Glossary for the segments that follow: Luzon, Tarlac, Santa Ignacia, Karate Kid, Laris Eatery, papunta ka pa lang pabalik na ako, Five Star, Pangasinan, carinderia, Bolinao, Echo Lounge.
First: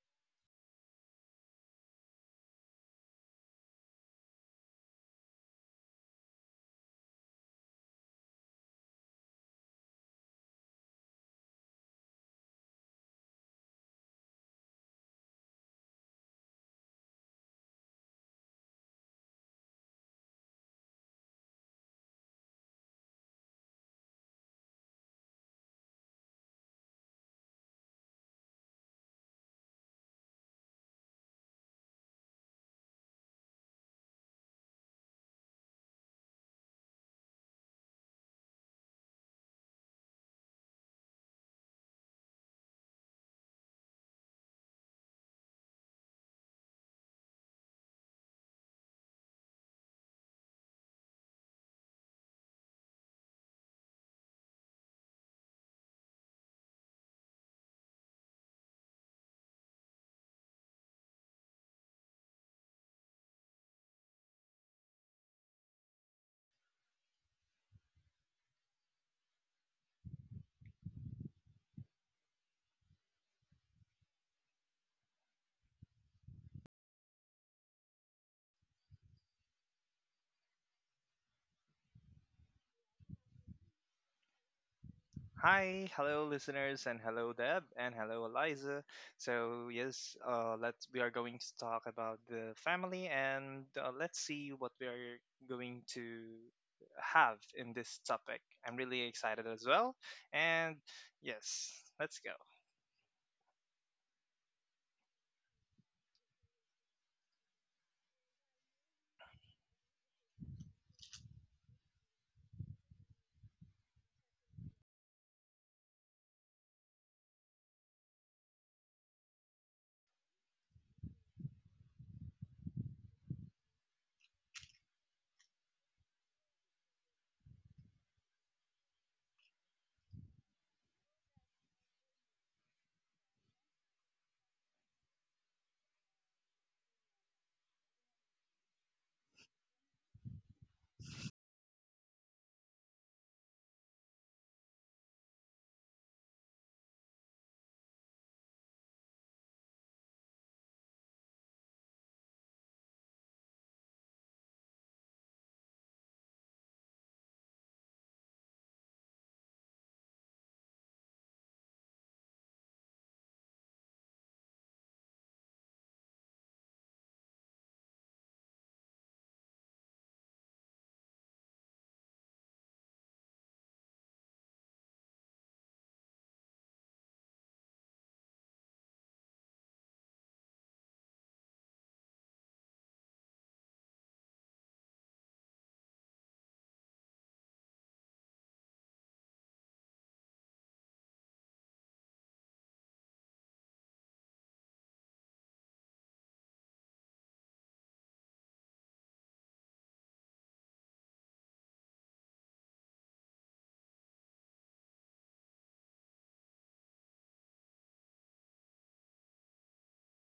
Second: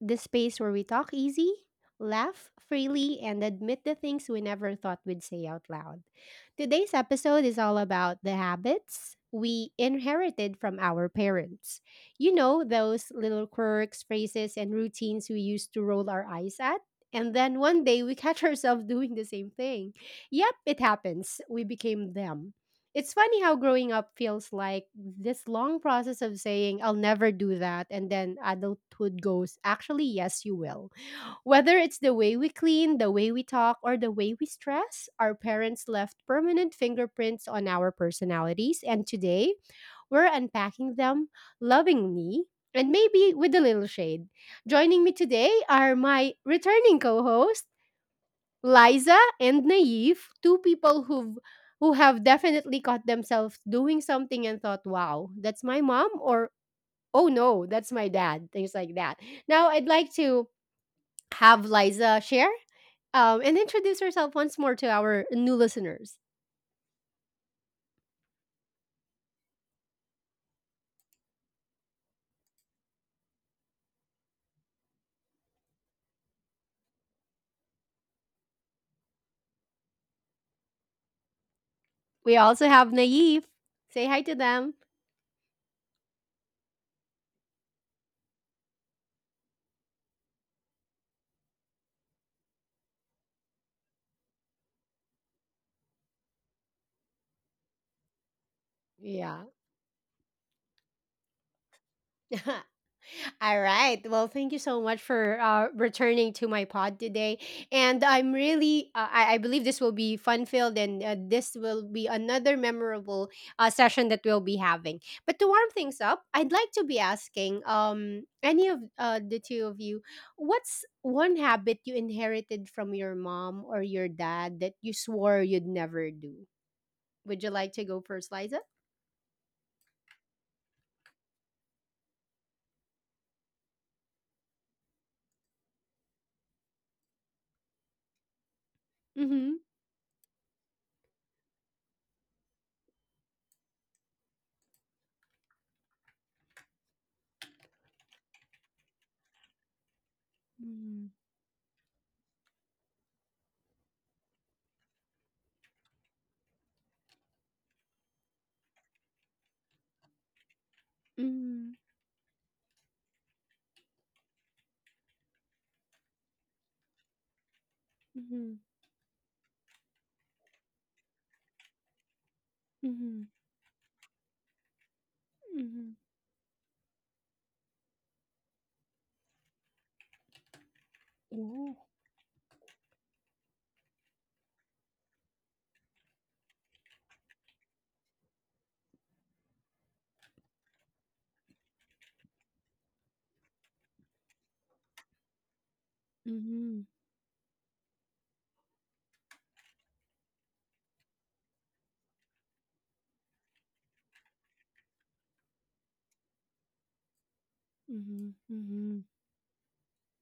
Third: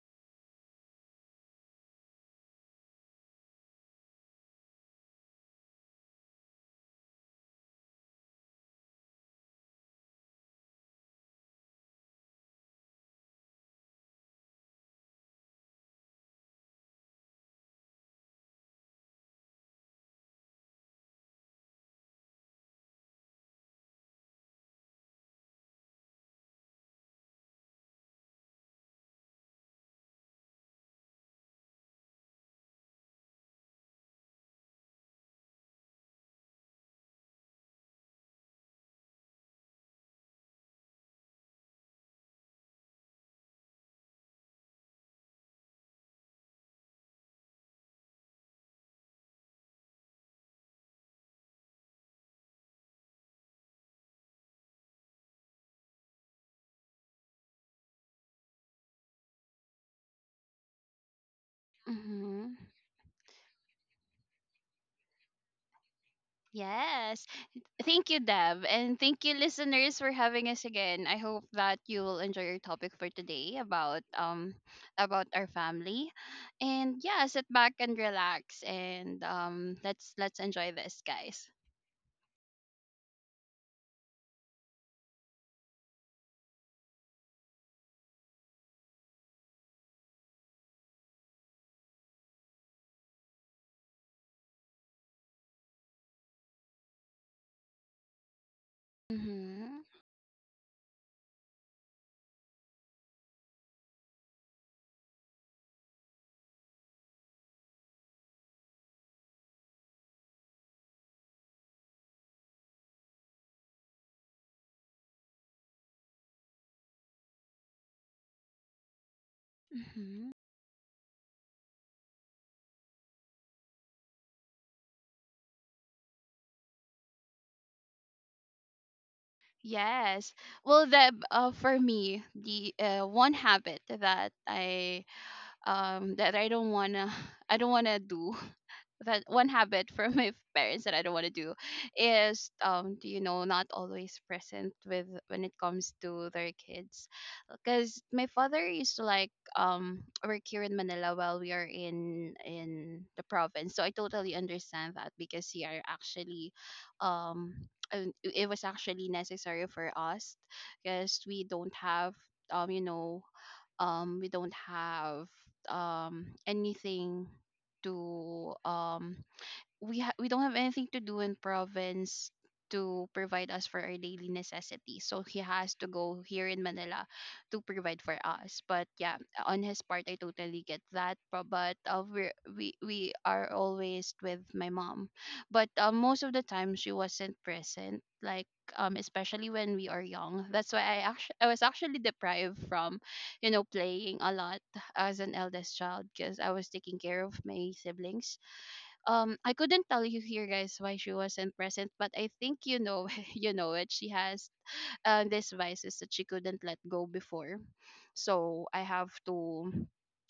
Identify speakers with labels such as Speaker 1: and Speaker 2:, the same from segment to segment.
Speaker 1: the space where we talk easy, laugh freely, and admit the things we never thought we'd say out loud. Today's episode is all about the habits we inherited from our parents. You know, those little quirks, phrases, and routines we used to roll our eyes at. And then one day we catch ourselves doing the same thing. Yep, it happens. We became them. It's funny how growing up feels like this long process of saying, I'll never do that. And then adulthood goes, actually, yes, you will. Whether it's the way we clean, the way we talk, or the way we stress, our parents left permanent fingerprints on our personalities. And today, we're unpacking them lovingly and maybe with a little shade. Joining me today are my returning co host. Liza and Naive, two people who have definitely caught themselves doing something and thought, wow, that's my mom, or oh no, that's my dad, things like that. Now I'd like to have Liza
Speaker 2: Mm-hmm.
Speaker 1: share and introduce herself once more to our new listeners.
Speaker 2: Yes, thank you, Deb. And thank you, listeners, for having us again. I hope that you will enjoy your topic for today about our family. And yeah, sit back and relax and let's enjoy this, guys.
Speaker 1: We also have Naive. Say hi to them.
Speaker 3: Hi, hello listeners, and hello Deb, and hello Eliza. So yes, let's we are going to talk about the family, and let's see what we are going to have in this topic. I'm really excited
Speaker 1: Yeah.
Speaker 3: as
Speaker 2: Mm-hmm.
Speaker 3: well, and yes, let's go.
Speaker 1: All right. Well, thank you so much for returning to my pod today. And I'm really, I believe this will be fun filled and this will be another memorable session that we'll be having. But to warm things up, I'd like to be asking any of the two of you
Speaker 2: Mm-hmm.
Speaker 1: what's one habit you inherited from your mom or your dad that you swore you'd never do? Would you like to go first, Liza?
Speaker 2: Yes. Well, Deb, for me, the one habit that I that I don't wanna I don't wanna do that
Speaker 1: Mm
Speaker 2: one
Speaker 1: hmm.
Speaker 2: habit from my parents that I don't want to do is do you know not always present with when it comes to their kids, because my father used to like work here
Speaker 1: Mm
Speaker 2: in Manila
Speaker 1: hmm.
Speaker 2: while we are in the province, so I totally understand that, because we are actually um it was actually necessary for us, because we don't
Speaker 1: Mm
Speaker 2: have um you know we don't have anything to
Speaker 1: hmm.
Speaker 2: um we don't have anything to do in province
Speaker 1: Mm
Speaker 2: to
Speaker 1: hmm.
Speaker 2: provide us for our daily necessities. So he has to
Speaker 1: Mhm.
Speaker 2: go here in Manila to provide for us. But yeah, on his part, I totally get that. But, but
Speaker 1: Oh.
Speaker 2: uh, we're, we we are always with my mom. But most of the time, she wasn't present. Like especially when we are young. That's why I was actually deprived from, you know, playing a lot as an eldest child because I was
Speaker 1: Mhm.
Speaker 2: taking care of my siblings. I couldn't tell you here, guys, why she wasn't present, but I think you know you know it. She has these vices that she couldn't let go before.
Speaker 1: Mhm.
Speaker 2: So I have
Speaker 1: Mhm.
Speaker 2: to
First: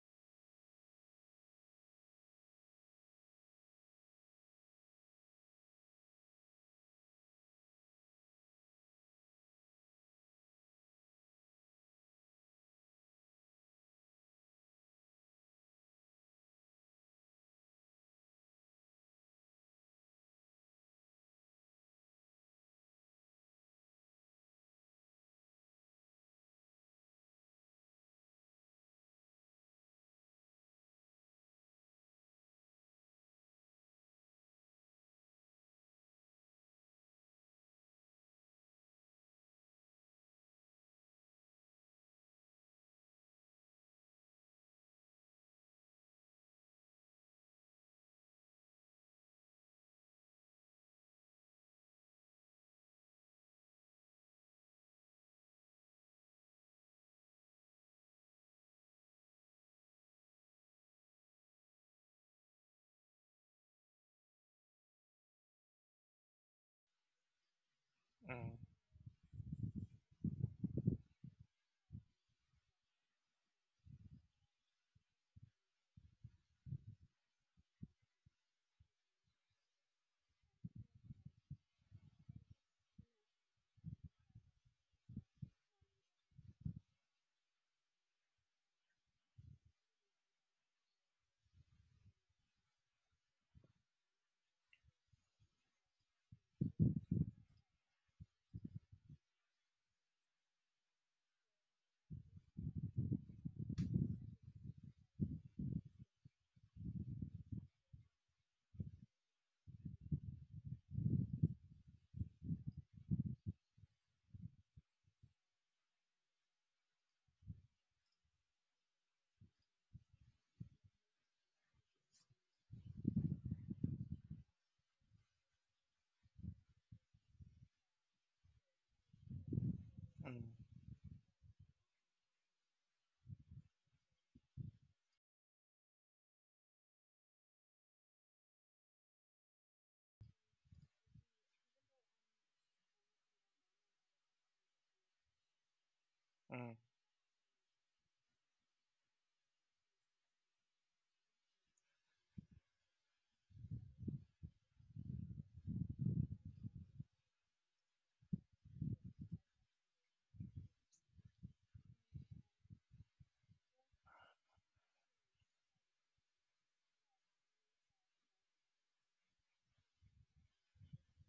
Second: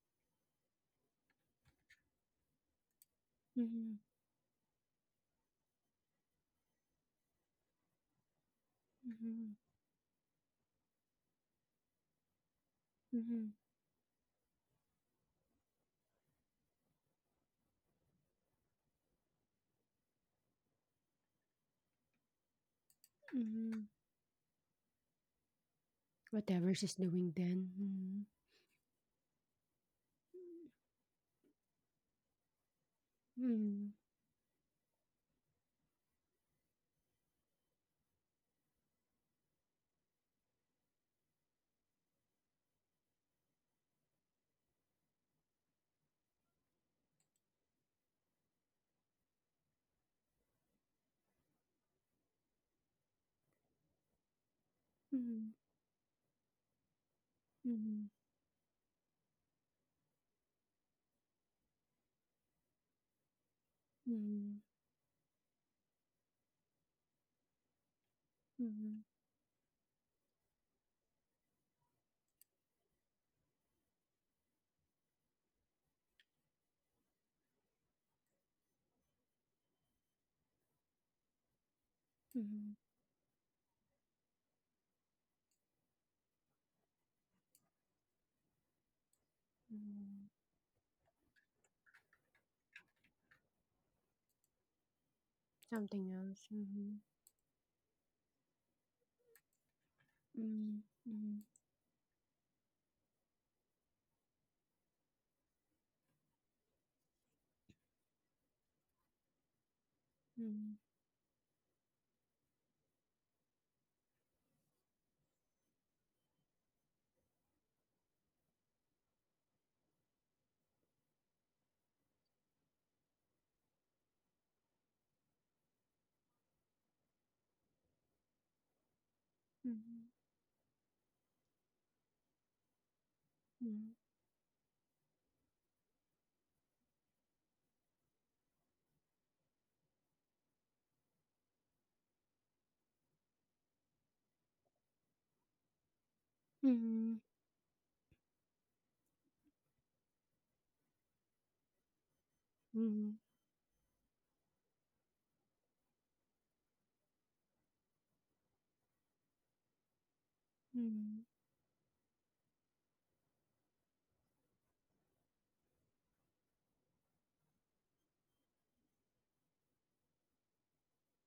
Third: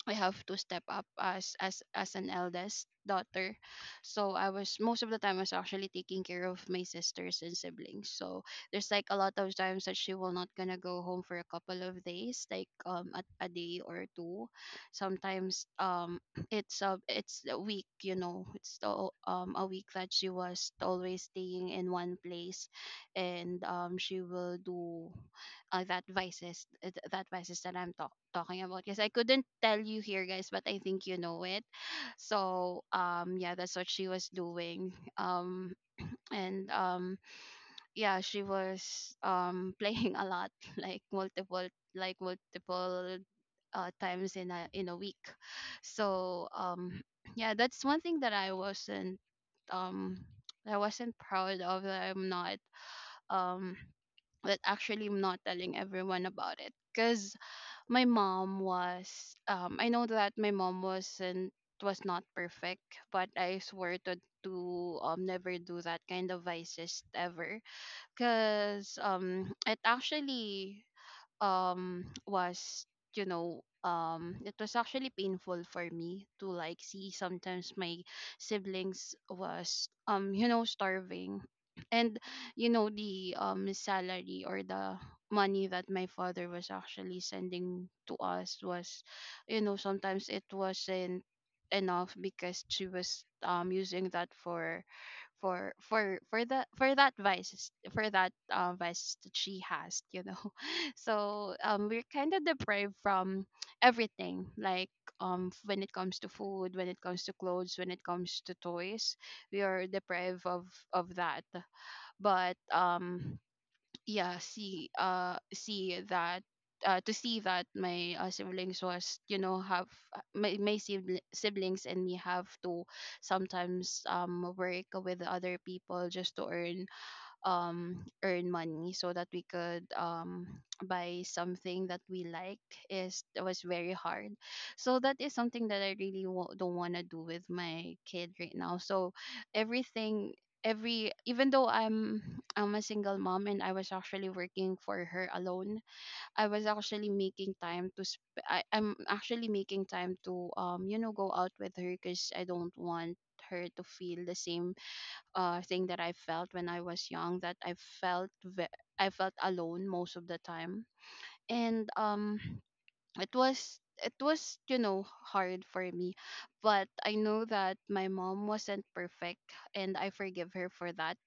Speaker 2: I have to step up as an eldest daughter.
Speaker 1: Mhm.
Speaker 2: So I was most of the time, I was actually taking care of my sisters and siblings. So there's like a lot of
Speaker 1: Mhm.
Speaker 2: times that she will not gonna go home for a couple of days, like a
Speaker 1: Mhm.
Speaker 2: day or two. Sometimes it's a week, you know, it's the, a week that she was always staying in one place, and
Speaker 1: Mhm.
Speaker 2: she will do
Speaker 1: Whatever she's
Speaker 2: that
Speaker 1: doing
Speaker 2: vices
Speaker 1: then.
Speaker 2: that I'm
Speaker 1: Mhm.
Speaker 2: talking about, because I couldn't tell you here, guys, but I think you know it. So yeah, that's what
Speaker 1: Mhm.
Speaker 2: she was doing. And yeah she was playing a lot, like multiple like multiple times in a week. So yeah, that's one thing that um I wasn't proud of, that I'm not um that actually I'm not
Speaker 1: Mhm.
Speaker 2: telling everyone about it, because my mom was I know that my mom was not perfect, but I swore to
Speaker 1: Mhm.
Speaker 2: to um never do that kind of vices ever.
Speaker 3: Mm,
Speaker 2: Cause
Speaker 1: Mhm.
Speaker 2: it actually was, you know, it was actually painful for me to like see sometimes my siblings was you know starving, and
Speaker 1: Mhm.
Speaker 2: you
Speaker 1: Mhm.
Speaker 2: know the salary or the money that my father was actually sending to us was, you know,
Speaker 1: Mhm.
Speaker 2: sometimes it wasn't enough, because she was using that
Speaker 1: Something
Speaker 2: for
Speaker 1: else.
Speaker 2: that, for
Speaker 1: Mhm.
Speaker 2: that vices, for that vice that she has, you know.
Speaker 1: Mhm.
Speaker 2: So we're kind of deprived from everything, like when it comes to food, when it comes to clothes, when it comes to toys, we are deprived
Speaker 1: Mhm.
Speaker 2: of that. But yeah, see see that to see that my siblings was you know have my, my sibli- siblings and me have to sometimes work with other people just to earn earn money so that we could
Speaker 1: Mhm.
Speaker 3: mm,
Speaker 2: buy something that we like is was very
Speaker 1: Mhm.
Speaker 2: hard. So that is something that I really don't want to do with my kid right now. So everything every even though I'm a single mom, and I was actually working for her alone, I was
Speaker 3: mm,
Speaker 2: actually making time to sp- I, I'm actually making time to you know, go out with her, because I don't
Speaker 1: Mhm.
Speaker 2: want
Speaker 1: Mhm.
Speaker 2: her to feel the same thing that I felt when I was young, that felt ve- I felt alone most of the time,
Speaker 1: Mhm.
Speaker 2: and it was you know hard for me, but I know that my mom wasn't perfect, and I forgive her for that.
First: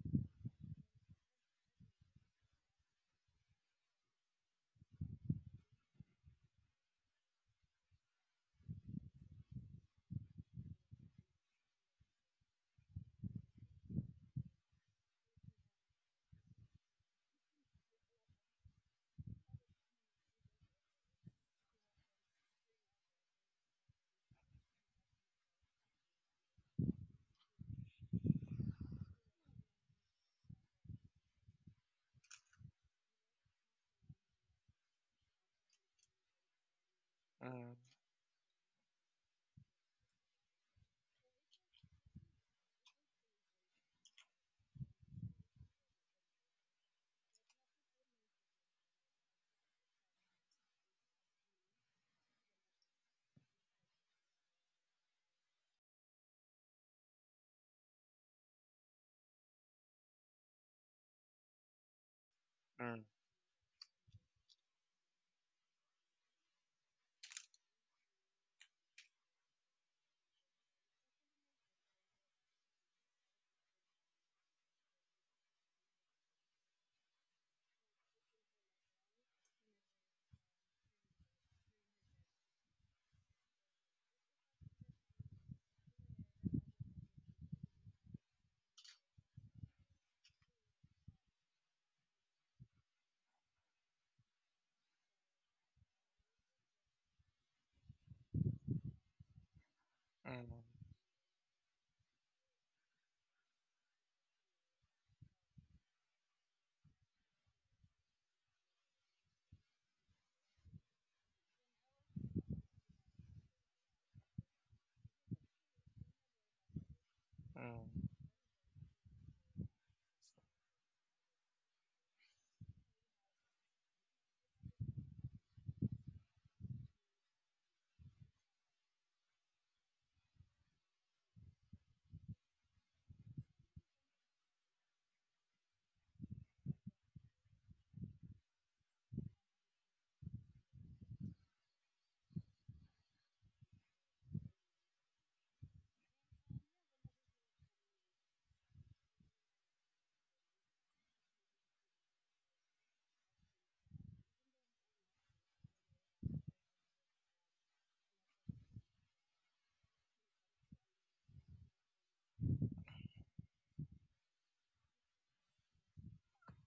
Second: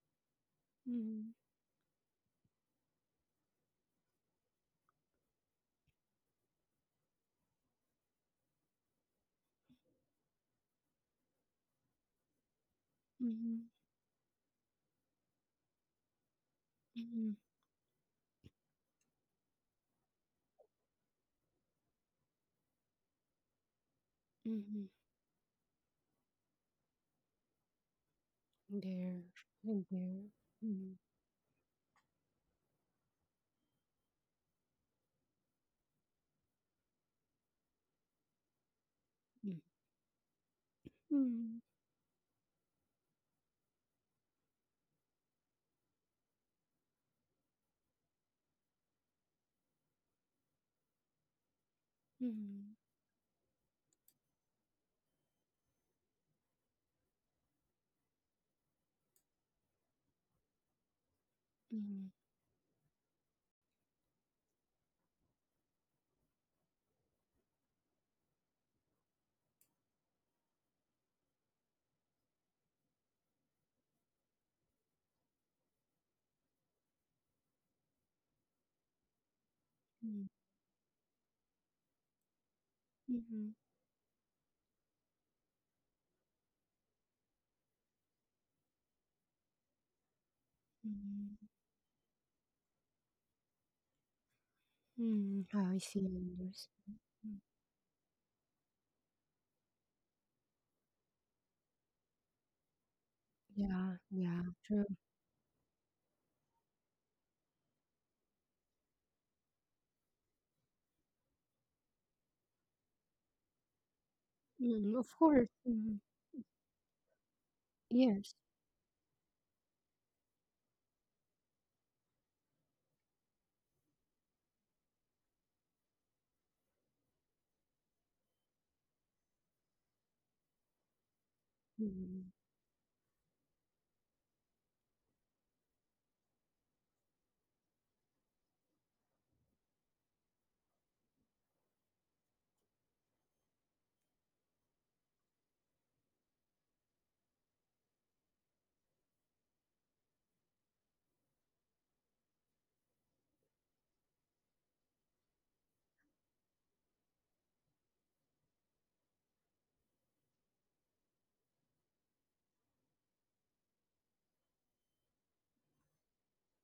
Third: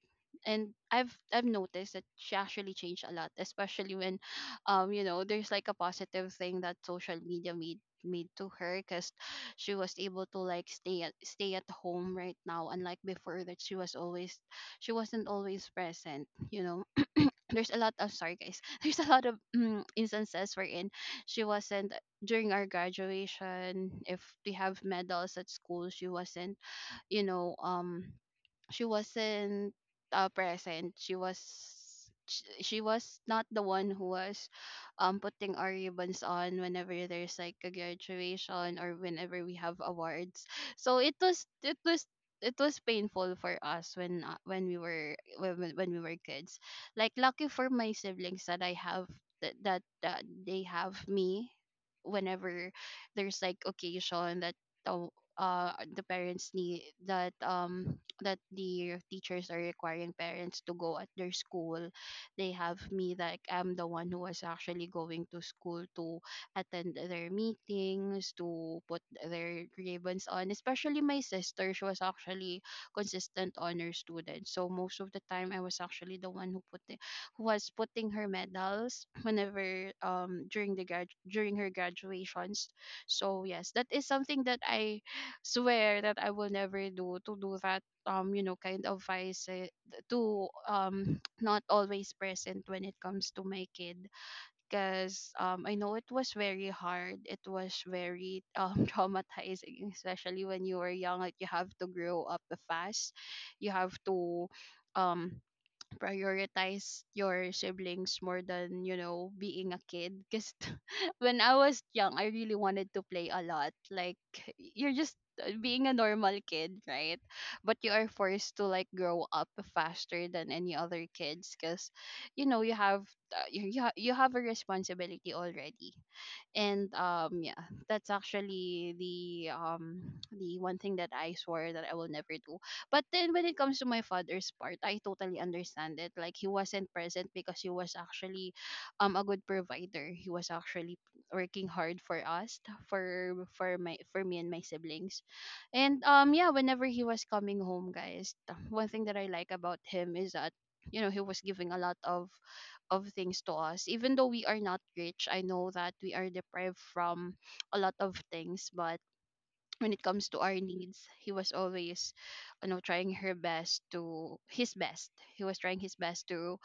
Speaker 2: And I've noticed that she actually changed a lot, especially when, you know, there's like a positive thing that social media made to her, because she was able to like stay at home right now, unlike
Speaker 1: Mhm. Mhm.
Speaker 2: before that
Speaker 1: Mhm.
Speaker 2: she was always she wasn't always present, you know.
Speaker 1: Mhm.
Speaker 2: There's a lot of, sorry guys, there's a lot of mm, instances wherein she wasn't during our graduation. If we have
Speaker 1: Mhm.
Speaker 2: medals at school, she wasn't, you know, she
Speaker 1: There.
Speaker 2: wasn't
Speaker 1: Right there.
Speaker 2: present.
Speaker 1: Mhm.
Speaker 2: She was she was not the one who was putting our ribbons on whenever there's like a graduation or whenever we
Speaker 1: Mhm.
Speaker 2: have awards. So it was,
Speaker 1: Mhm.
Speaker 2: it was painful for us when, when we were kids. Like lucky for my siblings that I have that that, that they have me whenever
Speaker 1: Mhm.
Speaker 2: there's like occasion that, oh, the parents need that, that the teachers are requiring parents to go at their school, they have
Speaker 3: mm, mm,
Speaker 2: me. Like I'm the one who was actually going to school to attend their meetings, to put their ribbons on, especially my sister. She was actually consistent honor student, so most of the time I was actually the one who who was putting her medals whenever
Speaker 1: Mhm.
Speaker 2: during the grad during her graduations. So
Speaker 1: Mhm,
Speaker 2: yes, that is something that I swear that I will never do, to do that you know, kind of vice, eh, to
Speaker 1: mhm,
Speaker 2: not always present when it comes to my kid, because I
Speaker 1: I
Speaker 2: know
Speaker 1: see,
Speaker 2: it was very
Speaker 1: understand.
Speaker 2: hard.
Speaker 1: Mm,
Speaker 2: It was very traumatizing,
Speaker 3: mm, mm,
Speaker 2: especially
Speaker 3: mm,
Speaker 2: when you were young. Like you have to grow up fast, you have
Speaker 1: yeah, yeah,
Speaker 2: to
Speaker 1: true.
Speaker 2: um prioritize your siblings more than, you know, being a kid, because when I was young, I really wanted to play a lot. Like you're just
Speaker 1: Of course.
Speaker 2: being a
Speaker 1: Mhm.
Speaker 2: normal kid, right? But you are
Speaker 1: Yes.
Speaker 2: forced to like grow up faster than any other kids, because you know, you have you have a responsibility already. And yeah, that's actually the one thing that I swore that I will
Speaker 1: Mhm,
Speaker 2: never do. But then when it comes to my father's part, I totally understand it. Like he wasn't present, because he was actually a good provider. He was actually working hard for us, for me and my siblings. And yeah, whenever he was coming home, guys, one thing that I like about him is that, you know, he was giving a lot of things to us. Even though we are not rich, I know that we are deprived from a lot of things, but when it comes to our needs, he was always, you know, trying her best to his best. He was trying his best to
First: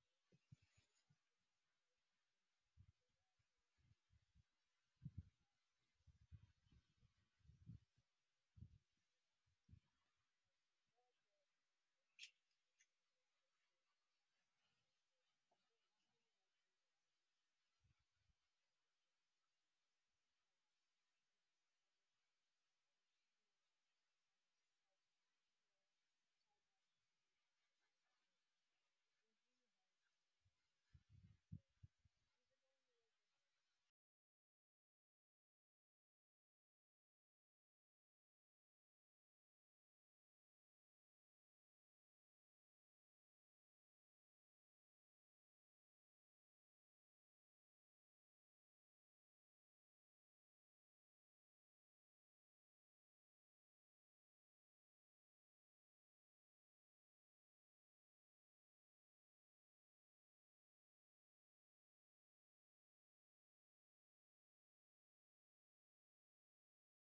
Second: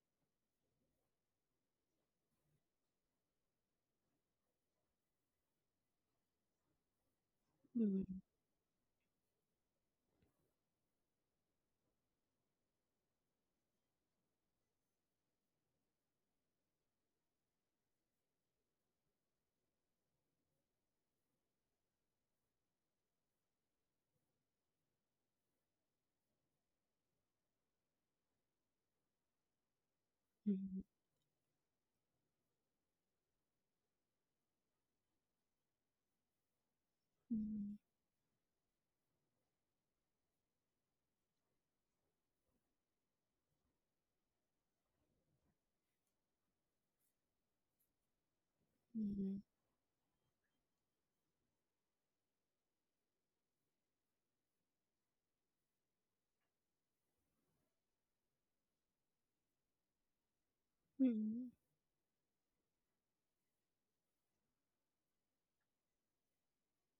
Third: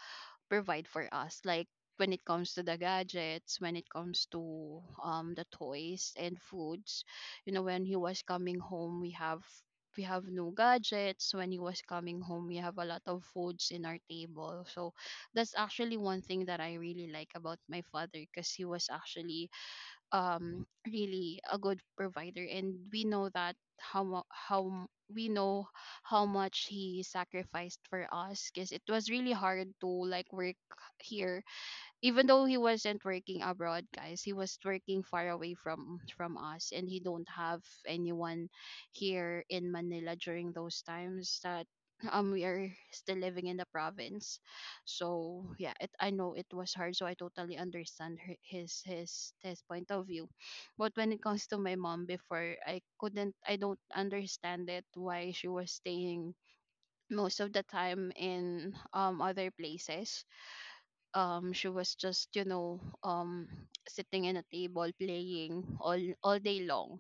Speaker 2: provide for us, like when it comes to the gadgets, when it comes to the toys and foods. You know, when he
Speaker 1: mhm,
Speaker 2: was coming home, we have, we have no gadgets. When he was coming home, we have a lot of foods in our table. So that's actually one thing that I really like about my father, because he was actually um really a good provider. And we know that how mu- how m- we know how much he sacrificed for us, because it was really hard to like work
Speaker 1: mhm,
Speaker 2: here. Even though he wasn't working abroad, guys, he was working far away from us, and he don't have anyone here in Manila during those times that we are still living in the province. So yeah, it, I know it was hard, so I totally understand her, his his
Speaker 1: mhm,
Speaker 2: his point of view. But when it comes to my mom before, I don't understand it why she was staying most of the time in other places.
Speaker 1: mhm,
Speaker 2: She was just, you know, sitting in a table playing all day long.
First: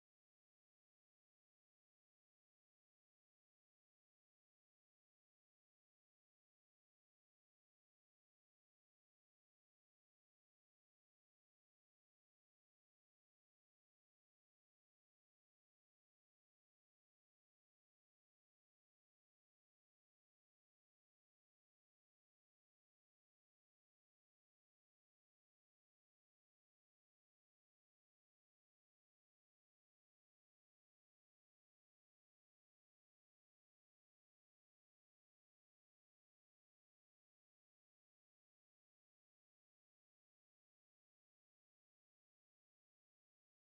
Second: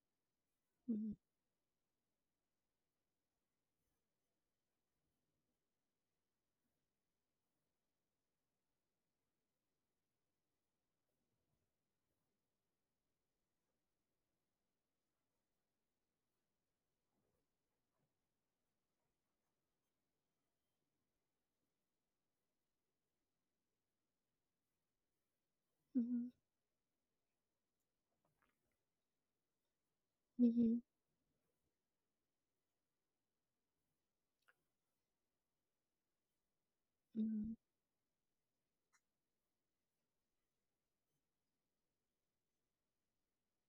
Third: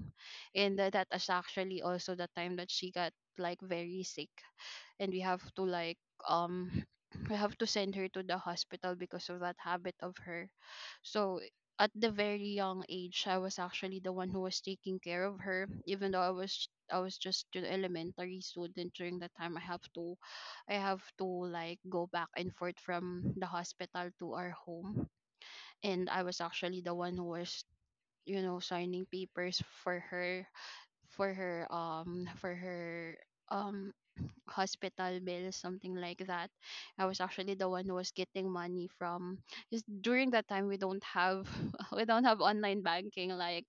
Speaker 2: And that
Speaker 1: mhm,
Speaker 2: is actually also the time that she got like very sick, and we have to like um we have to send her to the hospital because of that habit of her. So at the very young age, I was actually the one who was taking care of her. Even though I was just an elementary student during that time, I have to like go back and forth from the hospital to our home. And I
Speaker 1: mhm,
Speaker 2: was actually the one who was, you know, signing papers for Her,
Speaker 1: mhm,
Speaker 2: for her for her um hospital bills, something like that. I was actually the one who was getting money from. Just during that time, we don't have we don't have online banking. Like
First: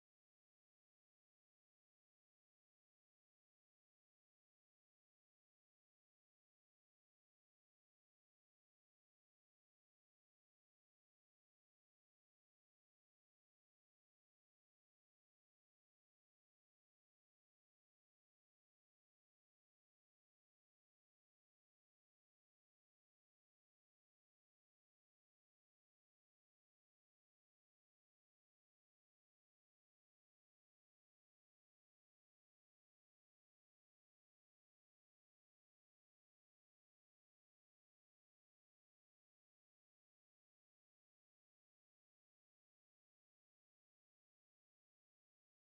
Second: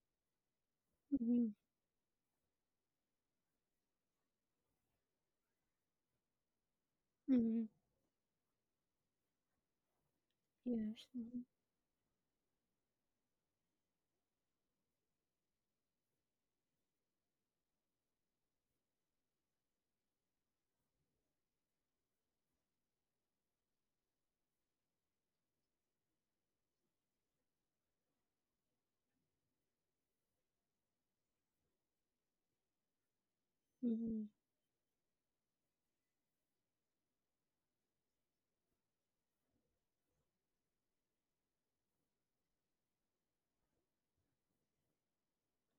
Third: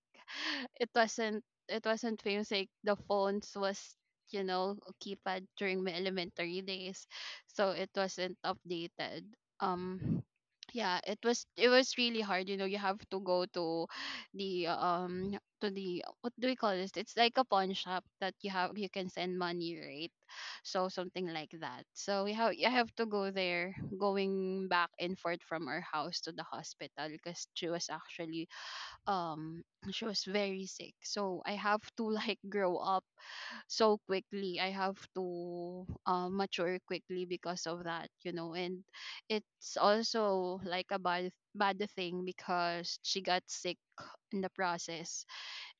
Speaker 2: it
Speaker 1: mhm, mhm,
Speaker 2: wasn't
Speaker 1: mhm,
Speaker 2: it wasn't famous. Like the phones was you know keypad during my elementary days,
Speaker 1: mhm,
Speaker 2: so it wasn't updated. Um,
Speaker 1: yes,
Speaker 2: yeah,
Speaker 1: mhm,
Speaker 2: it was really hard. You know, you have to go to the to the, what do we call this? It's like a pawn shop that you have you can send money, right? So something like that, so we have I have to go there, going back and forth from our house to the hospital because she was actually um she was very sick, so I have to like grow up so
Speaker 1: mhm,
Speaker 2: quickly. I have to mature quickly because of that, you know. And it's also like a bad thing because she got sick in the process.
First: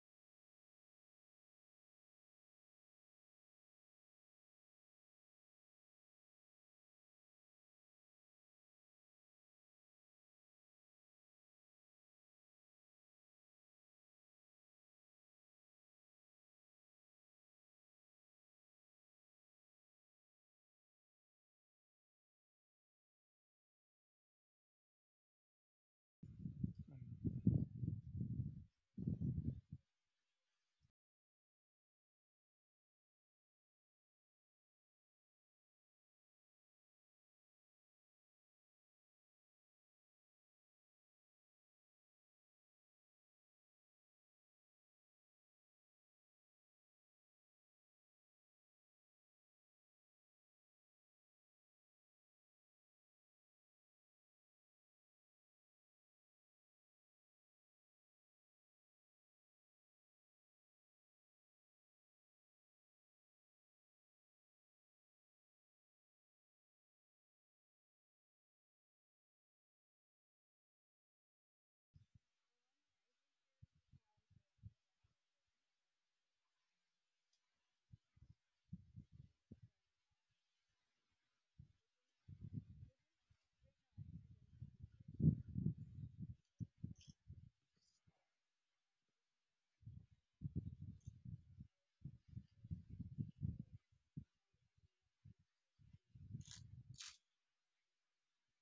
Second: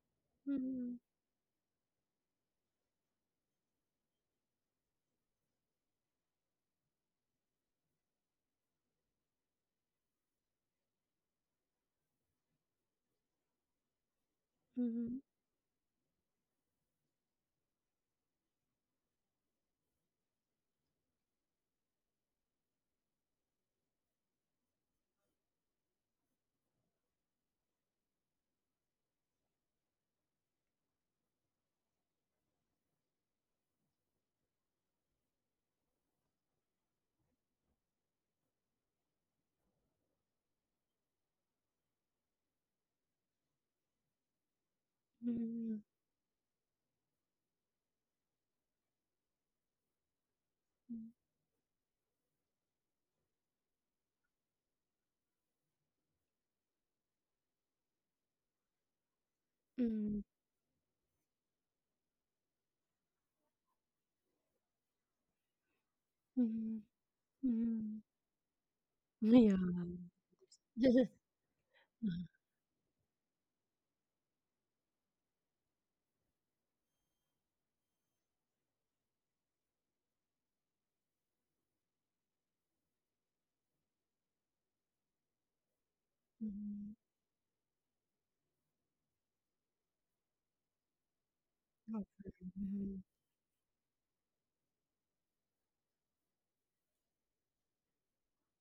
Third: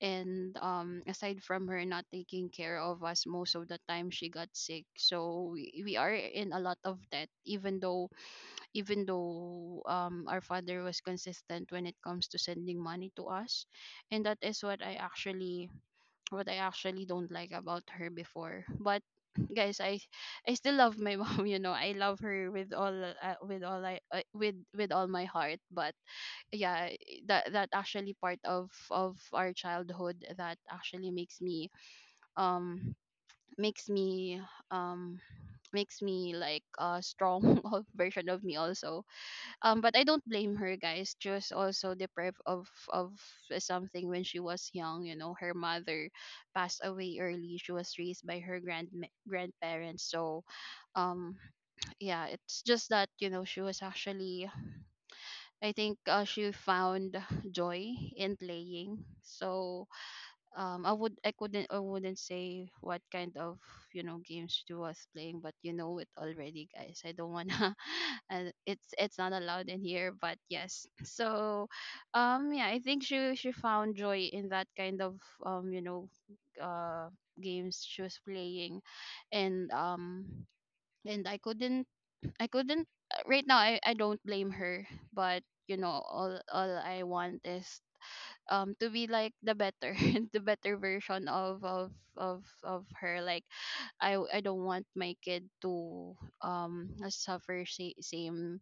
Speaker 2: And aside from her not taking care of us most of the time, she got sick, so we are in a lot of debt. Even though even though our father was consistent when it comes to sending money to us. And that is what I
Speaker 1: mhm,
Speaker 2: actually don't like about her before. But guys, I still love my mom. You know, I love her with all I with all my heart, but yeah. That actually part of our childhood that actually makes me um makes me um makes me like a strong of version of me also. But I don't blame her, guys. Just also deprived of something when she was young. You know, her
Speaker 1: mhm,
Speaker 2: mother passed away early. She was raised by her grandparents. So um yeah, it's just that, you know, she was actually, I think, she found joy in playing. So
Speaker 1: mhm,
Speaker 2: I would I couldn't I wouldn't say what kind of, you know, games she was playing, but you know it already,
Speaker 1: mhm,
Speaker 2: guys. I don't
Speaker 1: mhm,
Speaker 2: wanna,
Speaker 1: mhm.
Speaker 2: and it's not
Speaker 1: Yeah.
Speaker 2: allowed in here. But yes, so yeah, I think she found joy in that kind of you know uh games she was playing. And and I couldn't I couldn't right now, I don't blame her, but you know, all
Speaker 1: Mhm,
Speaker 2: I want is to be like the better the better version of of
Speaker 1: okay,
Speaker 2: of of
Speaker 1: mhm,
Speaker 2: her. Like I don't want my kid to suffer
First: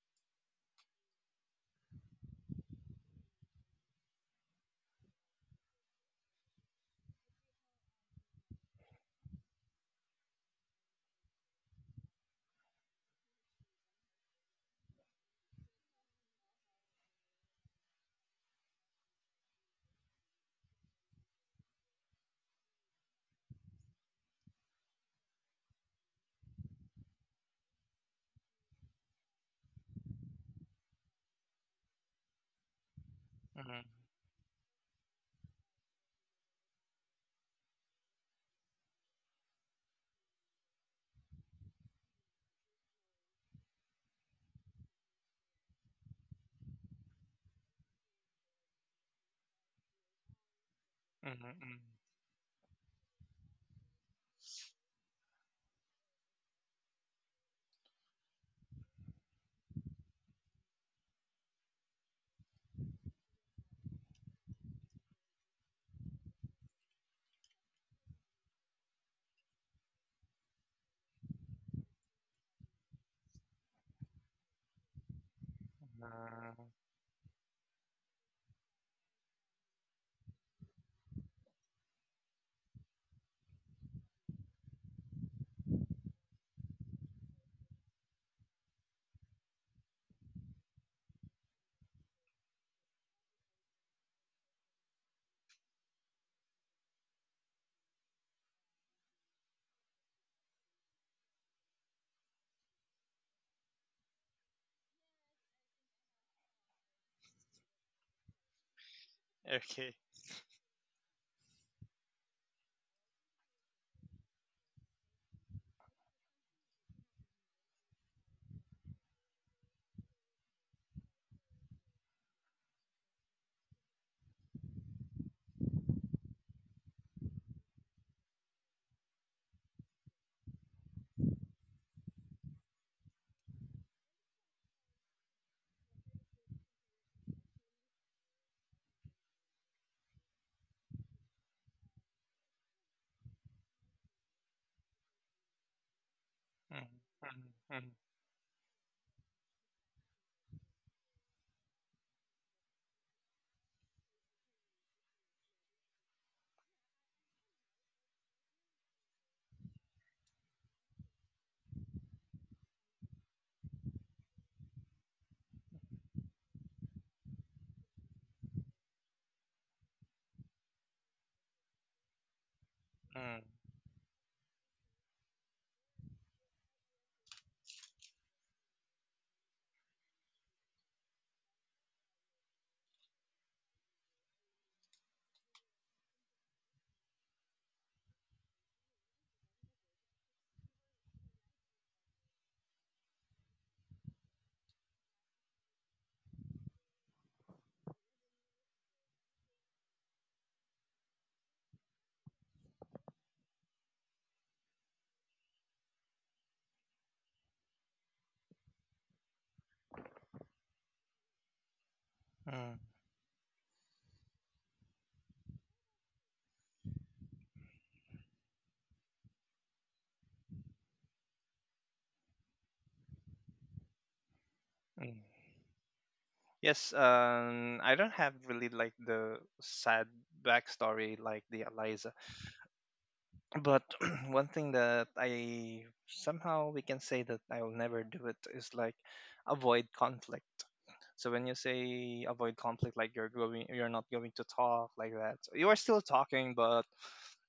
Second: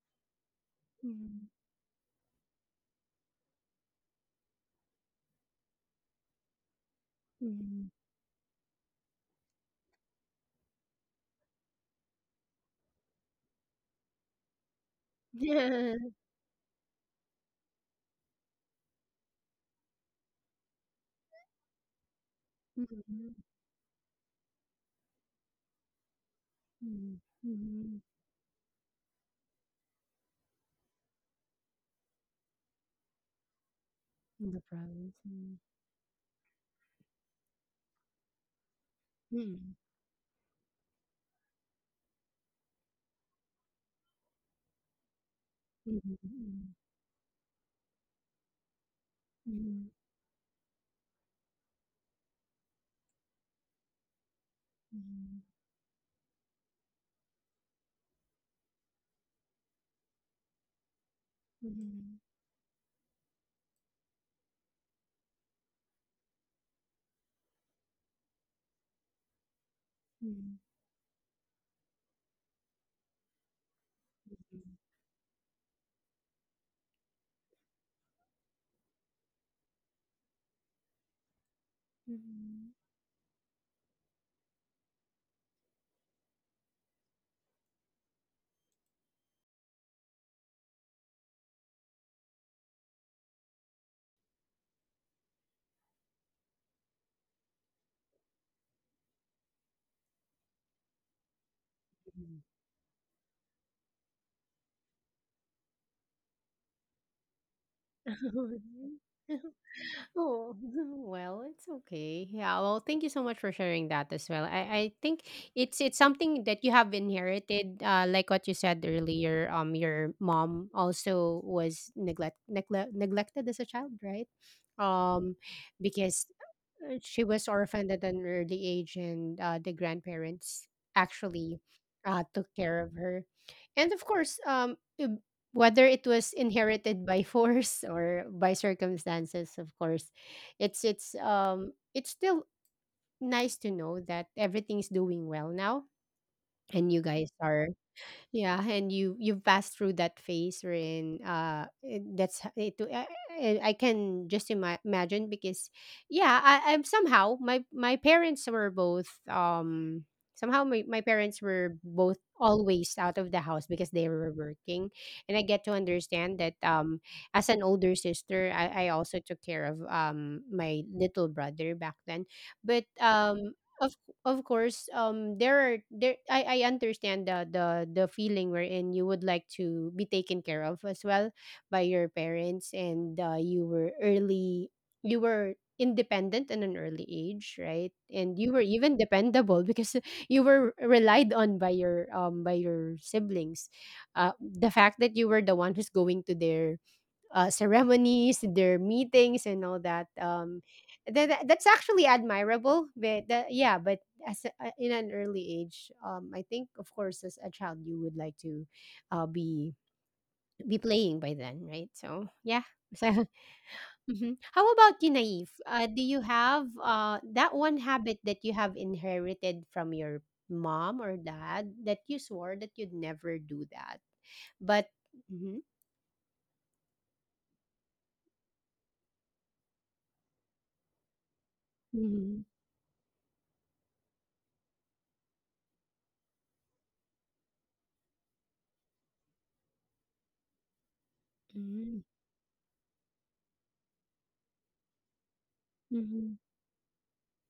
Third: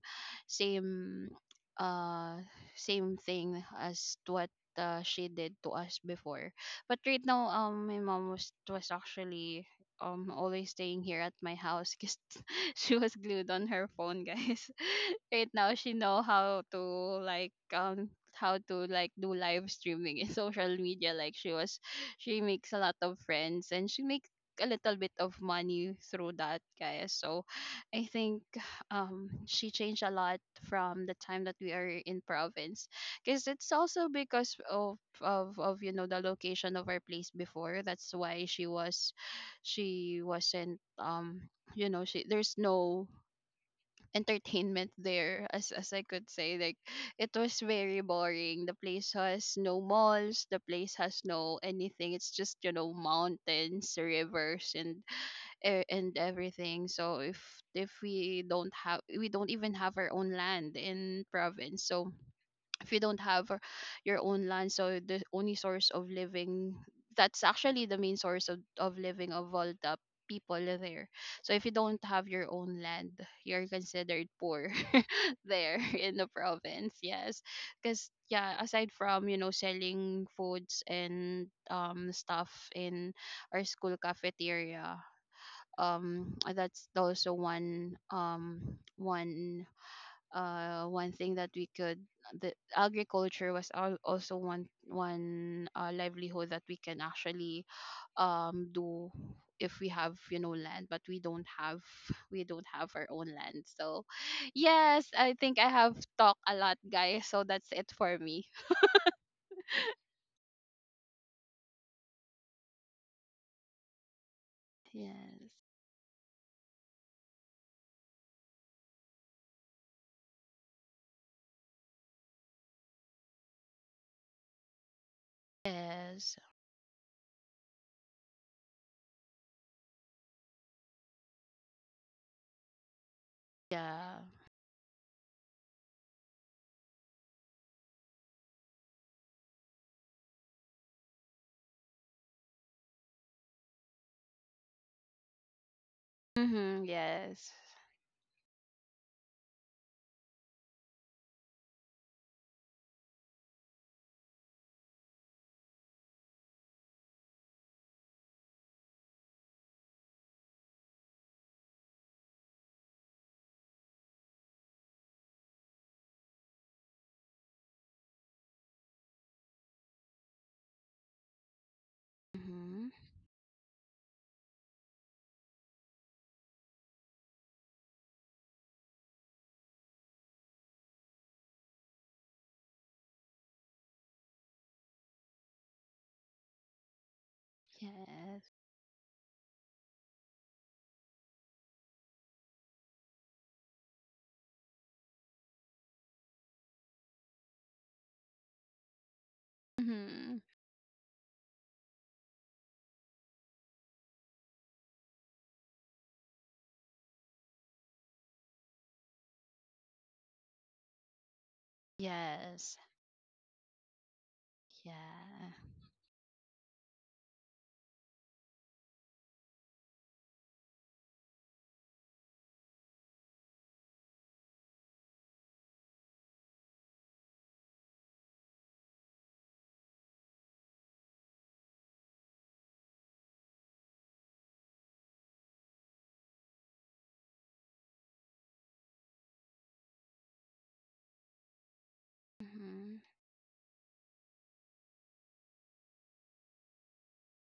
Speaker 2: same
Speaker 1: mhm,
Speaker 2: uh same thing as to what she did to us before. But right now,
Speaker 1: mhm.
Speaker 2: my mom was actually always staying here at my house because she was glued on her phone, guys. Right now she
Speaker 1: Yeah.
Speaker 2: know how to, like, how to, like, do live streaming in social media. Like she was, she makes a lot of
Speaker 1: Mhm.
Speaker 2: friends and she makes a little bit of money through that, guys.
Speaker 1: Mhm,
Speaker 2: So
Speaker 1: mhm.
Speaker 2: I think she changed a lot from the time that we are in province, because
Speaker 3: mm,
Speaker 2: it's
Speaker 3: mm,
Speaker 2: also because
Speaker 1: The
Speaker 2: of
Speaker 1: province, Hmm.
Speaker 2: of of you know the location of our place before. That's why she was,
Speaker 1: Mm.
Speaker 2: she wasn't you know, she there's no entertainment there, as I could say.
Speaker 1: Mhm,
Speaker 2: Like it was very boring. The place has no
Speaker 1: mm.
Speaker 2: malls, the place has no
Speaker 3: mm,
Speaker 2: anything. It's just, you know, mountains, rivers and
Speaker 1: Mhm,
Speaker 2: and everything. So if we don't even have our own land in province. So
Speaker 1: mhm,
Speaker 2: if you don't have your own land, so the only source of living, that's actually the main source of living of all the
Speaker 1: mhm, mhm,
Speaker 2: people there. So if you don't have your own land, you're considered poor there in the
Speaker 3: mm.
Speaker 2: province, yes. Because yeah, aside from, you know, selling foods and stuff
Speaker 1: mhm,
Speaker 2: in our school cafeteria, that's also one one one thing that we could, the agriculture was also one livelihood that we can actually do if we have, you know, land. But we don't have,
Speaker 1: mhm. Mhm.
Speaker 2: we don't have our own land. So yes, I think I have talked a lot, guys, so that's it for me.
Speaker 3: Okay.
Speaker 1: Oh, well, it's okay. Yeah, well, thank you so much for sharing that as well. I think
Speaker 2: Yes.
Speaker 1: it's something that you have inherited, like what you said earlier. Your mom also was neglected as a child, right? Um, because
Speaker 2: Yes.
Speaker 1: she was orphaned at an early age, and the grandparents actually took care of her, and of
Speaker 2: Yeah.
Speaker 1: course, whether it was inherited by force or by circumstances of course it's it's still nice to know that everything's doing well now
Speaker 2: Mm-hmm.
Speaker 1: and you
Speaker 3: Mm,
Speaker 1: guys
Speaker 2: Yes.
Speaker 1: are
Speaker 3: mm,
Speaker 1: yeah, and you've passed through that phase wherein that's I can just imagine because yeah, I'm somehow my parents were both somehow my parents were both always out of the house because they were working and I get to understand that as an older sister I also took care of my little brother back then but
Speaker 2: Mm-hmm.
Speaker 3: mm,
Speaker 1: of course, there are there. I understand the feeling wherein you would like to be taken care of as well by your parents, and you were early. You were independent at an early age, right? And you
Speaker 2: Yes.
Speaker 1: were even dependable because you were relied on by your siblings. The fact that you were the one who's going to their ceremonies, their meetings, and all that.
Speaker 2: Mm-hmm.
Speaker 1: That's actually admirable, but the, yeah, but as a, in an early age, I think of course as a child you would like to uh, be be playing by then, right? So yeah.
Speaker 3: mm,
Speaker 2: Yes.
Speaker 1: So, mhm. How about you, Naive?
Speaker 2: Yeah.
Speaker 1: Do you have that one habit that you have inherited from your mom or dad that you swore that you'd never do that, but
Speaker 3: mm, mm.
Speaker 1: Mhm.
Speaker 3: Yes, I don't have really like the sad backstory like the Eliza,
Speaker 1: Mhm.
Speaker 3: but one thing that I somehow we can say that I'll never do it is like avoid conflict. So when you
Speaker 1: Mhm.
Speaker 3: say avoid conflict,
Speaker 2: Mm-hmm.
Speaker 3: like you're not going to talk like that. So you are still
Speaker 1: Mhm.
Speaker 3: talking, but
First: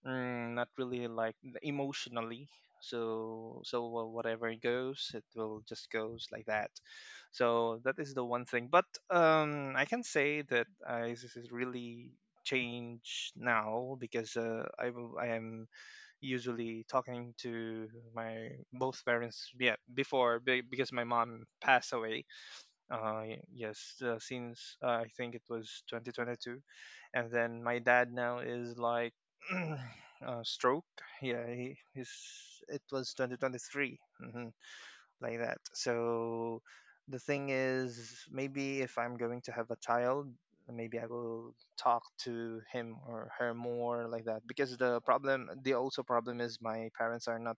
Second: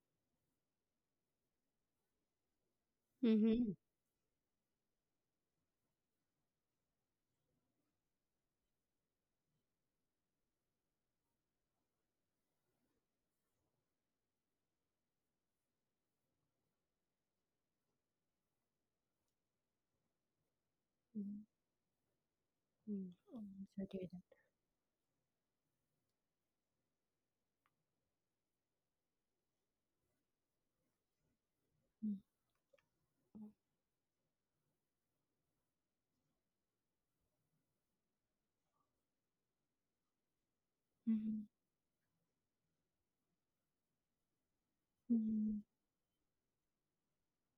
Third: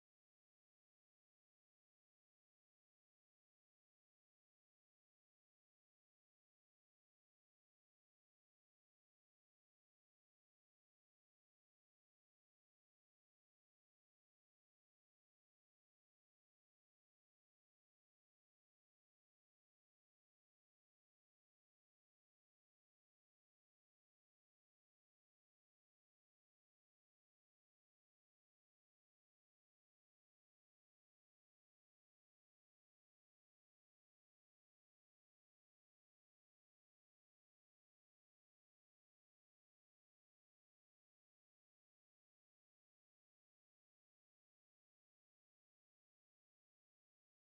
Speaker 3: not really like emotionally. So
Speaker 1: Mhm.
Speaker 3: whatever it goes, it will just goes like that. So that is the one thing. But I can say that I this is really changed now because I am usually talking to my both parents. Yeah, because my
Speaker 1: Mhm,
Speaker 3: mom passed away
Speaker 1: mm. Oh, I'm sorry to hear that.
Speaker 3: since I think it was 2022, and then my dad now is like stroke. Yeah, he his
Speaker 1: Mm,
Speaker 3: it was 2023, hmm like that. So the thing is, maybe if I'm going to have a child, maybe I
Speaker 1: mhm,
Speaker 3: will talk to him or her more like that. Because the problem,
Speaker 1: mhm,
Speaker 3: the also problem is my parents are not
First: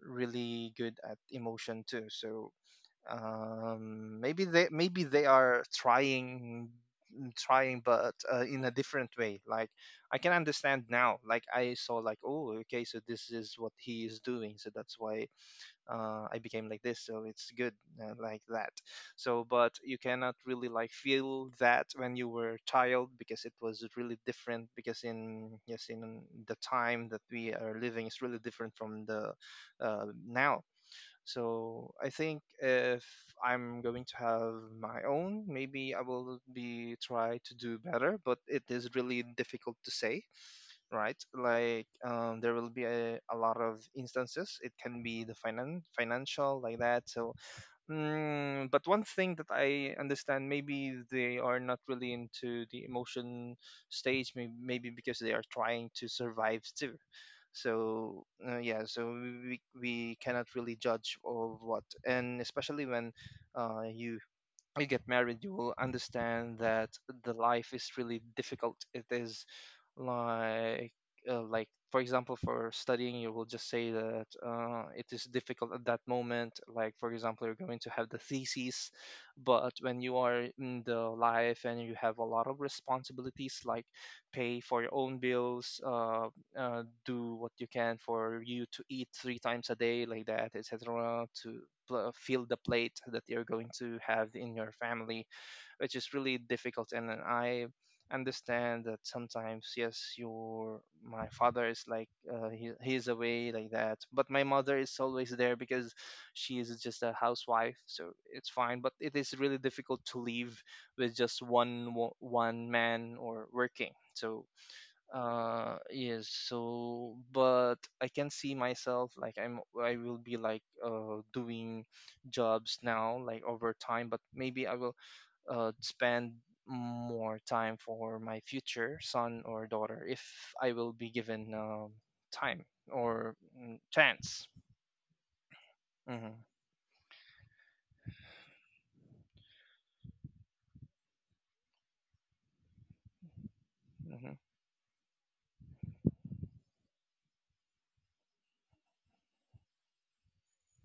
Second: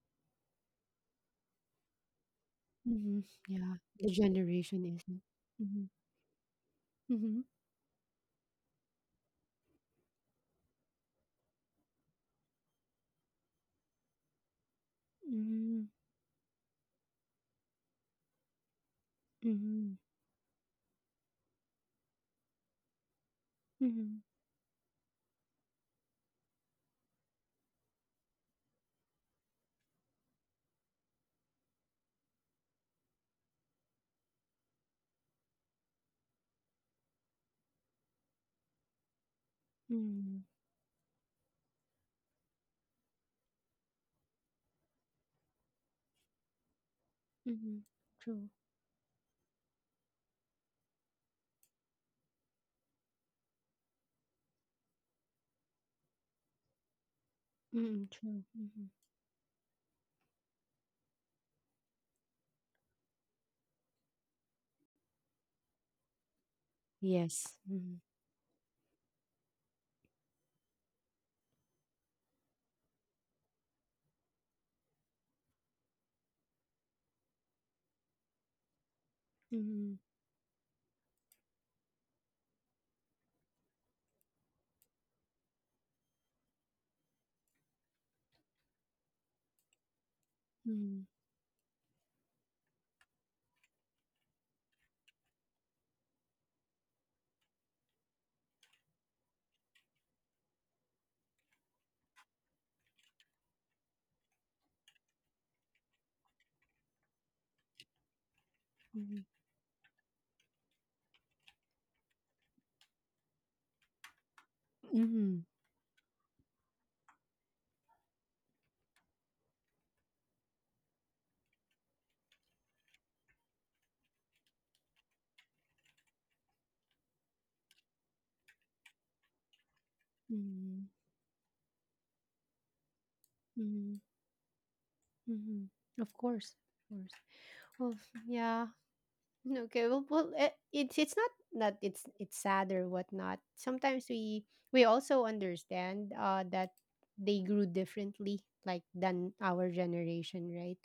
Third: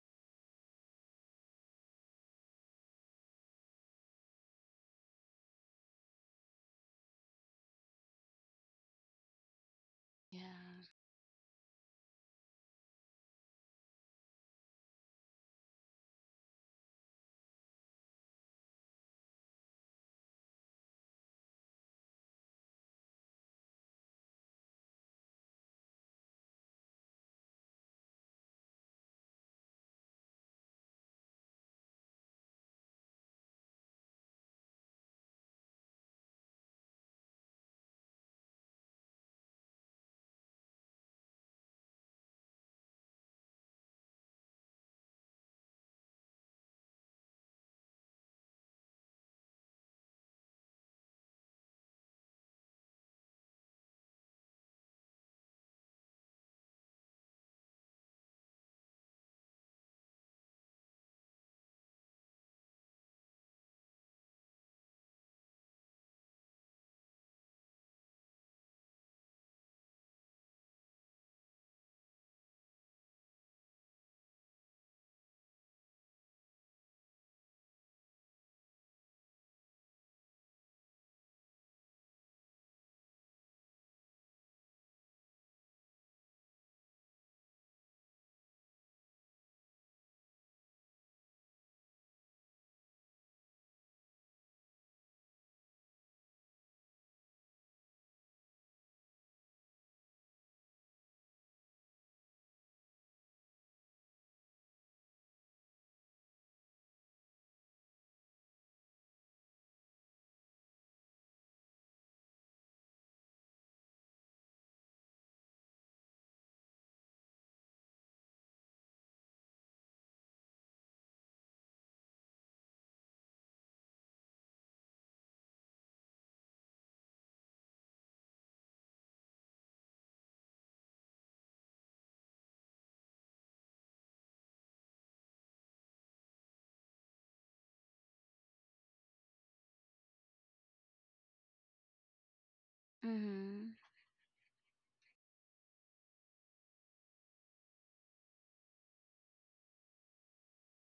Speaker 3: really good at emotion too. So
Speaker 1: mhm, yeah, the
Speaker 3: maybe they
Speaker 1: generation is
Speaker 3: maybe they are
Speaker 1: mhm,
Speaker 3: trying
Speaker 1: mhm,
Speaker 3: trying but in a different way. Like I can understand
Speaker 2: Yeah.
Speaker 3: now, like I saw like, oh, okay, so this is what he is doing, so that's why
Speaker 1: mhm,
Speaker 3: I became like this, so it's good, like that. So but you
Speaker 1: mhm,
Speaker 3: cannot really like feel that when you were a child because it was really
Speaker 1: mhm,
Speaker 3: different, because in yes, in the time that we are living is really different from the now. So I think if I'm going to have my own, maybe I will be try to do better, but it is really difficult to say,
Speaker 1: mhm,
Speaker 3: right? Like there will be a lot of instances. It can be the financial, like that. So
Speaker 1: mhm. True.
Speaker 3: mm, but one thing that I understand, maybe they are not really into the emotion stage, maybe, maybe because they are trying to survive too.
Speaker 1: Mm.
Speaker 3: So
Speaker 1: True.
Speaker 3: yeah,
Speaker 1: Mhm,
Speaker 3: so we cannot really judge of what, and especially when uh, you you get married, you will understand that the
Speaker 1: yes.
Speaker 3: life is
Speaker 1: Mhm,
Speaker 3: really difficult. It is like like for example, for studying you will just say that it is difficult at that moment, like for example you're going to have the thesis, but
Speaker 1: mhm,
Speaker 3: when you are in the life and you have a lot of responsibilities, like pay for your own bills, do what you can for you to eat three times a day, like that,
Speaker 1: mhm,
Speaker 3: etc., to fill the plate that you're going to have in your family, which is really difficult. And then I understand that sometimes, yes, your my father is like he he's away like that, but my mother is always there because she is just a housewife, so it's fine. But it
Speaker 1: mhm,
Speaker 3: is really difficult to leave with just one one man or working. So
Speaker 1: mhm.
Speaker 3: yes, so but I can see myself like I will be like doing jobs now like over time, but maybe I will spend more time for my future son or daughter if I
Speaker 1: Mhm,
Speaker 3: will be given time or
Speaker 1: mhm,
Speaker 3: chance.
Speaker 1: mhm. Of
Speaker 3: Mm-hmm.
Speaker 1: course. Of course. Well, yeah. Okay, well, well, eh, it's not that it's sad or whatnot.
Speaker 2: Mm-hmm.
Speaker 1: Sometimes
Speaker 3: Mm-hmm.
Speaker 1: we also understand that they grew differently, like than our generation, right?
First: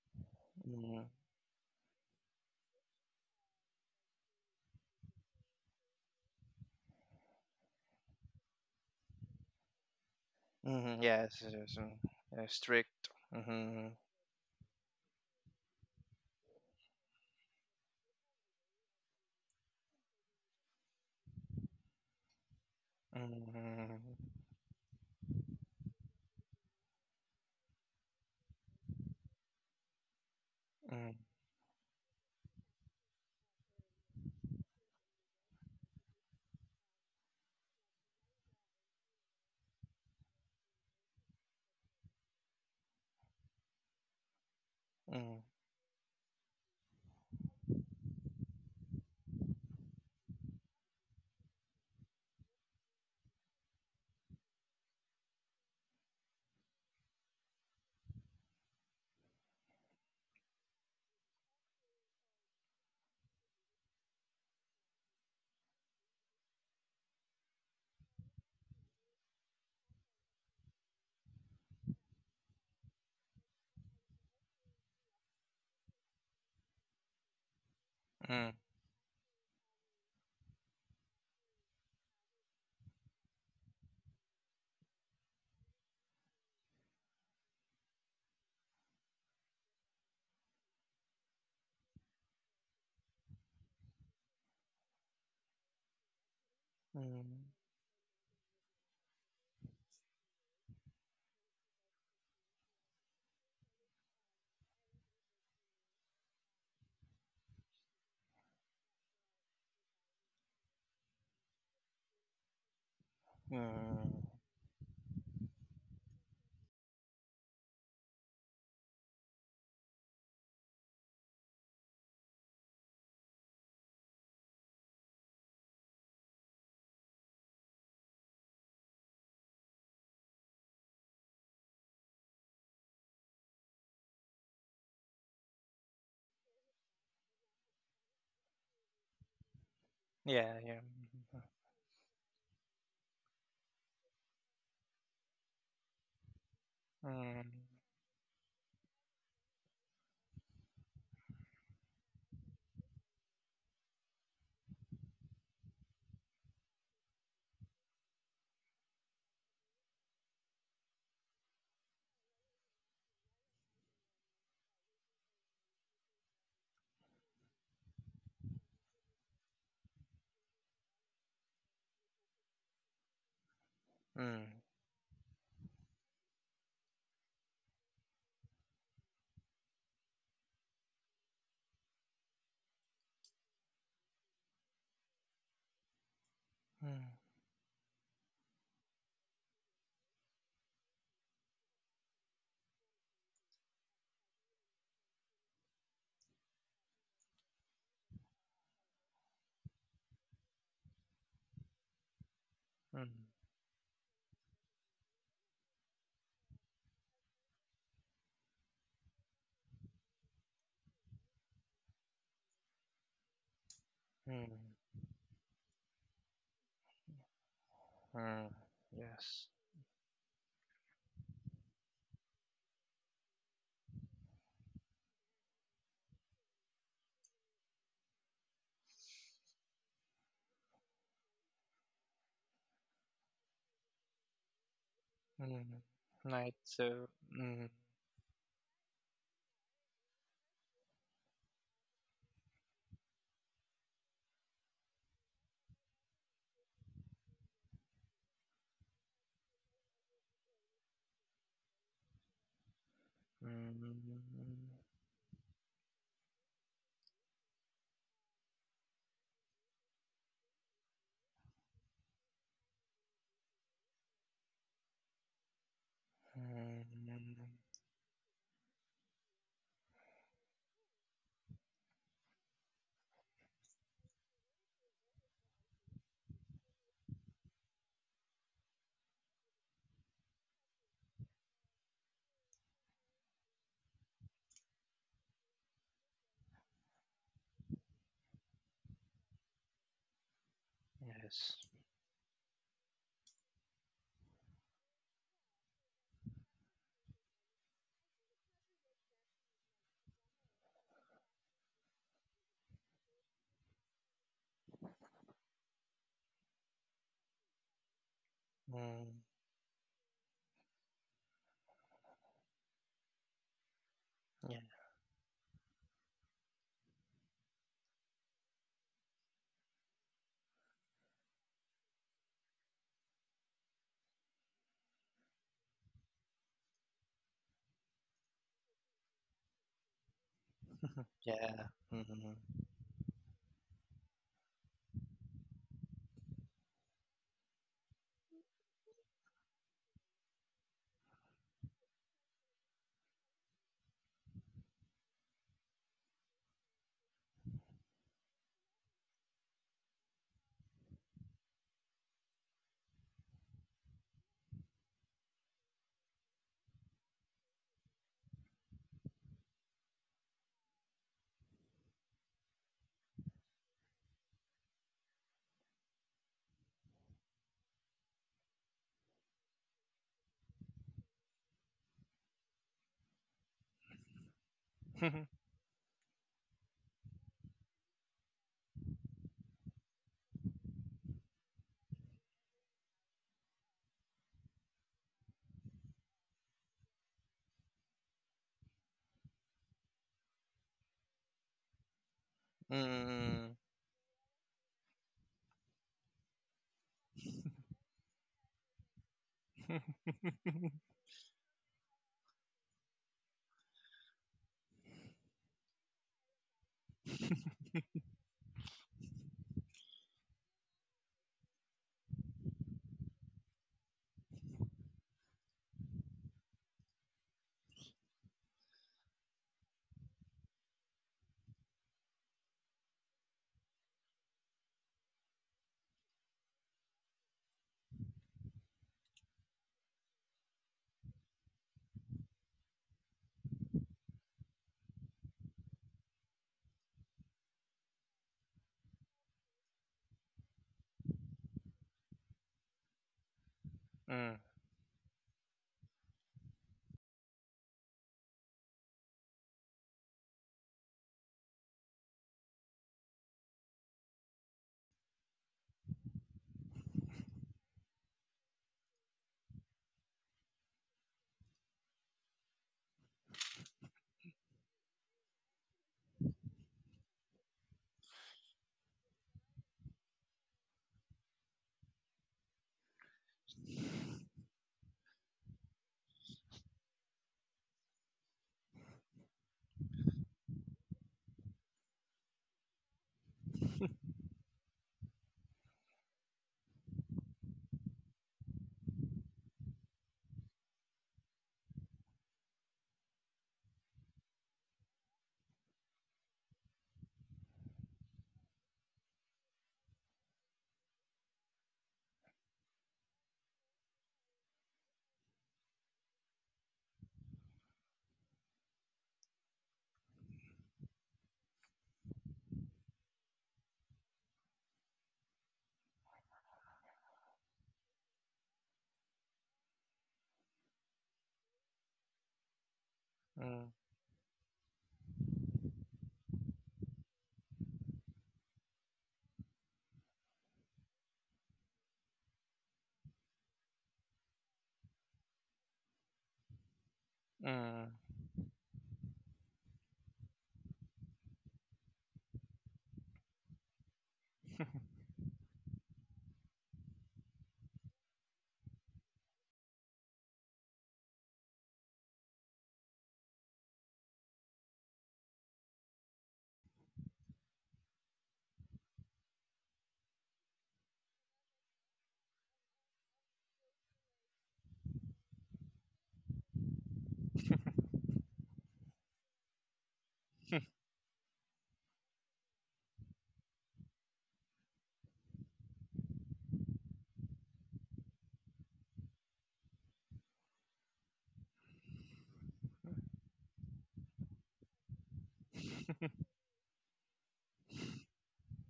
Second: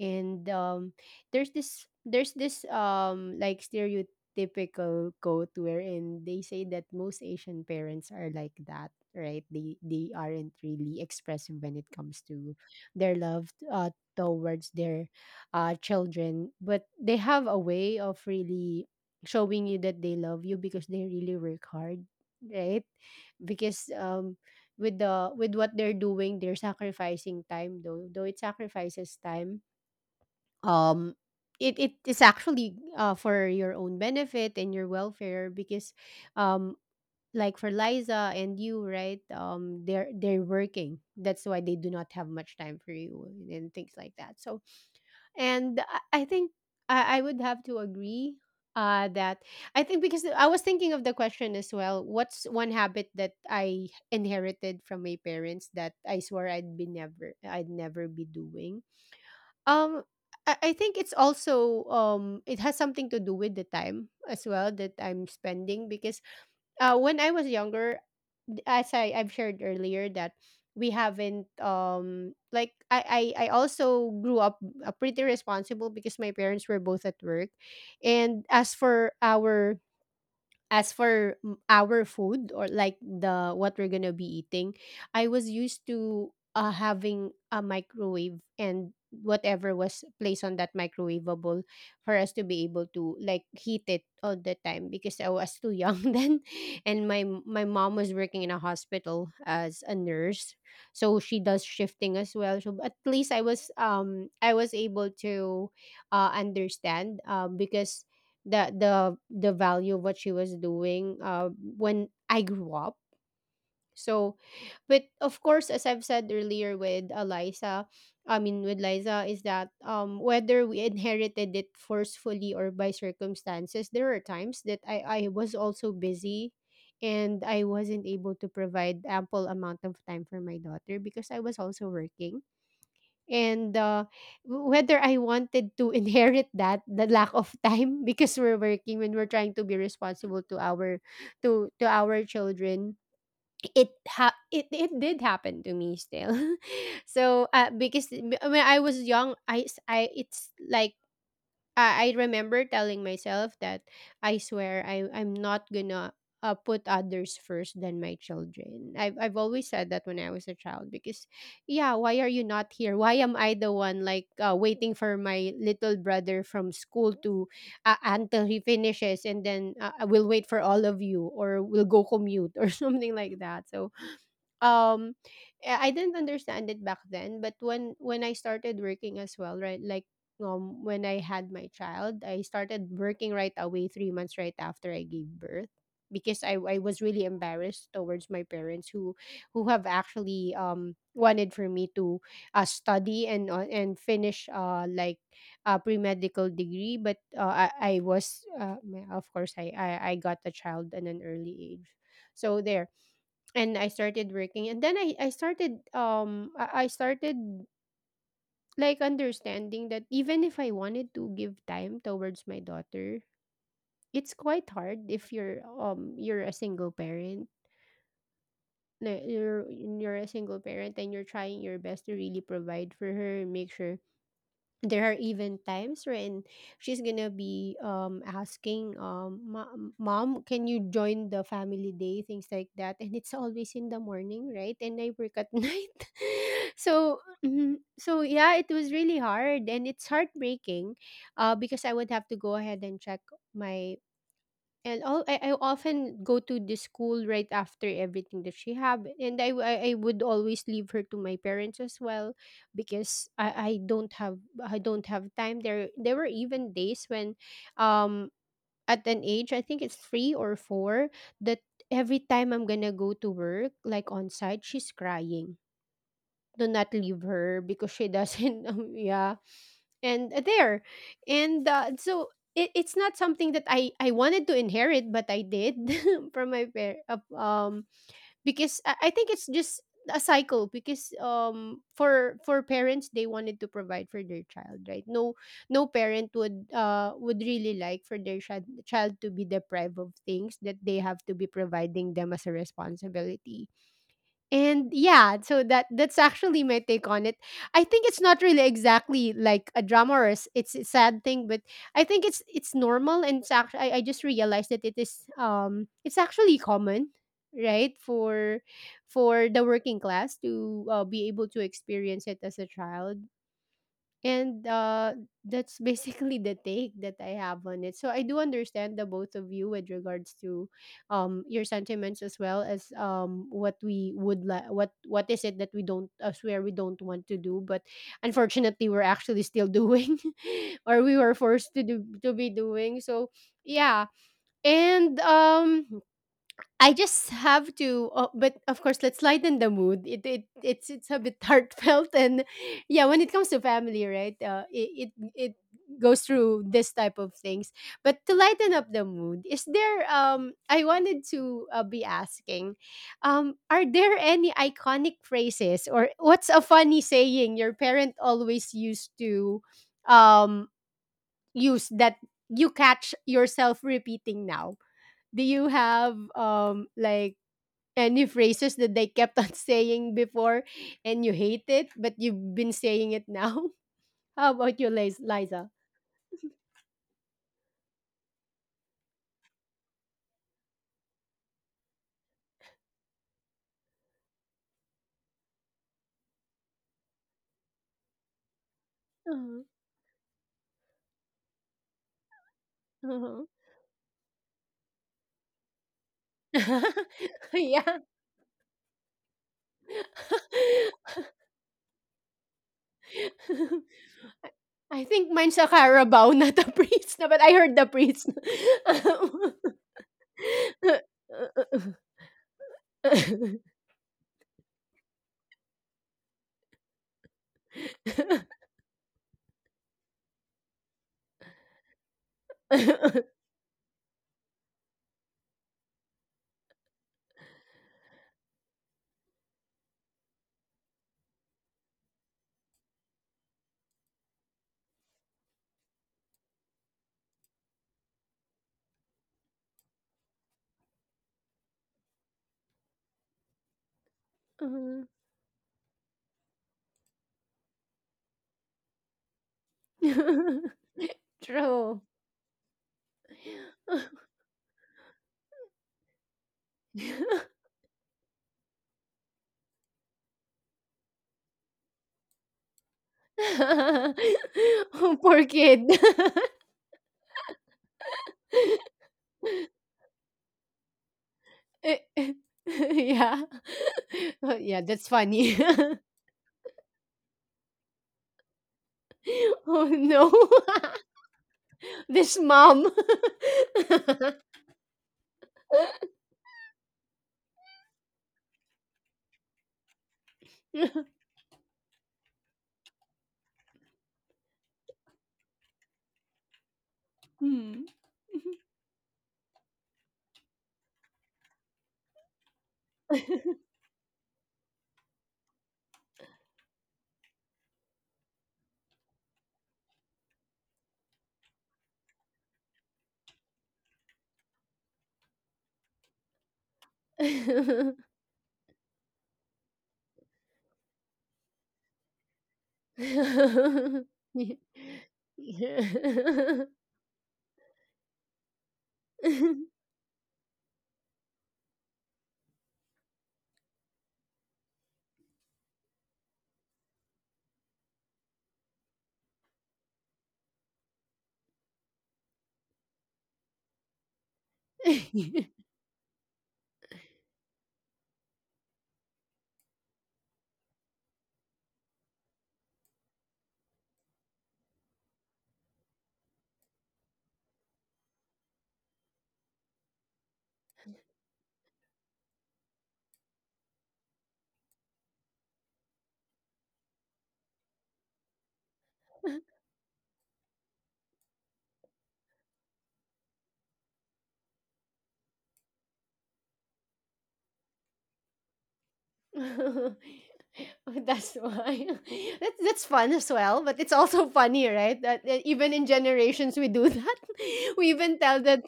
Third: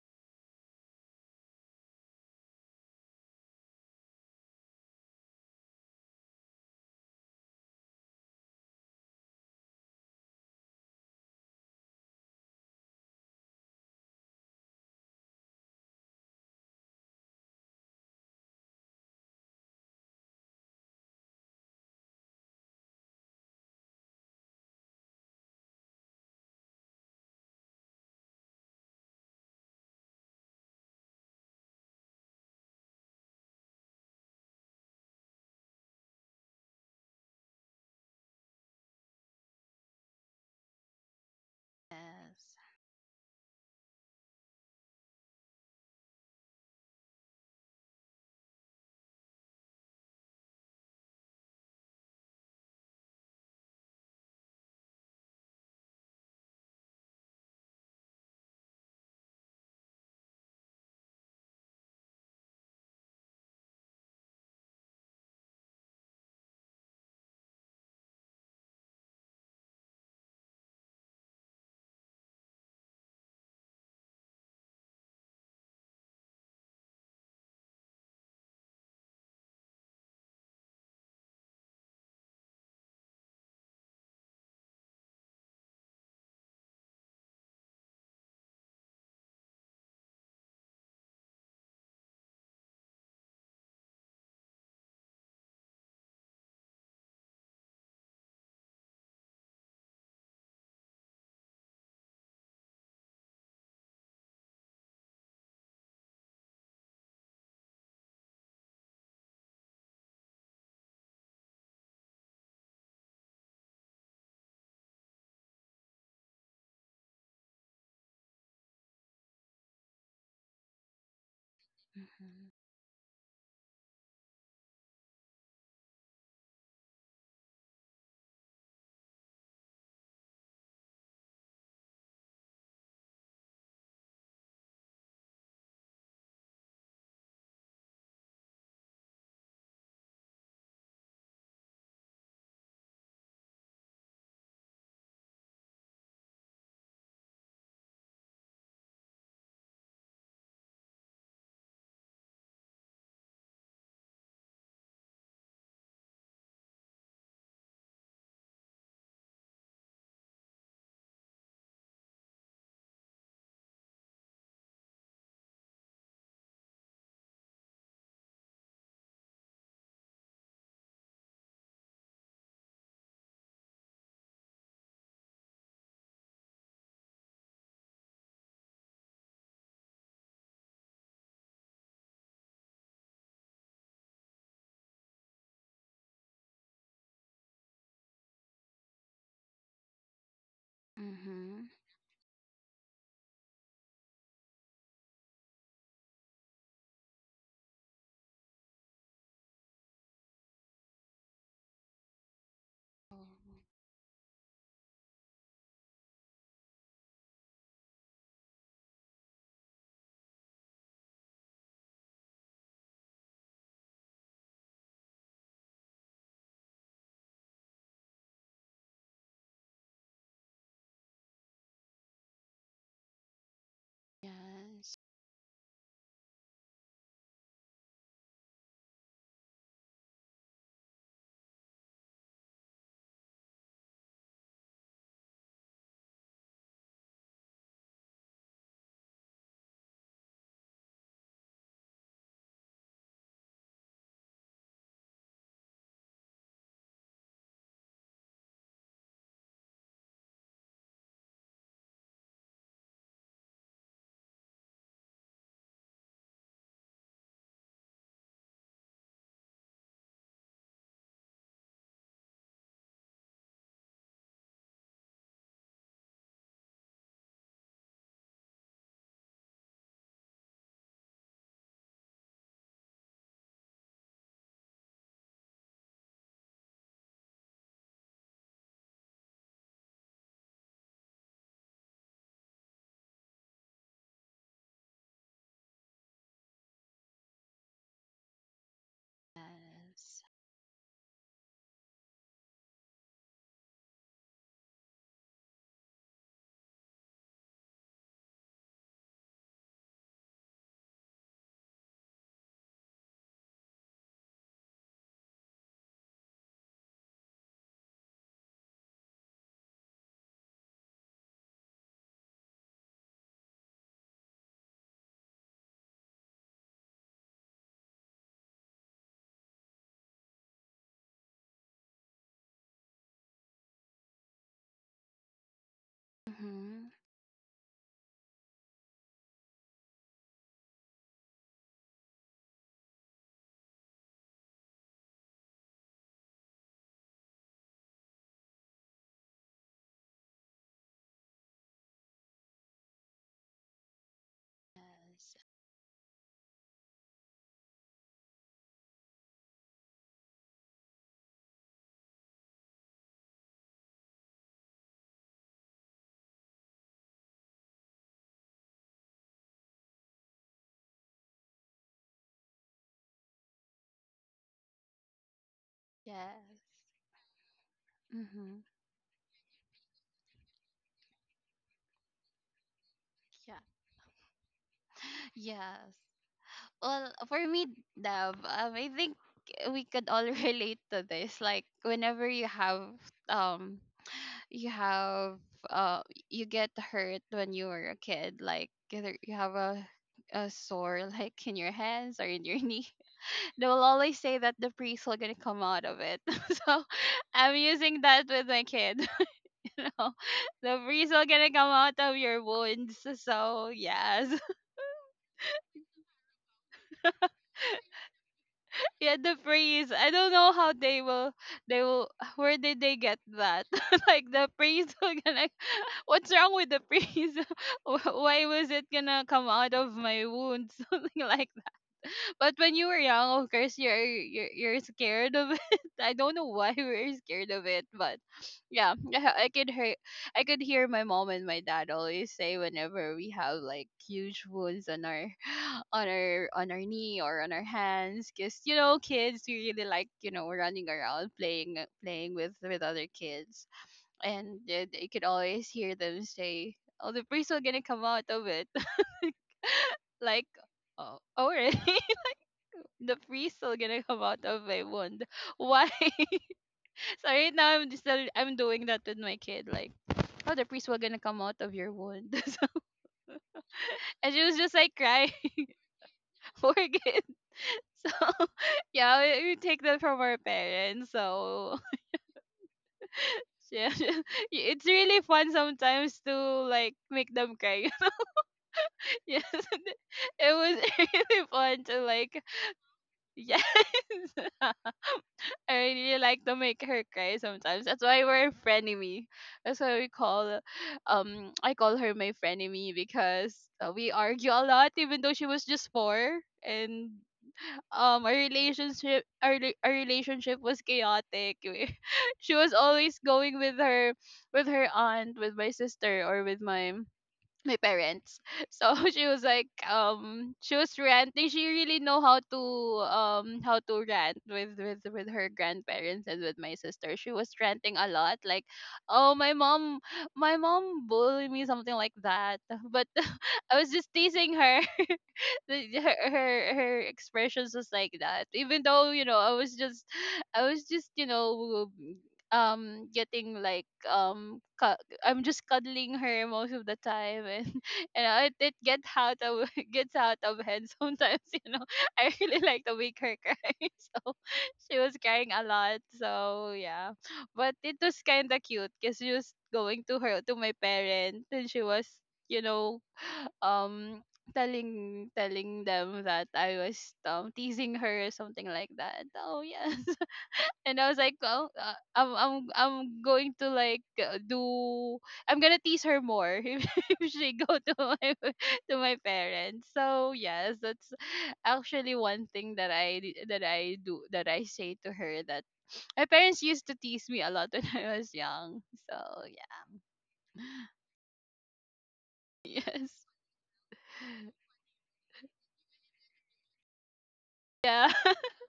Speaker 1: And
Speaker 3: Mm-hmm.
Speaker 1: there's this like stereotypical quote wherein they say that most Asian parents are like that, right? They aren't really
Speaker 3: Mm-hmm. Yes, yes,
Speaker 1: expressive when
Speaker 3: yes,
Speaker 1: it comes
Speaker 3: yeah,
Speaker 1: to
Speaker 3: strict.
Speaker 1: their love
Speaker 3: Mm-hmm.
Speaker 1: towards their children, but they have a way of really showing you that they love you because they really work hard, right? Because
Speaker 3: Mm-hmm.
Speaker 1: with the with what they're doing, they're sacrificing time though. Though it sacrifices time,
Speaker 3: Mm-hmm.
Speaker 1: um, it it is actually for your own benefit and your welfare because, um, like for Liza and you, right? They're working. That's why they do not have
Speaker 2: Yes.
Speaker 1: much time for you and things like that. So and I think I would have to agree that I think because I was thinking of the question as well. What's one habit that I inherited from my parents that I swore I'd never be doing? Um, I think it's also it has something to do with the time as well that I'm spending because when I was younger, as I've shared earlier that we haven't like I also grew up pretty responsible because my parents were both at work, and
Speaker 3: Mm-hmm.
Speaker 1: as for our as for our food or like the what we're gonna be eating, I was used to having a microwave and whatever was placed on that microwavable for us to be able to like heat it all the time because I was too young then, and
Speaker 3: Mm-hmm.
Speaker 1: my mom was working in a hospital as a nurse, so she does shifting as well. So at least I was able to understand because the the the value of what she was doing when I grew up.
Speaker 3: Mm-hmm.
Speaker 1: So, but of course, as I've said earlier with Eliza, I mean with Liza, is that whether we inherited it
Speaker 2: Mm-hmm.
Speaker 1: forcefully or by circumstances, there are times that I was also busy, and I wasn't able to provide ample amount of time for my daughter because I was also working and whether I wanted to inherit that the lack of time because we're working when we're trying to be responsible
Speaker 3: Yeah, yeah.
Speaker 1: to our children it it it did happen to me still so
Speaker 3: Mm-hmm.
Speaker 1: because when I was young it's like I remember telling myself that I swear I'm not gonna put others first than my children. I've always said that when I was a child because yeah, why are you not here? Why am I the one like waiting for my little brother from school to until he finishes and then I will wait for all of you or we'll go commute or something like that. So
Speaker 3: Mm-hmm.
Speaker 1: um I didn't understand it back then, but when I started working as well, right? Like when I had my child, I started working right away 3 months right after I gave birth because I was
Speaker 3: Mm-hmm.
Speaker 1: really embarrassed towards my parents who have actually wanted for
Speaker 2: Mm-hmm.
Speaker 1: me to study and and finish like a pre-medical degree but I was of course I, I got a child at an early age. So there
Speaker 2: Oh,
Speaker 1: and I started working and then I started I started like understanding that even if I wanted to give time towards my daughter, it's
Speaker 3: Mm-hmm.
Speaker 1: quite hard if you're you're a single parent.
Speaker 3: Mm-hmm.
Speaker 1: Like,
Speaker 3: Yes.
Speaker 1: you're a single parent and you're trying your best to really provide for her and make sure
Speaker 2: yes.
Speaker 1: there are even times when she's gonna be asking ma mom can you join the family day things like that and it's always in the morning right and I work at night
Speaker 3: Mm-hmm. Night. So.
Speaker 1: so
Speaker 3: Mm-hmm.
Speaker 1: mhm. So yeah it was really hard and it's heartbreaking because I would have to go ahead and check my and all I often go to the school right after everything that she have, and I would always leave her to my parents as well, because
Speaker 3: Mm,
Speaker 1: I don't have time. There were even days when, um, at an age I think it's three or four that every time I'm gonna go to work like on site, she's crying. "Do
Speaker 3: mm.
Speaker 1: not leave her," because she doesn't. Yeah, and there and so it, It's not something that I wanted to inherit, but I did from my parents. um because I think it's just a cycle, because for parents, they wanted to provide for their child, right? No no parent would really like for their child to be deprived of
Speaker 2: Yes.
Speaker 1: things that they have to be
Speaker 3: Yes.
Speaker 1: providing them as a responsibility. And yeah, so that's actually my take on it. I think it's not really exactly like a drama or a it's a sad thing, but I think it's normal, and it's actually I just realized that it is it's actually common, right?
Speaker 3: Mm,
Speaker 1: For the working class to be able to experience it as a child, and
Speaker 3: yeah.
Speaker 1: that's basically the take that I have on it. So I do understand the both of you with regards to your sentiments, as well as what we would like, what is it that we don't swear we
Speaker 2: Mm-hmm.
Speaker 1: don't want to do, but unfortunately we're actually still doing, or we were
Speaker 3: Yeah.
Speaker 1: forced to do, to
Speaker 3: Mm.
Speaker 1: be doing. So yeah. And I just have to, but of course, let's lighten the mood. It's a bit heartfelt, and yeah, when it comes to family, right? Uh, it, it
Speaker 2: Yes.
Speaker 1: it goes through this type of things. But to lighten up the mood, is there? I wanted to be asking, are there any iconic phrases, or what's a funny saying your parent always used to, um, use that you catch yourself repeating now? Do you have
Speaker 2: Yes.
Speaker 1: like any
Speaker 2: Mm-hmm.
Speaker 1: phrases that they kept on saying before, and you hate it, but you've been saying it
Speaker 2: Yeah.
Speaker 1: now? How about you, Liza?
Speaker 2: Yes. Well, for me, Dab, I think we could all relate to this. Like whenever you have, um, you have, uh, you get hurt when you were a kid. Like either you have
Speaker 1: Uh-huh.
Speaker 2: a sore, like in your hands or in your knee,
Speaker 1: Uh-huh.
Speaker 3: Mm.
Speaker 2: they will always say that the priest will gonna come out of it. So I'm using
Speaker 1: Yeah.
Speaker 2: that with my kid. You know, the priest will gonna come out of your wounds. So yes,
Speaker 1: I think mine's a Carabao, not a priest. No, but I heard the priest.
Speaker 2: yeah, the priest. I don't know how they will. They will. Where did they get that? Like the priest will gonna. What's wrong with the priest? Why was it gonna come out of my wounds? Something like. But when you were young, of course, you're scared of it. I don't know why we were scared of it, but yeah, yeah, I could hear my mom and my dad always say whenever we have like huge wounds on our on our knee or on our hands, because you know kids, we really like, you know, running around playing, with other kids,
Speaker 3: Mm. Mm.
Speaker 2: and you could always hear them say, "Oh, the priest will gonna come out of it," like. Oh, already,
Speaker 1: True.
Speaker 2: the free still gonna come out of my wound. Why? So right now I'm just still I'm doing that with my kid, like, oh, the priest will gonna come out of your wound. So and she was just like crying.
Speaker 1: Oh, poor kid.
Speaker 2: Poor kid. So yeah, we take that from our parents. So
Speaker 1: Eh, eh, yeah.
Speaker 2: yeah,
Speaker 1: Oh,
Speaker 2: it's
Speaker 1: yeah, that's
Speaker 2: really fun
Speaker 1: funny.
Speaker 2: sometimes to like make them cry. Yes.
Speaker 1: Oh no.
Speaker 2: It was really fun to
Speaker 1: This
Speaker 2: like
Speaker 1: mom.
Speaker 2: yes. I really like to make her cry sometimes. That's why we're frenemy. That's why we call, I call her my frenemy because we argue a lot, even though she was just four, and our relationship, our our relationship was chaotic. She was always going with her aunt, with my sister, or with my parents. So she was like, she was ranting. She really know how to rant with with her grandparents and with my sister. She was ranting a lot, like, oh, my mom, bullied me, something like that. But I was just teasing her. Her, her expressions was like that, even though, you know, I was just I was just, you know, getting like I'm just cuddling her most of the time, and
Speaker 3: Mm.
Speaker 2: and I, it get out of gets out of hand sometimes you know, I really like to make her cry. So she was crying a lot, so yeah. But it was kind of cute because she was going to her to my parent, and she was, you know, um telling them that I was teasing her or something like that. Oh yes, and I was like, well, I'm going to like do I'm gonna tease her more if she go to my to my parents. So yes, that's actually one thing that that I do, that I say to her, that my parents used to tease me a lot when I was young. So yeah,
Speaker 1: That's why. That's fun
Speaker 2: yes,
Speaker 1: as well, but it's also funny, right, that that even in generations we do that. We
Speaker 2: yeah,
Speaker 1: even tell that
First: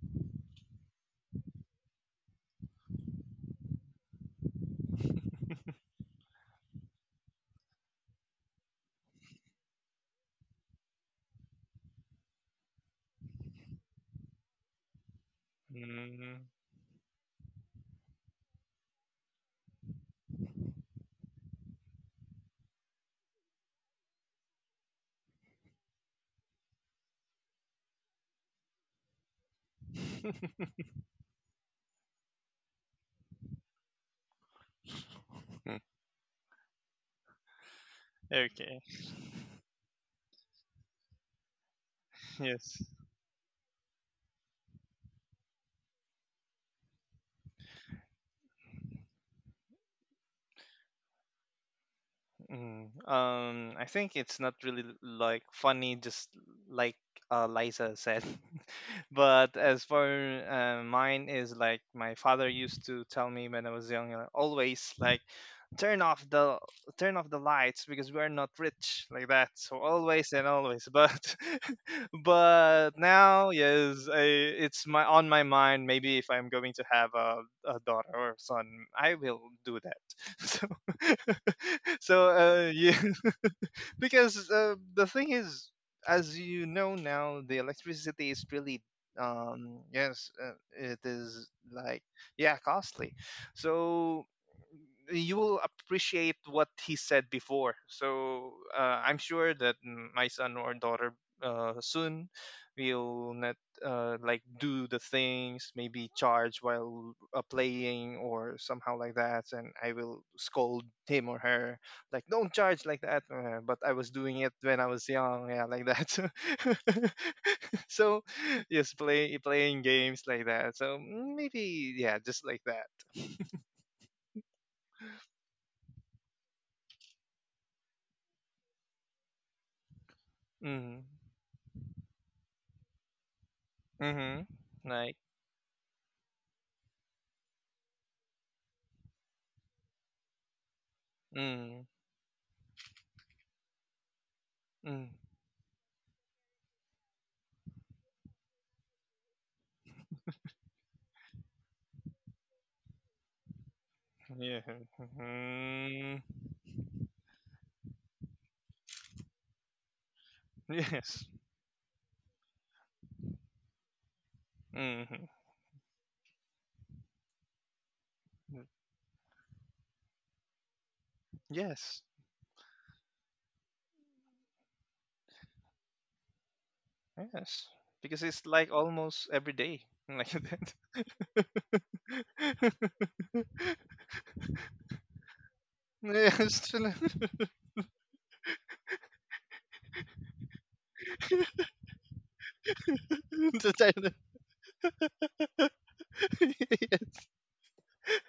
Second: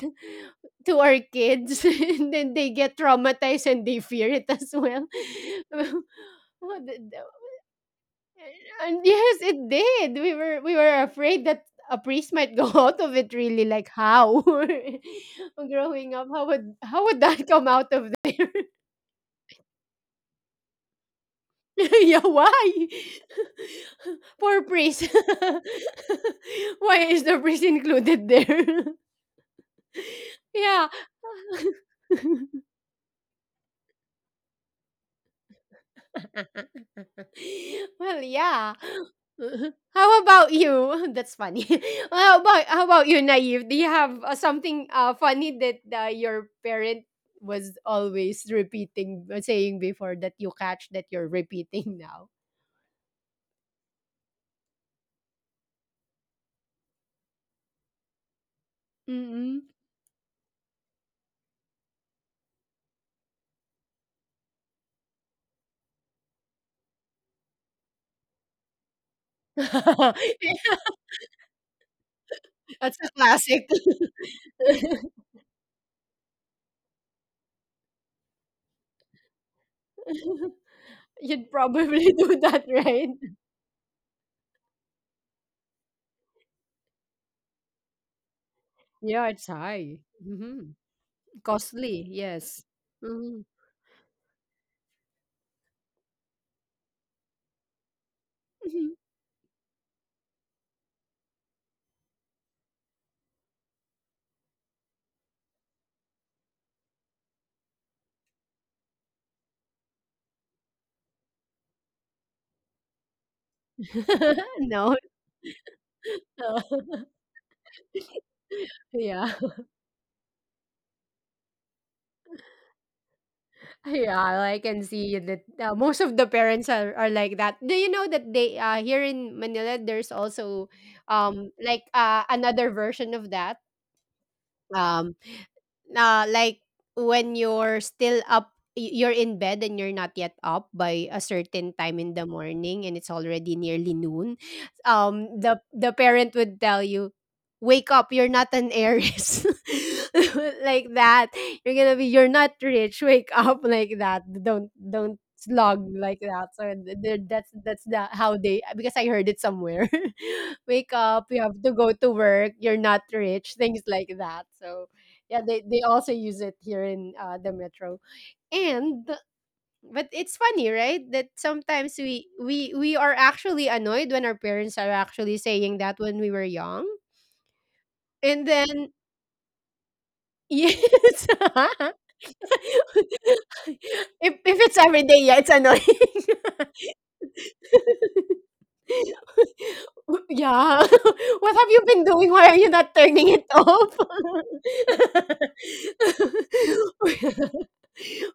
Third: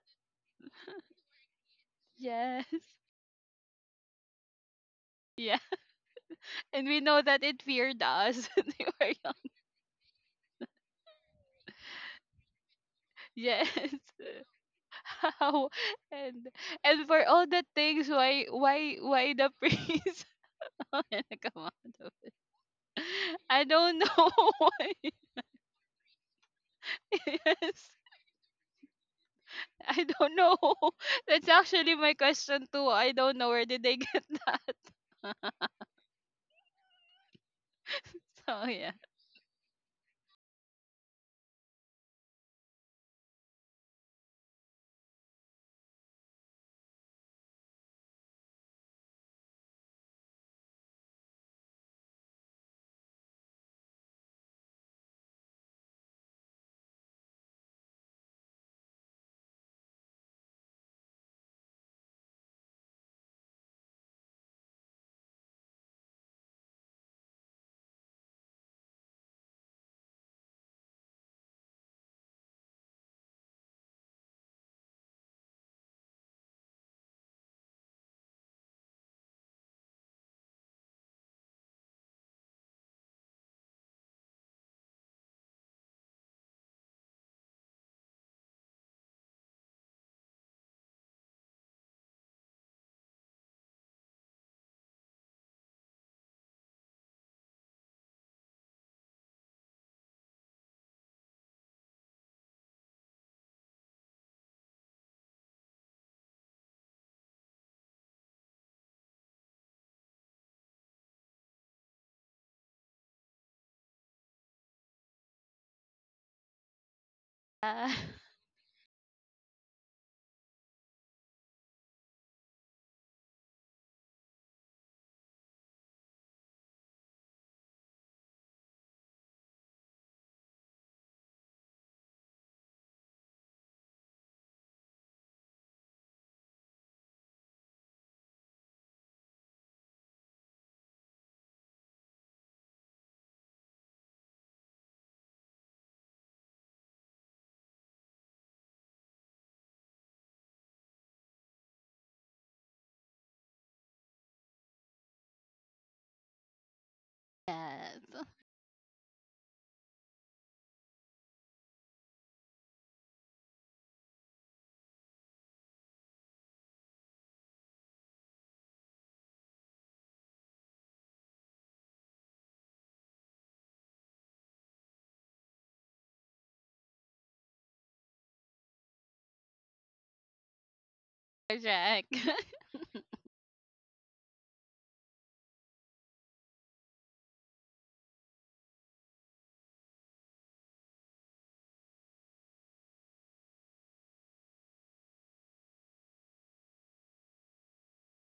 Speaker 1: to our kids, and then
Speaker 2: yes.
Speaker 1: they get traumatized and they fear it as well.
Speaker 2: Yeah.
Speaker 1: Oh,
Speaker 2: And we know that it feared us when we
Speaker 1: and
Speaker 2: were
Speaker 1: yes
Speaker 2: young.
Speaker 1: it did, we were afraid that a priest might go out of it. Really,
Speaker 2: Yes.
Speaker 1: like how?
Speaker 2: How
Speaker 1: Growing up,
Speaker 3: Mm.
Speaker 2: and
Speaker 1: how
Speaker 2: and
Speaker 1: would
Speaker 2: for
Speaker 1: that
Speaker 2: all the
Speaker 1: come out
Speaker 2: things,
Speaker 1: of?
Speaker 2: why why the priest come out of
Speaker 1: Yeah, why?
Speaker 2: it. I don't know
Speaker 1: Poor priest.
Speaker 2: why.
Speaker 1: Why is the priest
Speaker 2: Yes.
Speaker 1: included there?
Speaker 2: I don't know.
Speaker 1: Yeah.
Speaker 2: That's actually my question too. I don't know where did they get that.
Speaker 1: Well,
Speaker 2: So
Speaker 1: yeah.
Speaker 3: Okay.
Speaker 2: yeah.
Speaker 1: How about you? That's funny.
Speaker 3: Yes.
Speaker 1: How about you, naive? Do you have something funny that your parent was always repeating, saying before that you catch that you're repeating now?
Speaker 3: Mm. I think it's not really like funny, just like Liza said. But
Speaker 1: Mm-hmm.
Speaker 3: as for mine is like my father used to tell me when I was young, always like turn off the turn off the lights because we are not rich, like that. So always and always. But but
Speaker 1: That's a
Speaker 3: now
Speaker 1: classic.
Speaker 3: yes, I, it's my on my mind. Maybe if I'm going to have a daughter or son, I will do that. So
Speaker 1: You'd probably
Speaker 3: so
Speaker 1: do that,
Speaker 3: yeah,
Speaker 1: right?
Speaker 3: because the thing is, as you know now, the electricity is really
Speaker 1: Yeah, it's high.
Speaker 3: yes,
Speaker 1: Hmm.
Speaker 3: it is like
Speaker 1: Costly,
Speaker 3: yeah
Speaker 1: yes.
Speaker 3: costly,
Speaker 1: Hmm.
Speaker 3: so you will appreciate what he said before. So I'm sure that my son or daughter soon will not like do the things, maybe charge while playing or somehow like that. And I will scold him or her like, "Don't charge like that." But I was doing it when I
Speaker 1: No,
Speaker 3: was young, yeah, like that.
Speaker 1: no.
Speaker 2: Uh,
Speaker 3: So yes,
Speaker 1: Yeah.
Speaker 3: playing games like that. So maybe yeah, just like that.
Speaker 1: Yeah, I can see that most of the parents are like that. Do you know that they here in Manila, there's also
Speaker 3: Mhm.
Speaker 1: like another version of that?
Speaker 3: Mhm.
Speaker 1: um.
Speaker 3: Like,
Speaker 1: uh, like when you're still up, you're in bed and you're not yet up by a certain
Speaker 3: mm,
Speaker 1: time in the morning, and it's already nearly noon,
Speaker 3: mm,
Speaker 1: the parent would tell you, "Wake up, you're not an heiress," like that. "You're gonna be, you're not rich, wake up," like that.
Speaker 3: yeah,
Speaker 1: Don't slog like
Speaker 3: mhm,
Speaker 1: that." So that's the
Speaker 2: yes.
Speaker 1: how they, because I heard it somewhere. "Wake up,
Speaker 3: yes,
Speaker 1: you have to go to work, you're not rich," things like that. So
Speaker 3: mhm,
Speaker 1: yeah, they also use it here in the metro.
Speaker 3: mm,
Speaker 1: And but it's funny, right? That sometimes
Speaker 3: yes,
Speaker 1: we are actually annoyed when our parents are actually saying that when we were young.
Speaker 3: yes. Because
Speaker 1: And
Speaker 3: it's like
Speaker 1: then
Speaker 3: almost every day, like
Speaker 1: yes.
Speaker 3: that.
Speaker 2: Correct.
Speaker 1: If it's every day, yeah, it's annoying.
Speaker 3: Yes, true.
Speaker 1: Yeah. What have you been doing? Why are you not turning it
Speaker 3: The
Speaker 1: off?
Speaker 3: Thailand. Yes,
Speaker 1: We're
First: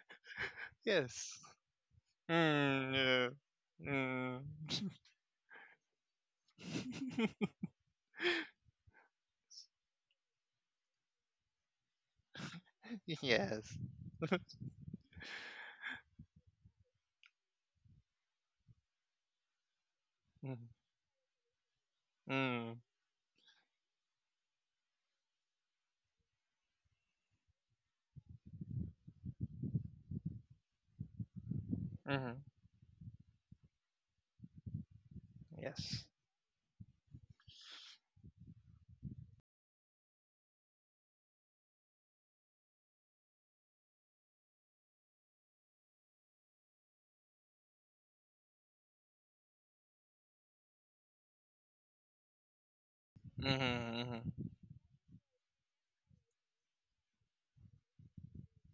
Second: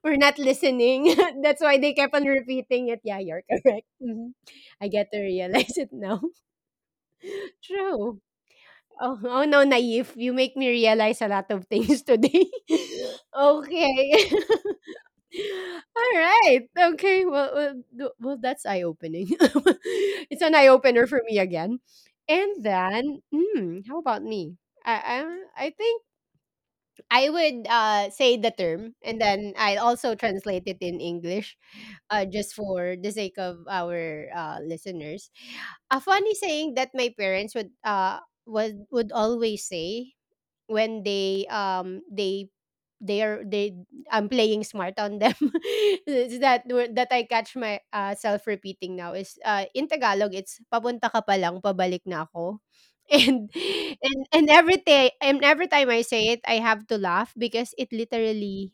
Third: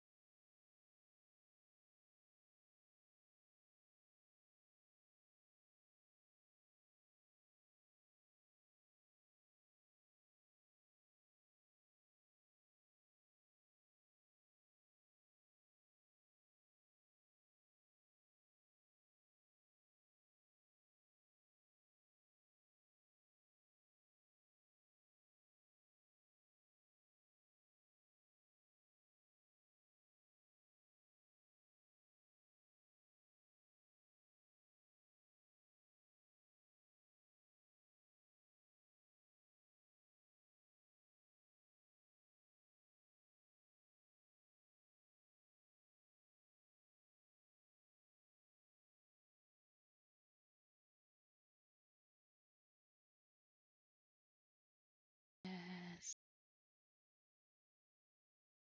Speaker 1: we're not listening.
Speaker 3: yes.
Speaker 1: That's why they kept on repeating it. Yeah,
Speaker 3: Mm,
Speaker 1: you're correct.
Speaker 3: yeah.
Speaker 1: Mhm.
Speaker 3: Mm.
Speaker 1: I get to realize it now. True. Oh, oh no, naive. You make me realize a lot of things today.
Speaker 3: Yes.
Speaker 1: Okay. All right. Okay. Well, well, well, that's eye opening.
Speaker 3: Mm,
Speaker 1: It's an eye opener for me again.
Speaker 3: mm,
Speaker 1: And then, mm, how about me? I, I think I would say the term and then I also translate it in English,
Speaker 3: mhm,
Speaker 1: just for the sake of our listeners. A
Speaker 3: yes.
Speaker 1: funny saying that my parents would always say when they are they I'm playing smart on them. It's that word that I catch my self repeating now is in Tagalog, it's "papunta ka pa lang, pabalik na ako." And
Speaker 3: Mm-hmm,
Speaker 1: and
Speaker 3: mm-hmm.
Speaker 1: every day and every time I
Speaker 2: Yes.
Speaker 1: say it, I have to laugh, because it literally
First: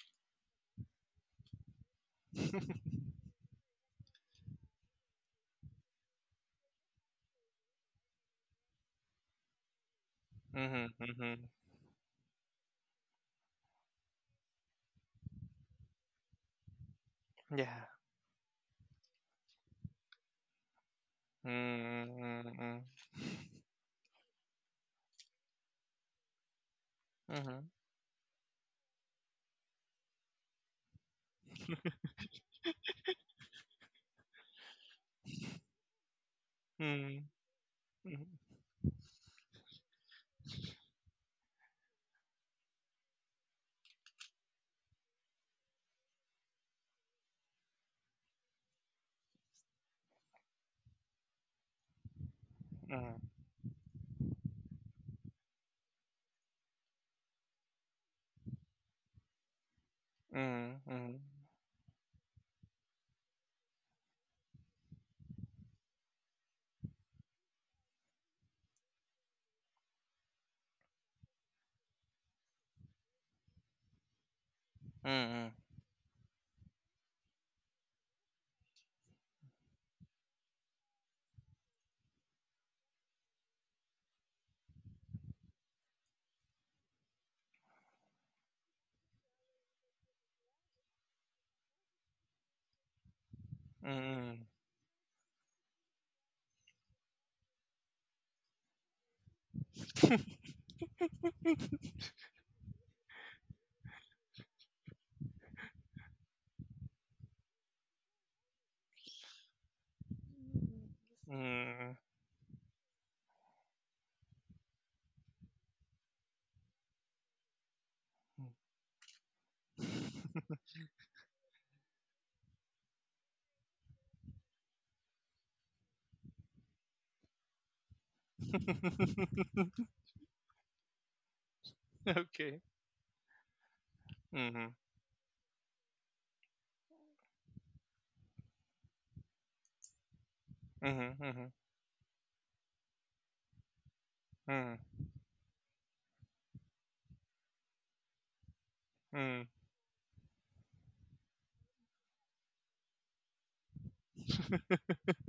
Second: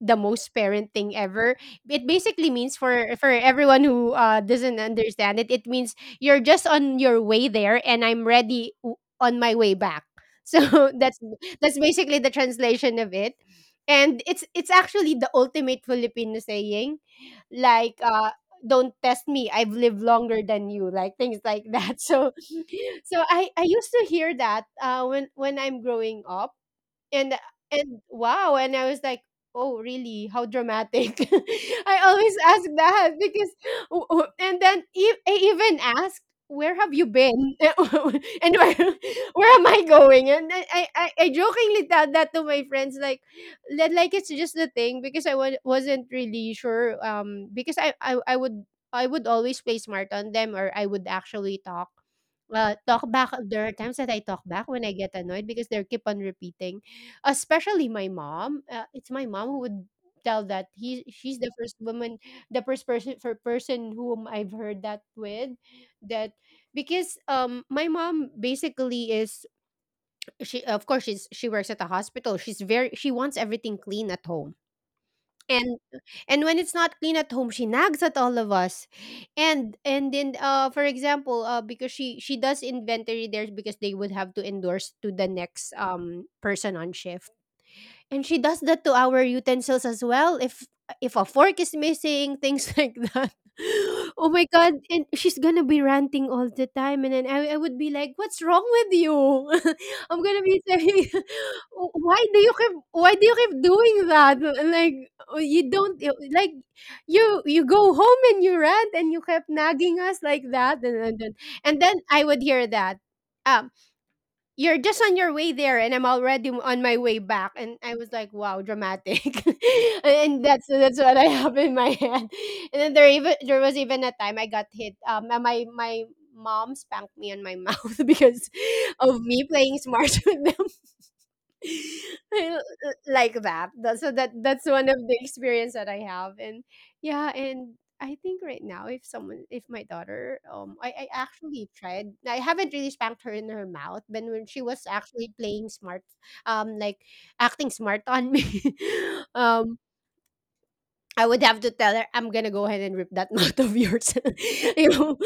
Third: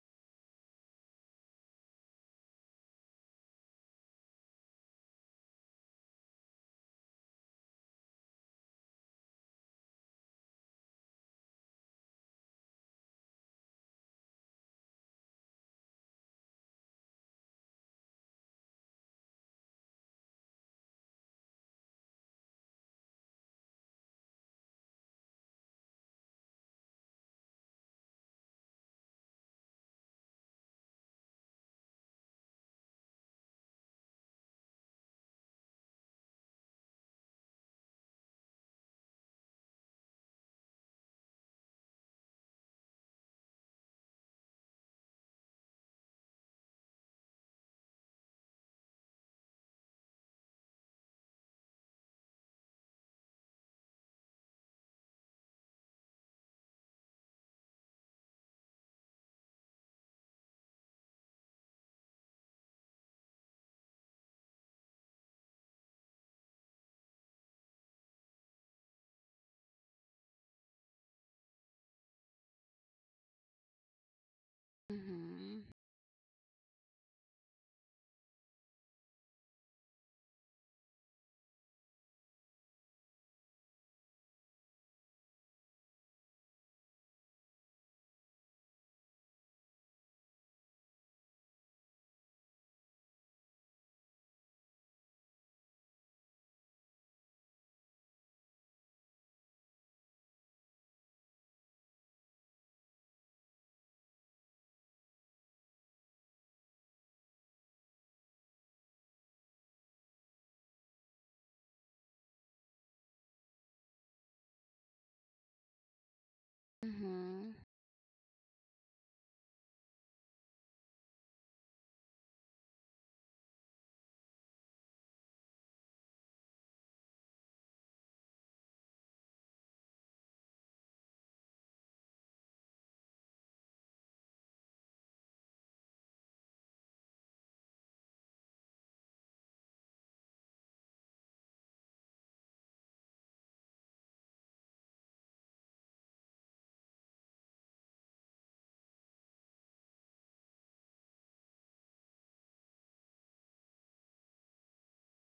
Speaker 1: the most parent thing ever. It basically means, for everyone who doesn't understand it, it means you're just on your way there, and I'm ready on my way back. So
Speaker 3: Mm-hmm,
Speaker 1: that's basically the translation of it, and it's actually the ultimate Filipino saying,
Speaker 3: yeah.
Speaker 1: like "Don't test me, I've lived longer than you," like things like that. So
Speaker 3: Mm-mm-mm.
Speaker 1: so I used to hear that when I'm growing up, and
Speaker 3: Mm-hmm.
Speaker 1: and wow, and I was like, "Oh really, how dramatic," I always ask that, because and then I even asked, "Where have you
Speaker 3: Mm-hmm.
Speaker 1: been?" and Where am I going?" And I, I jokingly tell that to my friends, like like it's just the thing, because wasn't really sure, because I, I would I would always play smart on them, or I would actually talk, talk
Speaker 3: Mm-hmm.
Speaker 1: back. There are times that I talk back when I get annoyed because they keep on repeating, especially my mom. It's my mom who would tell that, he
Speaker 3: Mm-hmm.
Speaker 1: she's the first woman, the first person, for person whom I've heard that with, that because my mom basically is, she of course she's she works at a hospital. She's very, she wants everything clean at home.
Speaker 3: Mm-hmm.
Speaker 2: Mm-hmm.
Speaker 1: And and when it's not clean at home, she nags at all of us. And then for example, because she does inventory there, because they would have to endorse to the next person on shift, and she does that to our utensils as well. If a fork is missing, things like that. Oh
Speaker 3: Mm-hmm.
Speaker 1: my god! And she's gonna be ranting all the time, and then I would be like, "What's wrong with you?" I'm gonna be saying, "Why do you keep, why do you keep doing that? Like oh, you don't, like you go home and you rant and you kept nagging us like that, and
Speaker 3: Mm-hmm.
Speaker 1: then I would hear that." um "You're just on your way there, and I'm already on my way
Speaker 2: Mm-hmm.
Speaker 1: back," and I was like, "Wow, dramatic." And that's what I have in my head. And then there, even there was even a time I got hit, my my mom spanked me on my mouth because of me playing smart with them,
Speaker 3: Okay.
Speaker 1: like that. So that
Speaker 3: Mm-hmm.
Speaker 1: that's one of the experience that I have, and yeah, and I think right now, if someone, if my daughter, I
Speaker 3: Mm-hmm. Mm-hmm.
Speaker 1: actually tried. I haven't really spanked her in her mouth, but when she was
Speaker 3: Mm-hmm.
Speaker 1: actually playing smart, like acting smart on me,
Speaker 3: Mm.
Speaker 1: um, I would have to tell her, "I'm gonna go ahead and rip that mouth of yours." You know,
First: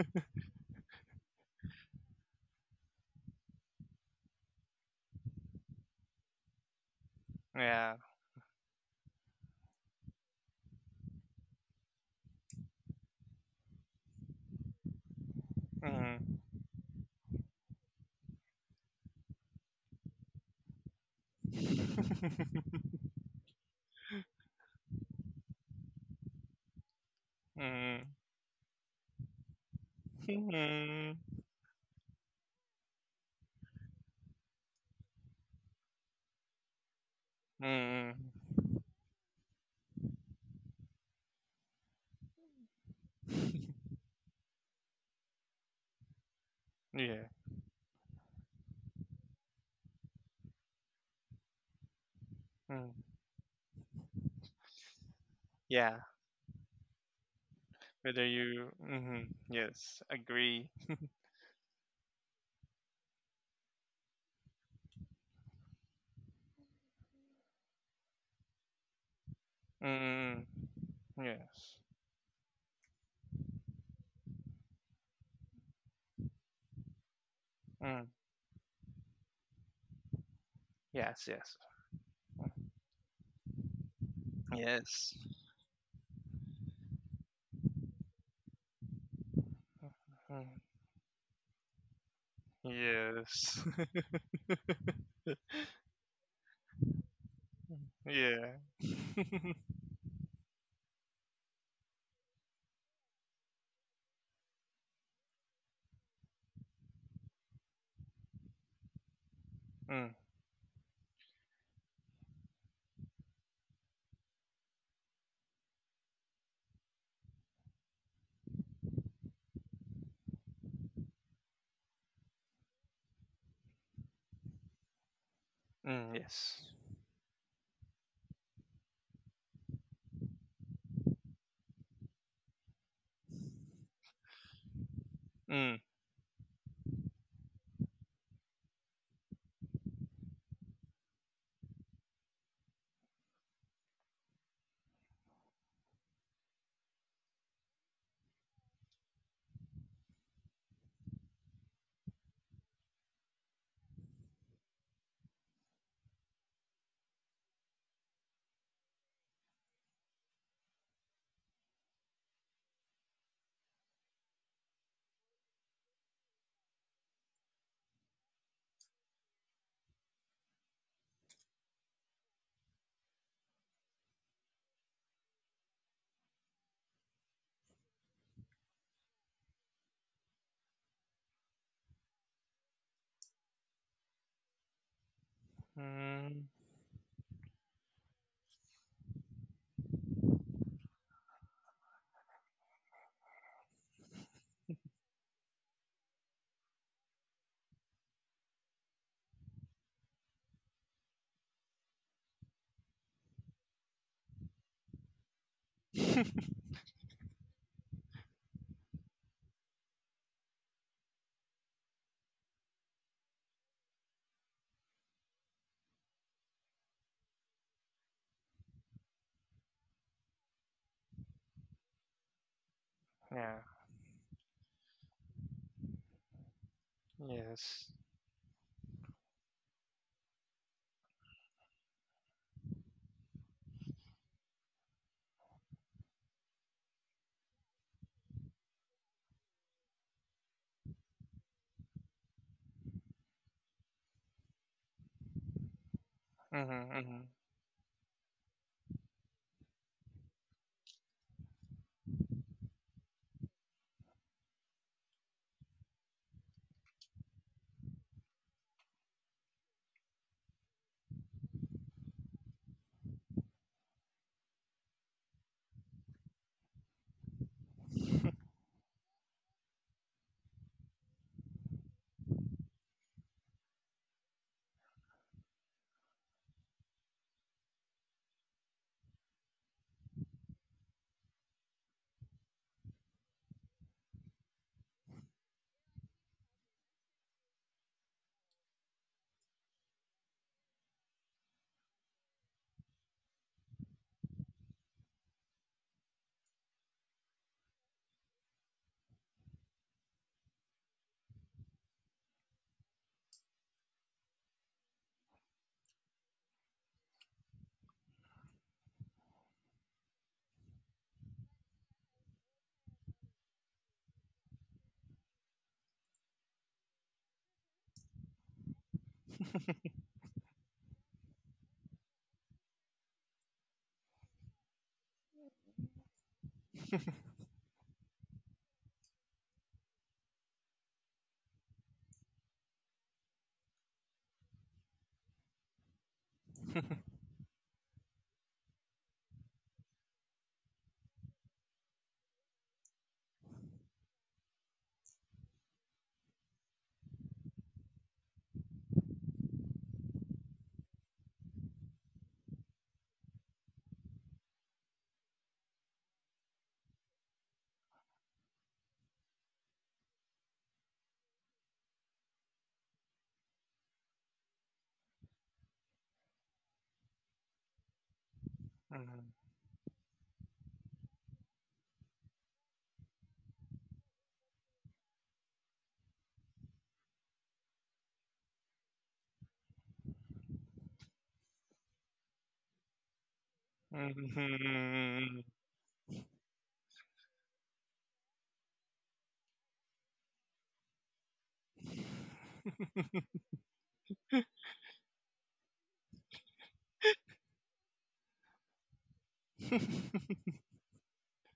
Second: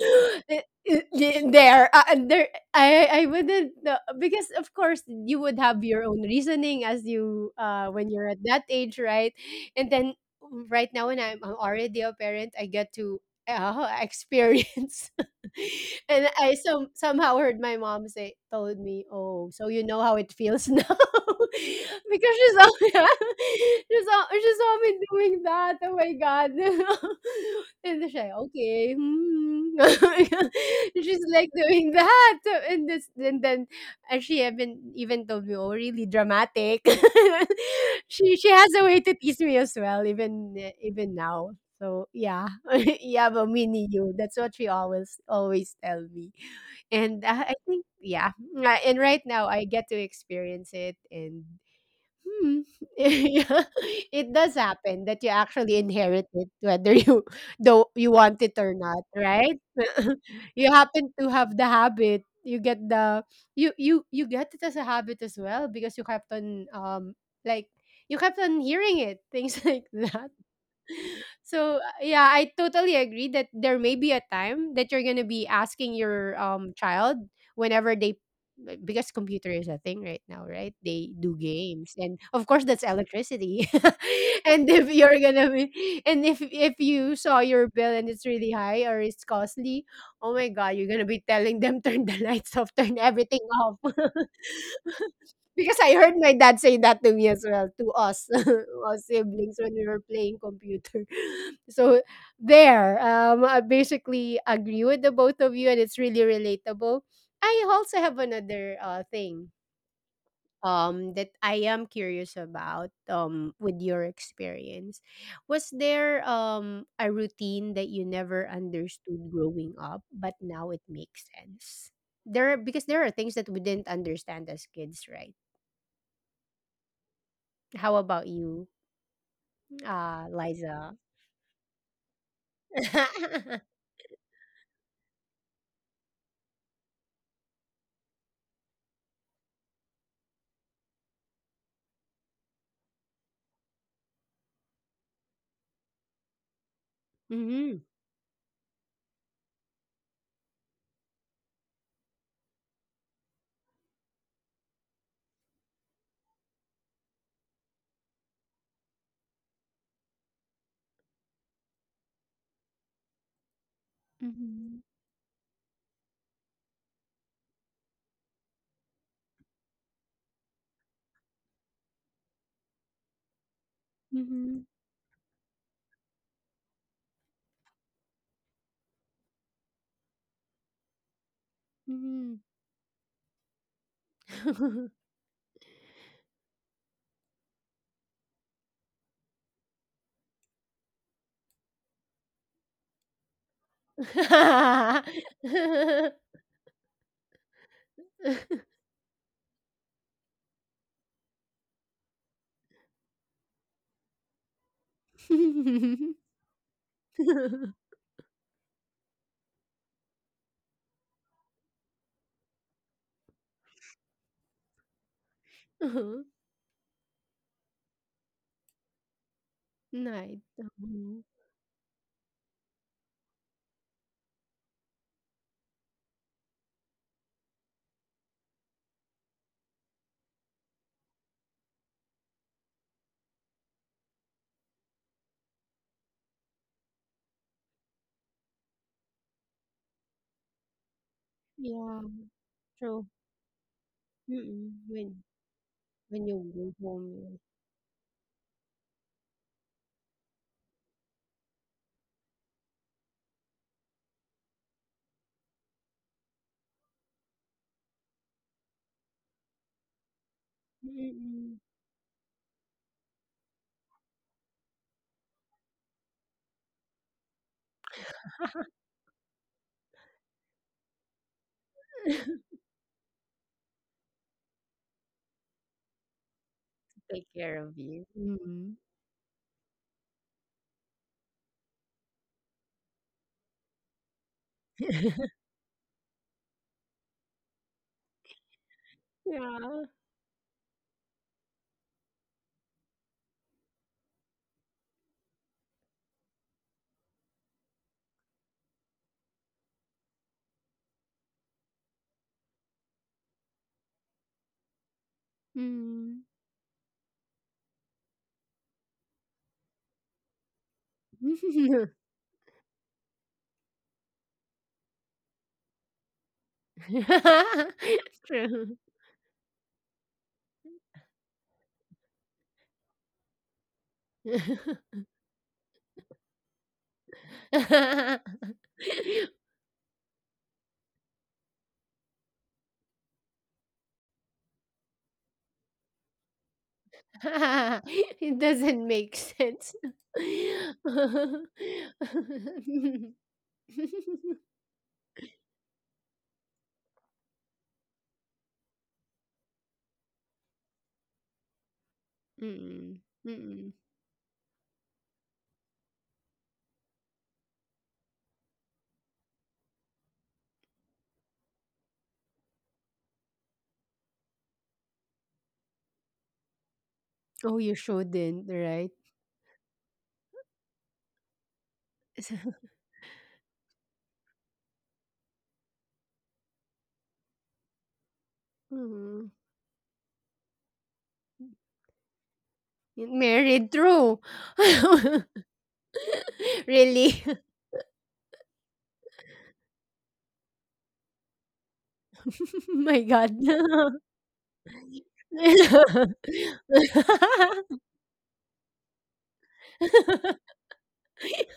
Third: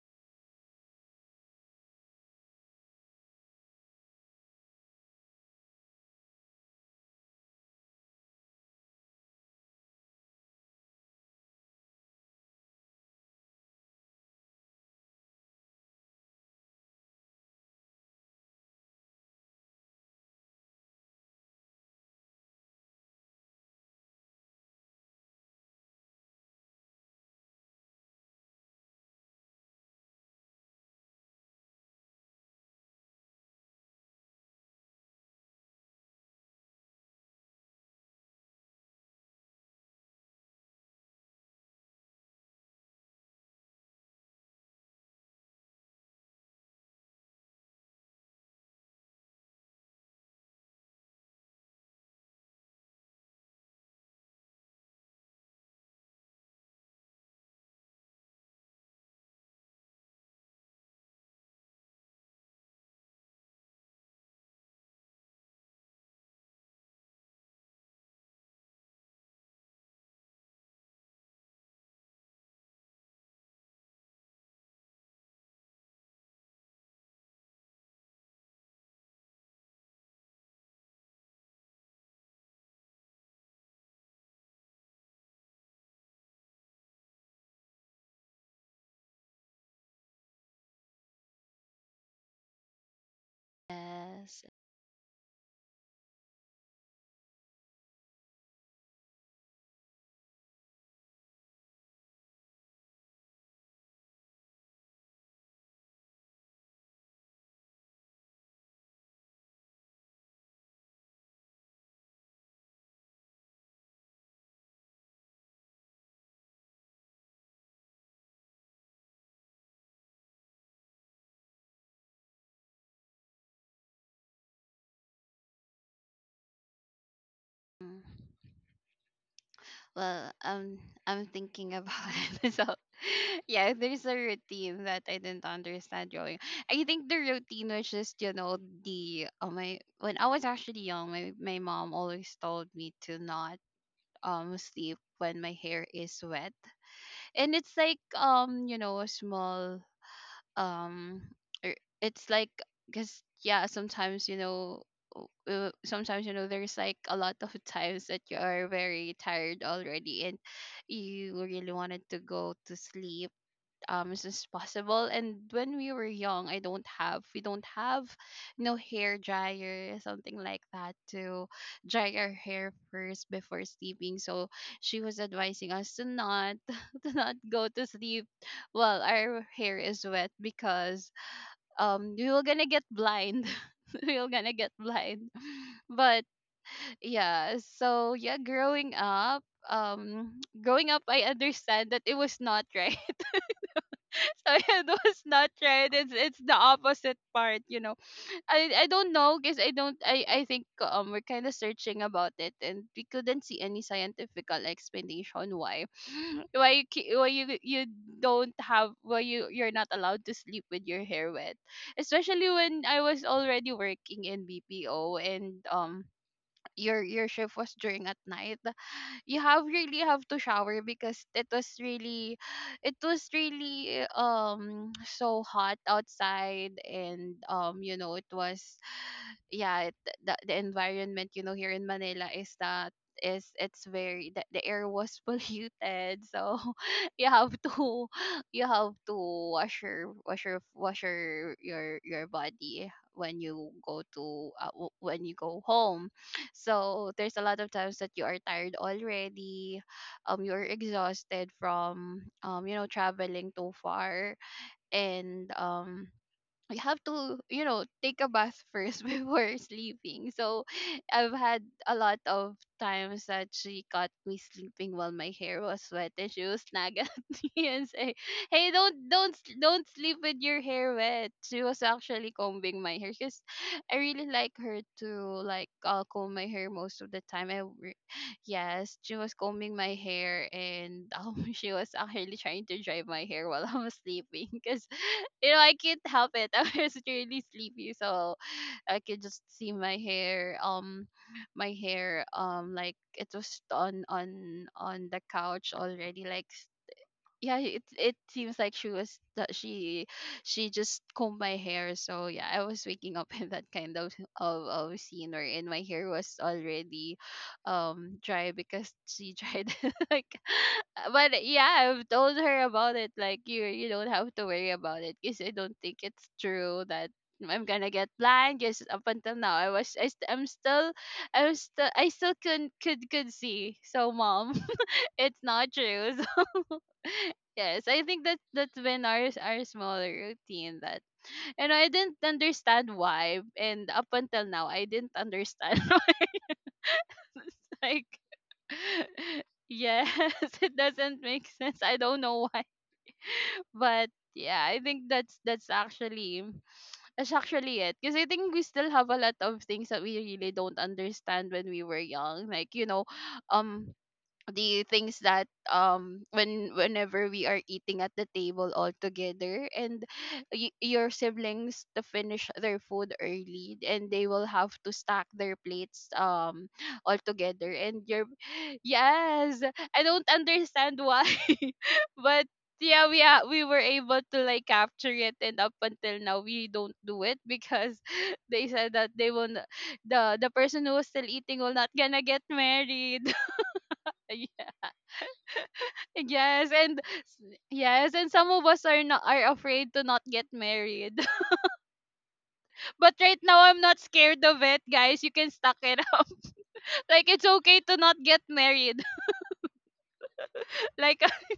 Speaker 1: i- there, and there, I wouldn't because of course you would have your own reasoning as you,
Speaker 3: Yeah.
Speaker 1: when you're at that age, right? And then right now, when I'm already a parent, I get to experience
Speaker 3: Mm-hmm.
Speaker 1: and I, some somehow heard my mom say, told me, "Oh, so you know how it feels now." Because she's all, yeah, she's all, she's always doing that. Oh my god.
Speaker 3: Mm-hmm.
Speaker 1: And she's like, "Okay, hmm." She's like doing that. So, and this and then and she even even told me, "Oh, really dramatic." she
Speaker 3: Mm-hmm.
Speaker 1: she has a way to tease me as well, even even now. So yeah, yeah, but me and you. That's what she always tell me.
Speaker 3: Yeah.
Speaker 1: And uh, I think yeah, and right now I get to experience it, and hmm,
Speaker 3: Mm.
Speaker 1: yeah, it does happen that you actually
Speaker 3: Yeah.
Speaker 1: inherit it, whether you
Speaker 3: Whether
Speaker 1: want it
Speaker 3: you
Speaker 1: or not,
Speaker 3: mm-hmm.
Speaker 1: right?
Speaker 3: Yes, agree.
Speaker 1: You happen to have the habit. You get the you you you get it as a habit as well because you kept on like you kept on hearing it things like that.
Speaker 3: Mm-hmm. Yes.
Speaker 1: So yeah, I totally agree that there may be a time that you're gonna be asking your child whenever
Speaker 3: Mm.
Speaker 1: they because computer is a thing right now, right? They
Speaker 3: Yes,
Speaker 1: do
Speaker 3: yes.
Speaker 1: games, and of course that's electricity. and if
Speaker 3: Yes.
Speaker 1: you're gonna be and if you saw your bill and it's really high or it's costly, oh
Speaker 3: Mm,
Speaker 1: my god, you're gonna be telling them turn the lights off, turn everything
Speaker 3: yes.
Speaker 1: off.
Speaker 2: Yes.
Speaker 1: Because I heard my dad say that to me as well, to us,
Speaker 3: Yeah.
Speaker 1: us siblings, when we were playing computer. So there, I basically agree with the both of you, and it's really relatable. I also have another thing
Speaker 3: Mm,
Speaker 1: that I am curious about with your experience. Was there a routine that you never understood growing up, but now it makes sense? Because there are things that we didn't understand as kids, right?
Speaker 3: mm, yes.
Speaker 2: Mm.
Speaker 1: How about you,
Speaker 2: Well,
Speaker 1: Liza?
Speaker 2: I'm thinking about it. So yeah, there's a routine that I didn't
Speaker 3: Mm.
Speaker 2: understand growing. I think the routine was just, you know, the oh my, when I was actually young, my mom always told me to not sleep when my hair is wet. And it's
Speaker 1: Mhm.
Speaker 2: like, you know, a small um er, it's like, because yeah, sometimes, you know, sometimes, you know, there's like a lot of times that you are very tired already, and you really wanted to go to sleep as soon as
Speaker 1: Mhm.
Speaker 2: possible. And when we were young, I don't have, we don't have no hair dryer, something like that to dry our hair first before sleeping. So
Speaker 1: Mhm.
Speaker 2: she was advising us to not, to not go to sleep while our hair is wet because we were
Speaker 1: Mhm.
Speaker 2: gonna get blind. We were gonna get blind. But
Speaker 3: Mm.
Speaker 2: yeah, so yeah, growing up I understand that it was not right. So yeah, those not right. It's the opposite part, I don't know because I don't I think we're kind of searching about it and we couldn't see any scientifical explanation why, why you don't have why you're not allowed to sleep with your hair wet, especially when I was already working in BPO, and
Speaker 1: Uh-huh.
Speaker 2: your shift was during at night. You have really have to
Speaker 1: Night.
Speaker 2: shower because
Speaker 1: Mhm.
Speaker 2: it was really, it was
Speaker 3: Yeah.
Speaker 2: really so hot outside, and
Speaker 3: Yes.
Speaker 2: you know it was, yeah it, the environment you know here in Manila is that is it's very the air was polluted, so you have to, you have to wash your wash your wash your your,
Speaker 1: Yeah,
Speaker 2: your body
Speaker 1: true.
Speaker 2: when you go to
Speaker 1: Mm-mm.
Speaker 2: when
Speaker 1: When
Speaker 2: you go home.
Speaker 1: when you
Speaker 3: Mm-hmm,
Speaker 1: go
Speaker 2: So
Speaker 1: home,
Speaker 3: mm-hmm.
Speaker 2: there's a
Speaker 1: yeah.
Speaker 2: lot of times that you are tired already, you're exhausted from you know traveling too far, and you have to you know take a bath first before sleeping. So I've had
Speaker 1: Mm-mm.
Speaker 2: a lot of times that she caught me sleeping while my hair was wet, and she would snag at me and say, hey, don't sleep with your hair wet. She was actually combing my hair because I really like her to like comb my hair most of the
Speaker 1: Take
Speaker 2: time I.
Speaker 1: care of you. Mm-mm.
Speaker 2: Yes, she was combing my hair, and she was actually trying to dry my hair while I was sleeping because you know I can't help it. I was really sleepy, so I could just see
Speaker 1: Yeah.
Speaker 2: my hair, like it was on on the couch already, like yeah, it seems like she was that she just combed my hair. So yeah, I was waking up in that kind of scene wherein my hair
Speaker 1: Mm.
Speaker 2: was already dry because she tried like. But yeah, I've told her about it like you don't have to worry about it because I don't think it's true that I'm gonna get blind.
Speaker 1: True.
Speaker 2: Yes, up until now, I'm still, I still could, not could, could see. So, mom, it's not true. So yes, I think that that's when ours our smaller routine that you know I didn't understand why, and up until now I didn't understand why, like.
Speaker 1: It doesn't make sense.
Speaker 2: Yes, it doesn't make sense. I don't know why, but yeah, I think that's actually that's actually it. Because I think we still have a lot of things that we really don't understand when we were young. Like you
Speaker 1: Mm,
Speaker 2: know,
Speaker 1: mm.
Speaker 2: um, the things that when whenever we are eating at the table all together, and your siblings to finish their food early, and they will have to stack their plates all
Speaker 1: Oh,
Speaker 2: together,
Speaker 1: you
Speaker 2: and you're
Speaker 1: shouldn't, right?
Speaker 2: yes I don't understand why, but yeah we are, we were able to like capture it, and up until now we don't do it because they said that they
Speaker 1: Mm.
Speaker 2: will not, the person who was still eating will not gonna get married.
Speaker 1: Married through.
Speaker 2: Yeah.
Speaker 3: Mhm.
Speaker 2: Yes,
Speaker 1: Really?
Speaker 2: yes, and some of us are not, are afraid to not get married.
Speaker 1: My
Speaker 2: But
Speaker 1: God.
Speaker 2: right now I'm
Speaker 1: Yeah,
Speaker 2: not scared of it, guys. You can stuck it up. Like it's okay to not get married. Like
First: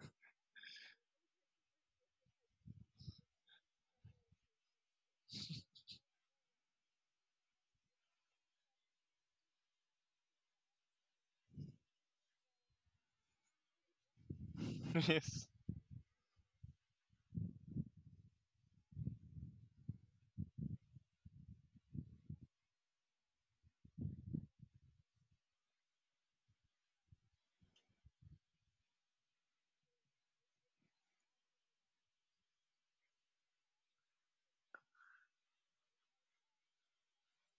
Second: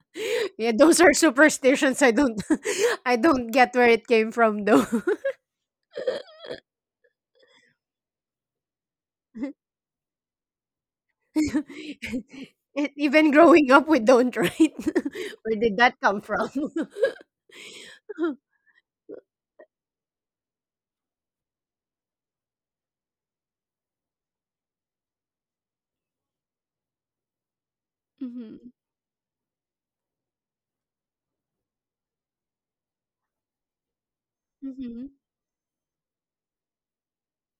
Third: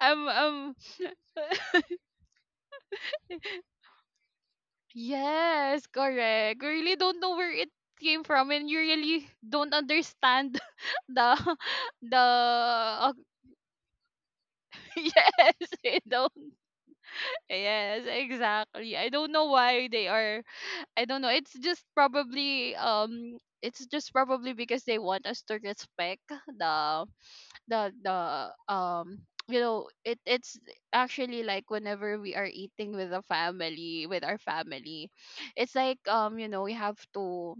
Speaker 2: I'm
Speaker 1: those are superstitions. I don't, I don't get where it came from, though.
Speaker 2: yes, correct. You really don't know where it came from, and you really don't understand the
Speaker 1: E-
Speaker 2: the
Speaker 1: Even growing up, we don't, right?
Speaker 3: Yes.
Speaker 2: yes,
Speaker 1: Where did that
Speaker 2: I
Speaker 1: come from?
Speaker 2: don't. Yes, exactly. I don't know why they are, I don't know. It's just probably because they want us to respect the the
Speaker 1: Hmm.
Speaker 2: you know it it's actually like whenever we are eating with the family with our
Speaker 1: Hmm.
Speaker 2: family, it's like you know we have to,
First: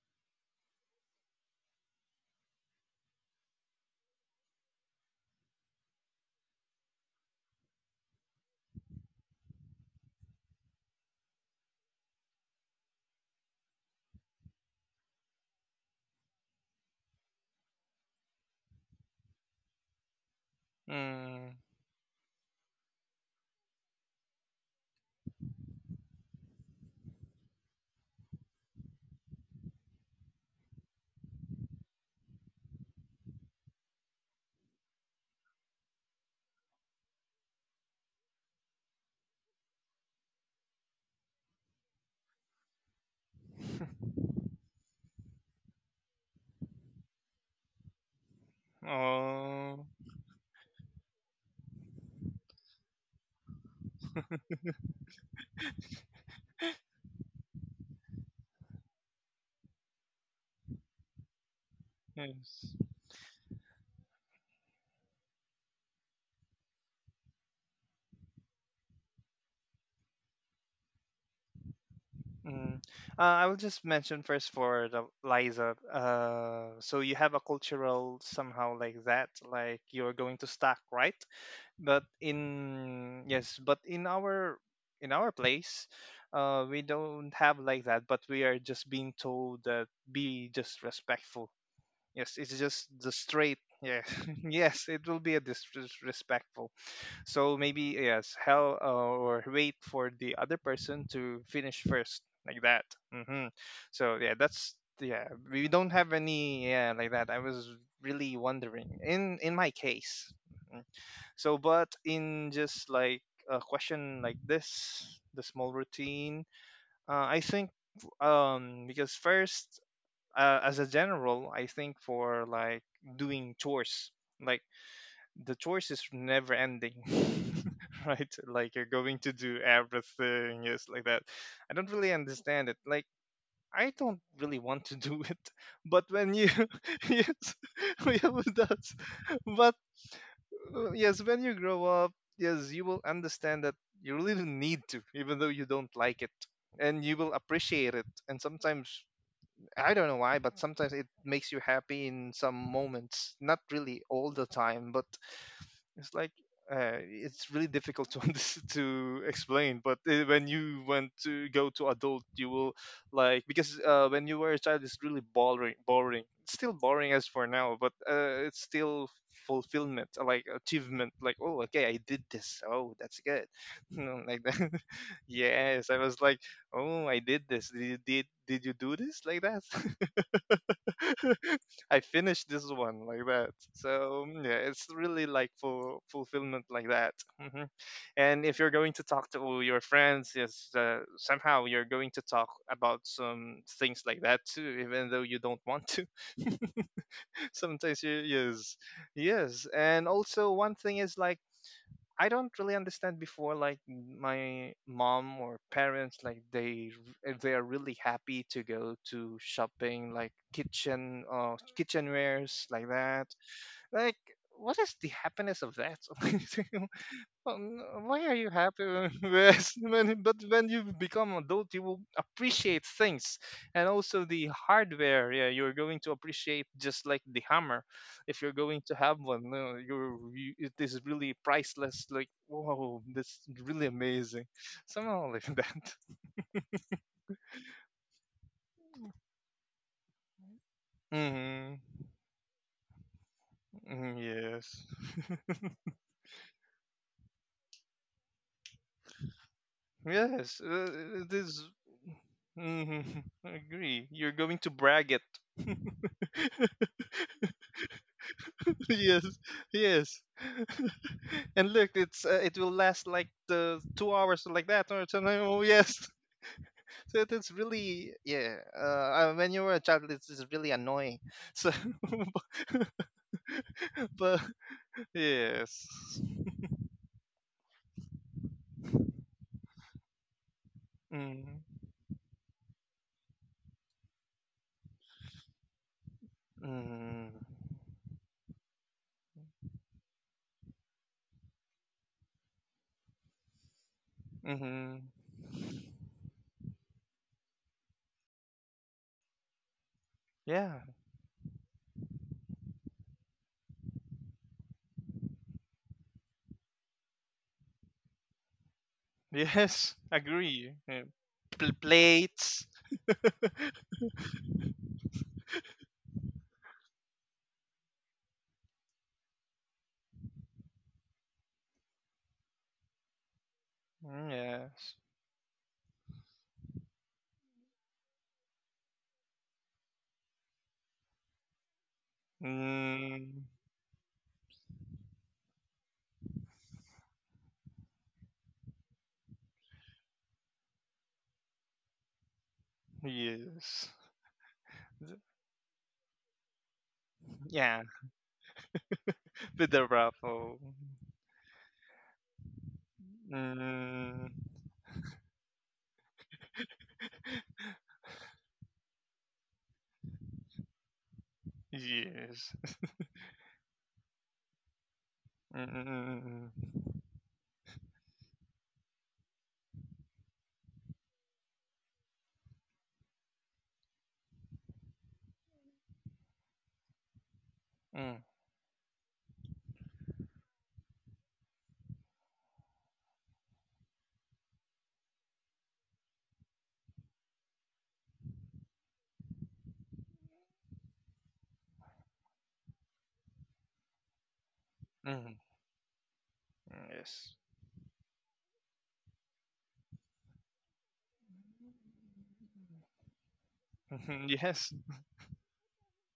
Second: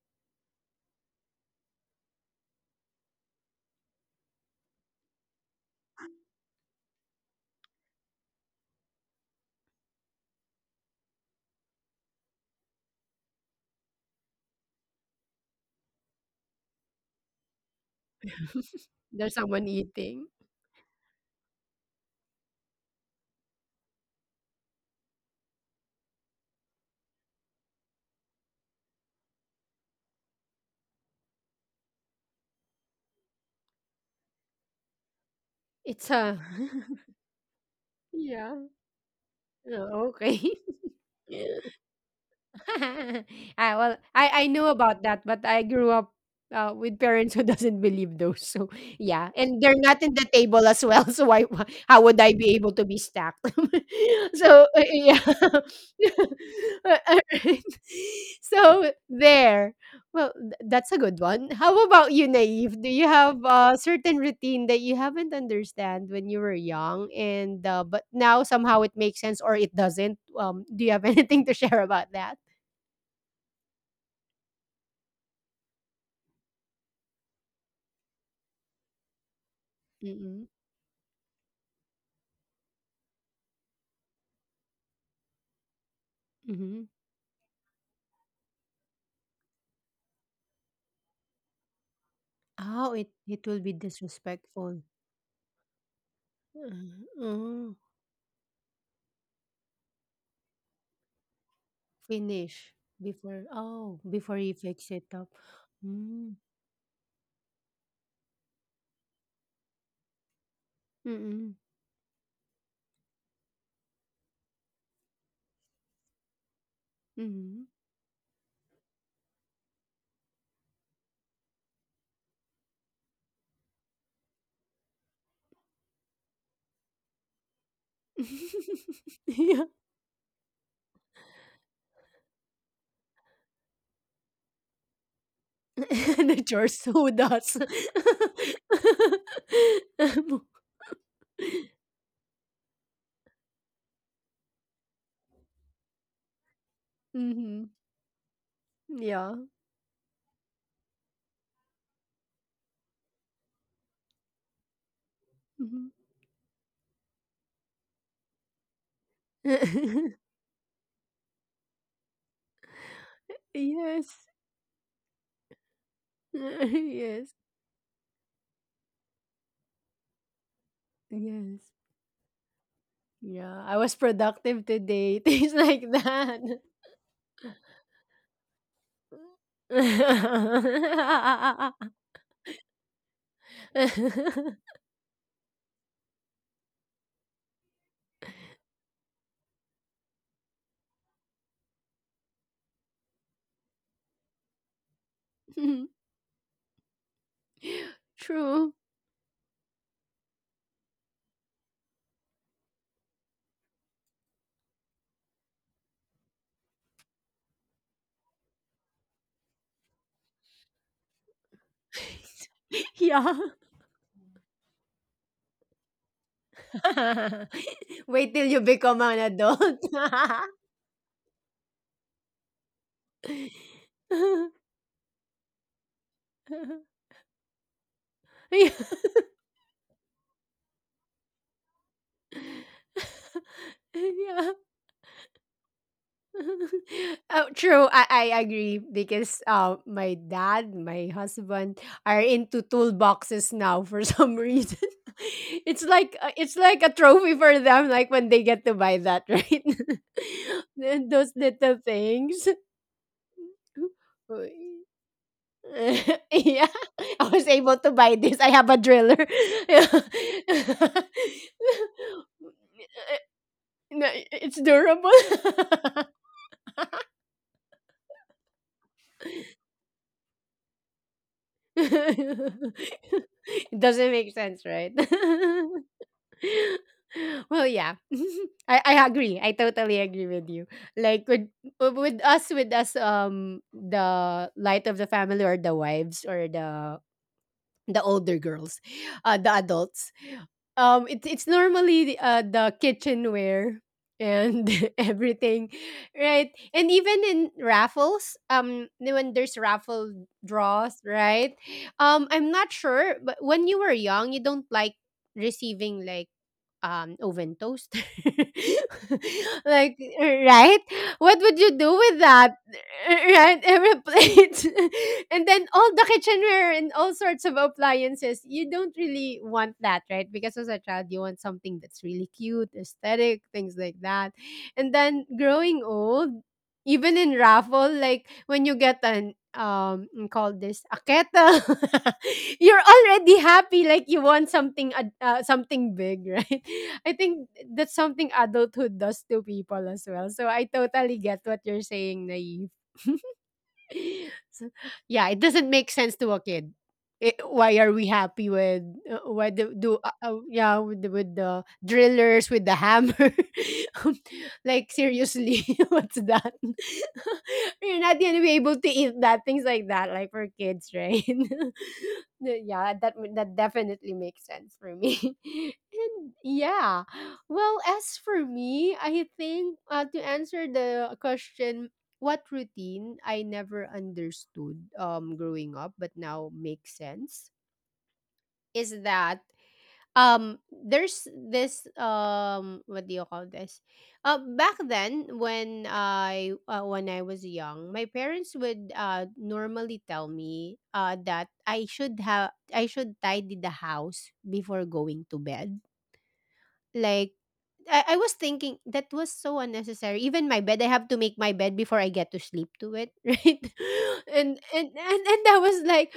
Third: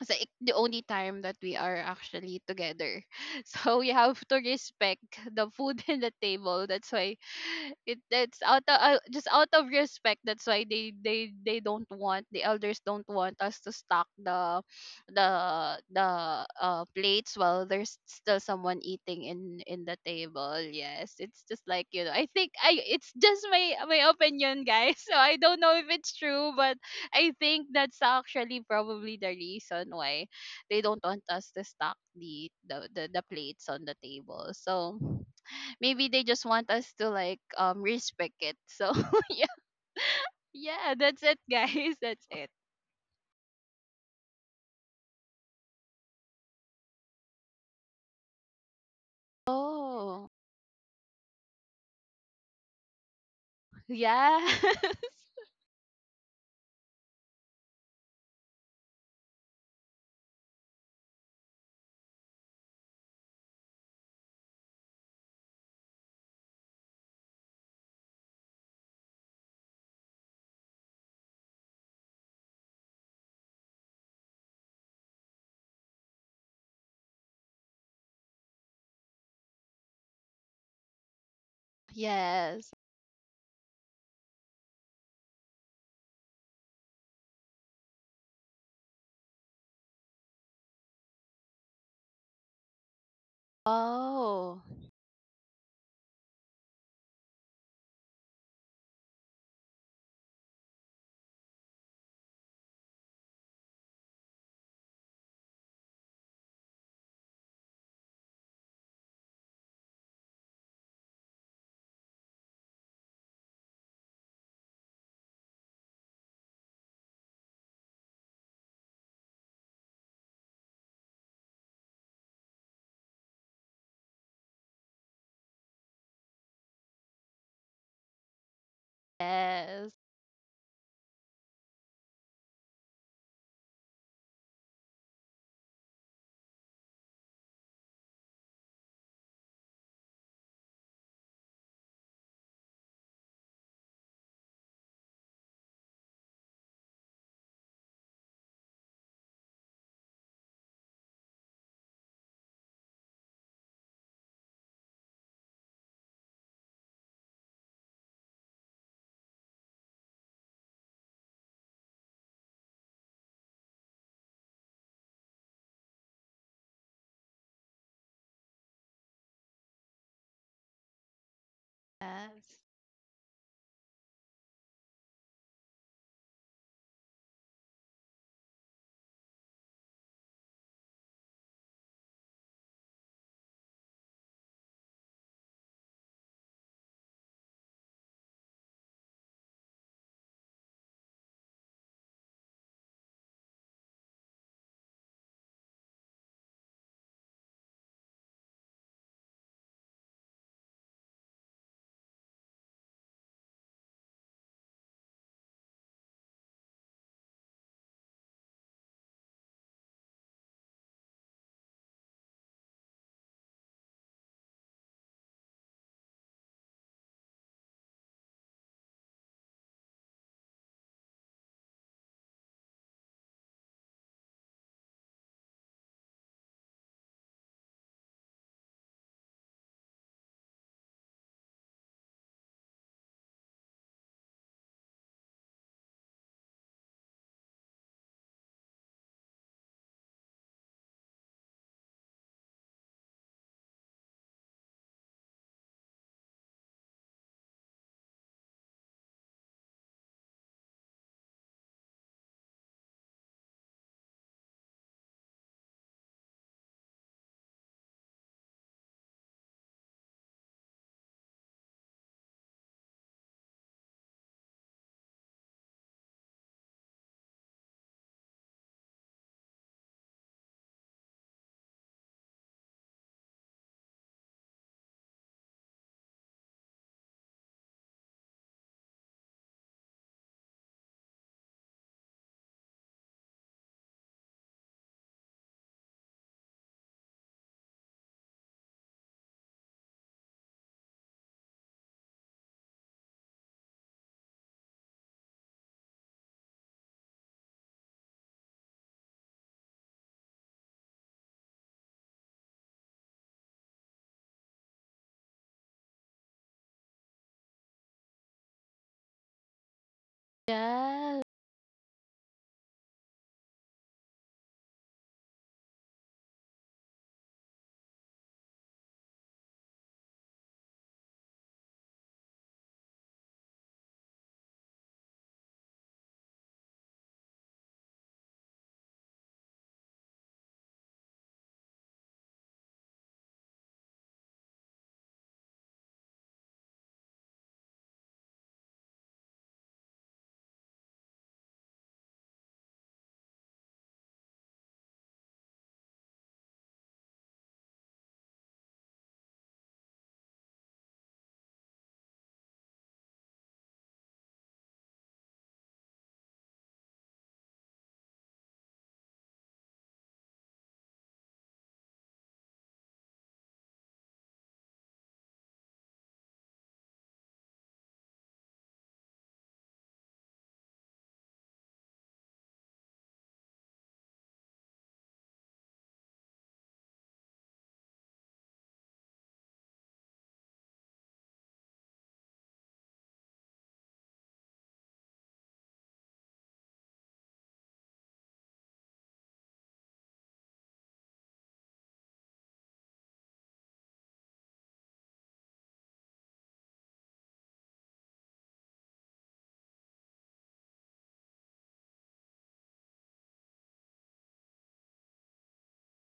Speaker 2: it's like the only time that we are actually together. So we have to respect the food in the table. That's why it, that's out of, just out of respect. That's why they don't want, the elders don't want us to stock the plates while there's still someone eating
Speaker 1: There's someone
Speaker 2: in the
Speaker 1: eating.
Speaker 2: table. Yes, it's
Speaker 3: Mm.
Speaker 2: just like you know. I think I it's just my my opinion, guys. So I don't know if it's true, but. I think that's actually probably the reason why they don't want us to stock the plates on the table. So maybe
Speaker 1: It's
Speaker 2: they
Speaker 1: a
Speaker 2: just want us to like respect
Speaker 1: yeah.
Speaker 2: it. So yeah,
Speaker 1: Oh, okay.
Speaker 2: yeah, that's it guys. That's it.
Speaker 1: Ah, well, I know about that, but I grew up with parents who doesn't believe those. So yeah, and they're
Speaker 3: Oh.
Speaker 1: not in the
Speaker 2: Oh
Speaker 1: table as well. So why, how would I be able to be stacked?
Speaker 2: yes.
Speaker 1: So yeah, uh, alright. So there. Well, that's a good one. How about you,
Speaker 3: Yes.
Speaker 1: Naive? Do you have a certain routine that you haven't understand when you were young, and but now somehow it makes sense or it doesn't? Do you have anything to share about that?
Speaker 3: Mm. I will just mention first for the Liza. So you have a cultural somehow like that, like you're going
Speaker 1: Mm,
Speaker 3: to stack, right? But
Speaker 2: Yes.
Speaker 3: in yes, but in our in our place,
Speaker 1: mhm.
Speaker 3: we don't have like that. But we are just being told that be just respectful. Yes, it's just
Speaker 1: Oh, it
Speaker 3: the
Speaker 1: it will
Speaker 3: straight.
Speaker 1: be
Speaker 3: Yeah,
Speaker 2: Oh
Speaker 1: disrespectful.
Speaker 3: yes, it will be a disrespectful.
Speaker 1: Mm,
Speaker 3: So
Speaker 1: mm.
Speaker 3: maybe yes, hell or wait for the other person to finish first, like
Speaker 1: Finish
Speaker 3: that.
Speaker 1: before
Speaker 3: Hmm.
Speaker 1: oh,
Speaker 3: So yeah,
Speaker 1: before you
Speaker 3: that's
Speaker 1: fix it up.
Speaker 3: yeah. We don't have
Speaker 1: Mm,
Speaker 3: any yeah like that. I was really wondering in my case. Mhm.
Speaker 1: mm,
Speaker 3: So but in just like a question like this, the small routine. I
Speaker 1: mm.
Speaker 3: think because first as a general, I think for like doing chores, like the choice is never ending, right, like you're going to do
Speaker 1: Yeah.
Speaker 2: yes.
Speaker 3: everything, yes, like that. I don't really understand it, like I don't really want to do it, but when
Speaker 1: The
Speaker 3: you
Speaker 1: chores, who
Speaker 3: yes
Speaker 1: does?
Speaker 3: we have does, but yes, when you grow up, yes, you will understand that you really don't need to, even though you don't like it, and you will
Speaker 1: Mm-hmm.
Speaker 3: appreciate it, and sometimes
Speaker 1: Yeah.
Speaker 3: I don't know why, but sometimes it makes you happy in some moments, not really all the time, but
Speaker 1: Mhm.
Speaker 3: it's like it's really difficult to to explain. But when you went to go to adult, you will like because
Speaker 1: Yes.
Speaker 3: when you were a child, it's really boring. Boring. It's still boring as
Speaker 1: Yes.
Speaker 3: for now, but it's still fulfillment, like achievement. Like oh,
Speaker 1: Yes.
Speaker 3: okay, I did
Speaker 2: Yes.
Speaker 3: this. Oh, that's good.
Speaker 1: Yeah, I was
Speaker 3: You know, like
Speaker 1: productive
Speaker 3: that.
Speaker 1: today. Things like
Speaker 3: Yes, I was like,
Speaker 1: that.
Speaker 3: oh, I did this. Did you do this like that? I finished this one, like that. So yeah, it's really like full fulfillment like that. Hmm. And if you're going to talk to your friends, yes, somehow you're going to talk about some things like that too, even though you don't want to. Sometimes you
Speaker 1: True.
Speaker 3: yes, yes. And also one thing is like I don't really understand before, like my mom or parents, like they if they are really happy to go to shopping, like kitchen kitchenwares, like that.
Speaker 1: Yeah.
Speaker 3: Like what is the happiness of that? Why
Speaker 1: Wait
Speaker 3: are
Speaker 1: till
Speaker 3: you
Speaker 1: you
Speaker 3: happy
Speaker 1: become an
Speaker 3: yes,
Speaker 1: adult.
Speaker 3: when, but when you become adult you will appreciate things. And also the hardware, yeah, you're going to appreciate, just like the hammer. If you're
Speaker 1: Yeah.
Speaker 3: going to have one, no, you're you, it is really priceless, like whoa, that's really amazing
Speaker 1: Yeah.
Speaker 3: somehow, like that.
Speaker 1: Oh, true. I agree because my dad, my husband
Speaker 3: Hmm.
Speaker 1: are into toolboxes now for some reason.
Speaker 3: Yes.
Speaker 1: It's like a trophy for them, like when they get to buy that, right?
Speaker 3: Yes,
Speaker 1: Those little things.
Speaker 3: mhm. I agree, you're going to brag it.
Speaker 1: Yeah, I was able to buy this. I have a driller.
Speaker 3: Yes,
Speaker 1: Yeah.
Speaker 3: yes. And look, it's it will last like the
Speaker 1: No,
Speaker 3: 2 hours
Speaker 1: it's
Speaker 3: like that or
Speaker 1: durable.
Speaker 3: something. Oh yes, so it is really yeah. When you were a child, it's really annoying. So,
Speaker 1: It doesn't make
Speaker 3: but
Speaker 1: sense, right?
Speaker 3: yes.
Speaker 1: Well, yeah, I agree. I totally agree with you. Like with
Speaker 3: Mm,
Speaker 1: with us, with us, the light of the family or the wives or the
Speaker 3: mm,
Speaker 1: the older girls, the adults. It's normally the kitchenware and
Speaker 3: mm-hmm.
Speaker 1: everything, right? And even in raffles, when there's raffle
Speaker 3: Yeah.
Speaker 1: draws, right? I'm not sure, but when you were young, you don't like receiving like oven toaster, like
Speaker 3: Yes. Agree.
Speaker 1: right?
Speaker 3: Yeah.
Speaker 2: Yes.
Speaker 1: What would you do with that?
Speaker 3: Plates.
Speaker 1: Right, every plate, and then all the kitchenware and all sorts of appliances you don't really want that, right? Because as a child you want something that's really cute, aesthetic, things like that.
Speaker 3: Mm,
Speaker 1: And
Speaker 3: yes.
Speaker 1: then growing old, even in raffle, like when you get an called this a kettle, you're already
Speaker 3: Mm,
Speaker 1: happy, like you want something something big, right? I think that's something adulthood does to people as well, so I totally get what you're saying, Naive.
Speaker 3: yes.
Speaker 1: So, yeah, it doesn't make sense to a kid. Eh, why
Speaker 3: Yeah.
Speaker 1: are we happy with why do,
Speaker 3: With the
Speaker 1: do
Speaker 3: raffle.
Speaker 1: yeah, with the drillers, with the hammer? Um,
Speaker 3: Mm,
Speaker 1: like seriously, what's that? You're not gonna be able to eat that things like that, like for kids, right?
Speaker 3: yes.
Speaker 1: Yeah, that definitely makes sense for me. And
Speaker 3: Mm-mm-mm.
Speaker 1: yeah, well, as for me, I think to answer the question, what routine I never understood growing up but now makes sense
Speaker 3: Mm,
Speaker 1: is that there's this what do you call this? Back then when I was young, my parents would normally tell me that I should tidy the house before going
Speaker 3: mm,
Speaker 1: to bed, like,
Speaker 3: yes.
Speaker 1: I was thinking that was so unnecessary. Even my bed, I have to make my bed before I get to sleep to it, right? And
Speaker 3: Yes.
Speaker 1: and and, and I was like,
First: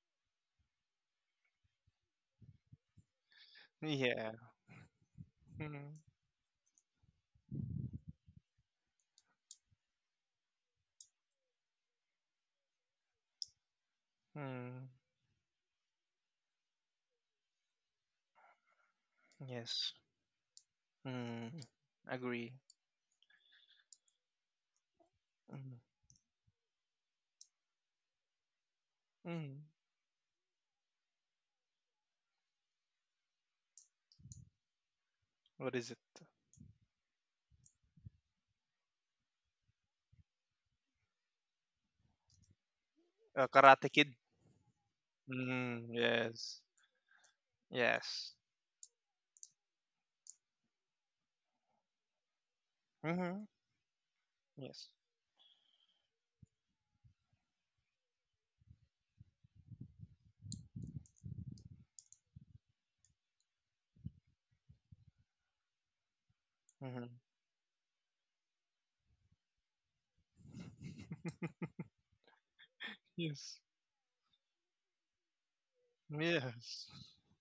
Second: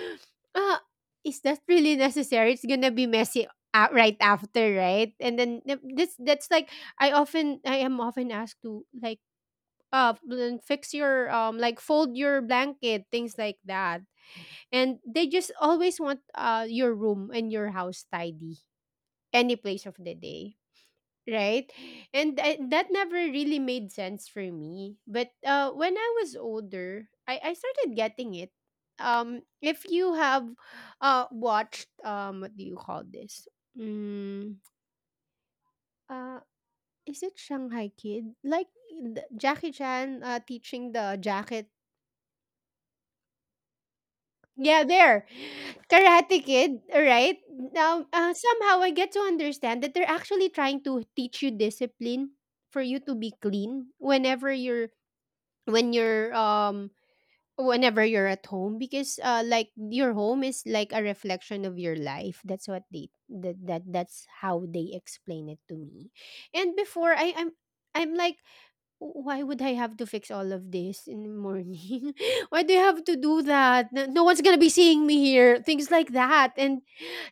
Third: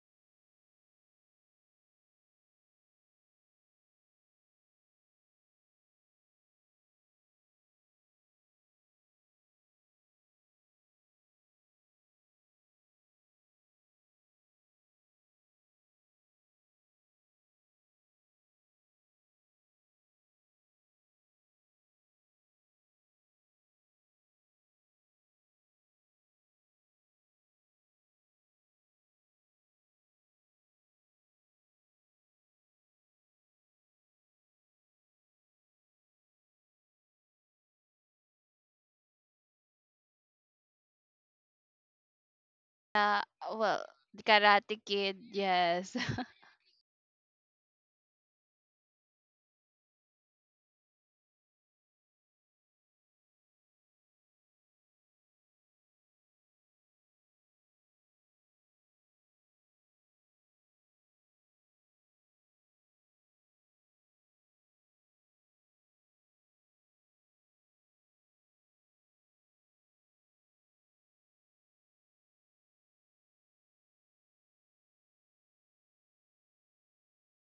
Speaker 1: uh, is that really necessary? It's gonna be messy right
Speaker 3: Yeah.
Speaker 1: after, right? And then th-
Speaker 3: Mm,
Speaker 1: this that's like I am often asked to like then fix your like fold your blanket, things like that.
Speaker 3: mm,
Speaker 1: And they just always want your room and your house tidy any place
Speaker 3: yes.
Speaker 1: of the day,
Speaker 3: Mm,
Speaker 1: right? And
Speaker 3: agree.
Speaker 1: I, that never really made sense for me. But
Speaker 3: Mm,
Speaker 1: when I was older, I started getting it.
Speaker 3: mm.
Speaker 1: If you have watched, what do you call this? Mm,
Speaker 3: What is it?
Speaker 1: uh, is it Shanghai Kid? Like Jackie Chan teaching the jacket.
Speaker 2: Uh, well
Speaker 3: Karate Kid.
Speaker 2: the Karate
Speaker 1: Yeah,
Speaker 2: Kid,
Speaker 1: there.
Speaker 3: Mm,
Speaker 2: yes.
Speaker 1: Karate
Speaker 3: yes.
Speaker 1: Kid, right? Now,
Speaker 3: Yes.
Speaker 1: somehow I get to understand that they're actually trying to teach you discipline for you to be
Speaker 3: Mm-hmm.
Speaker 1: clean whenever
Speaker 3: Yes.
Speaker 1: you're when you're whenever you're at home, because like your home is like a reflection of your life. That's what they, that's how they explain it to me. And
Speaker 3: Mm-hmm.
Speaker 1: before I'm like, why would I have to fix all of this in the morning? Why do you have to do
Speaker 3: Yes.
Speaker 1: that? No, no one's gonna be seeing me here, things like that.
Speaker 3: Yes.
Speaker 1: And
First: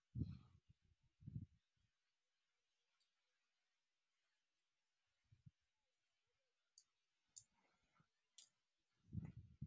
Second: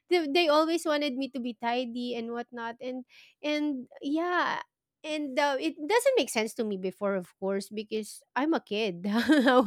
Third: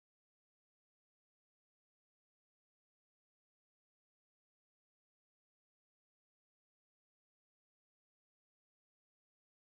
Speaker 1: they always wanted me to be tidy and whatnot, and yeah, and it doesn't make sense to me before, of course, because I'm a kid. how,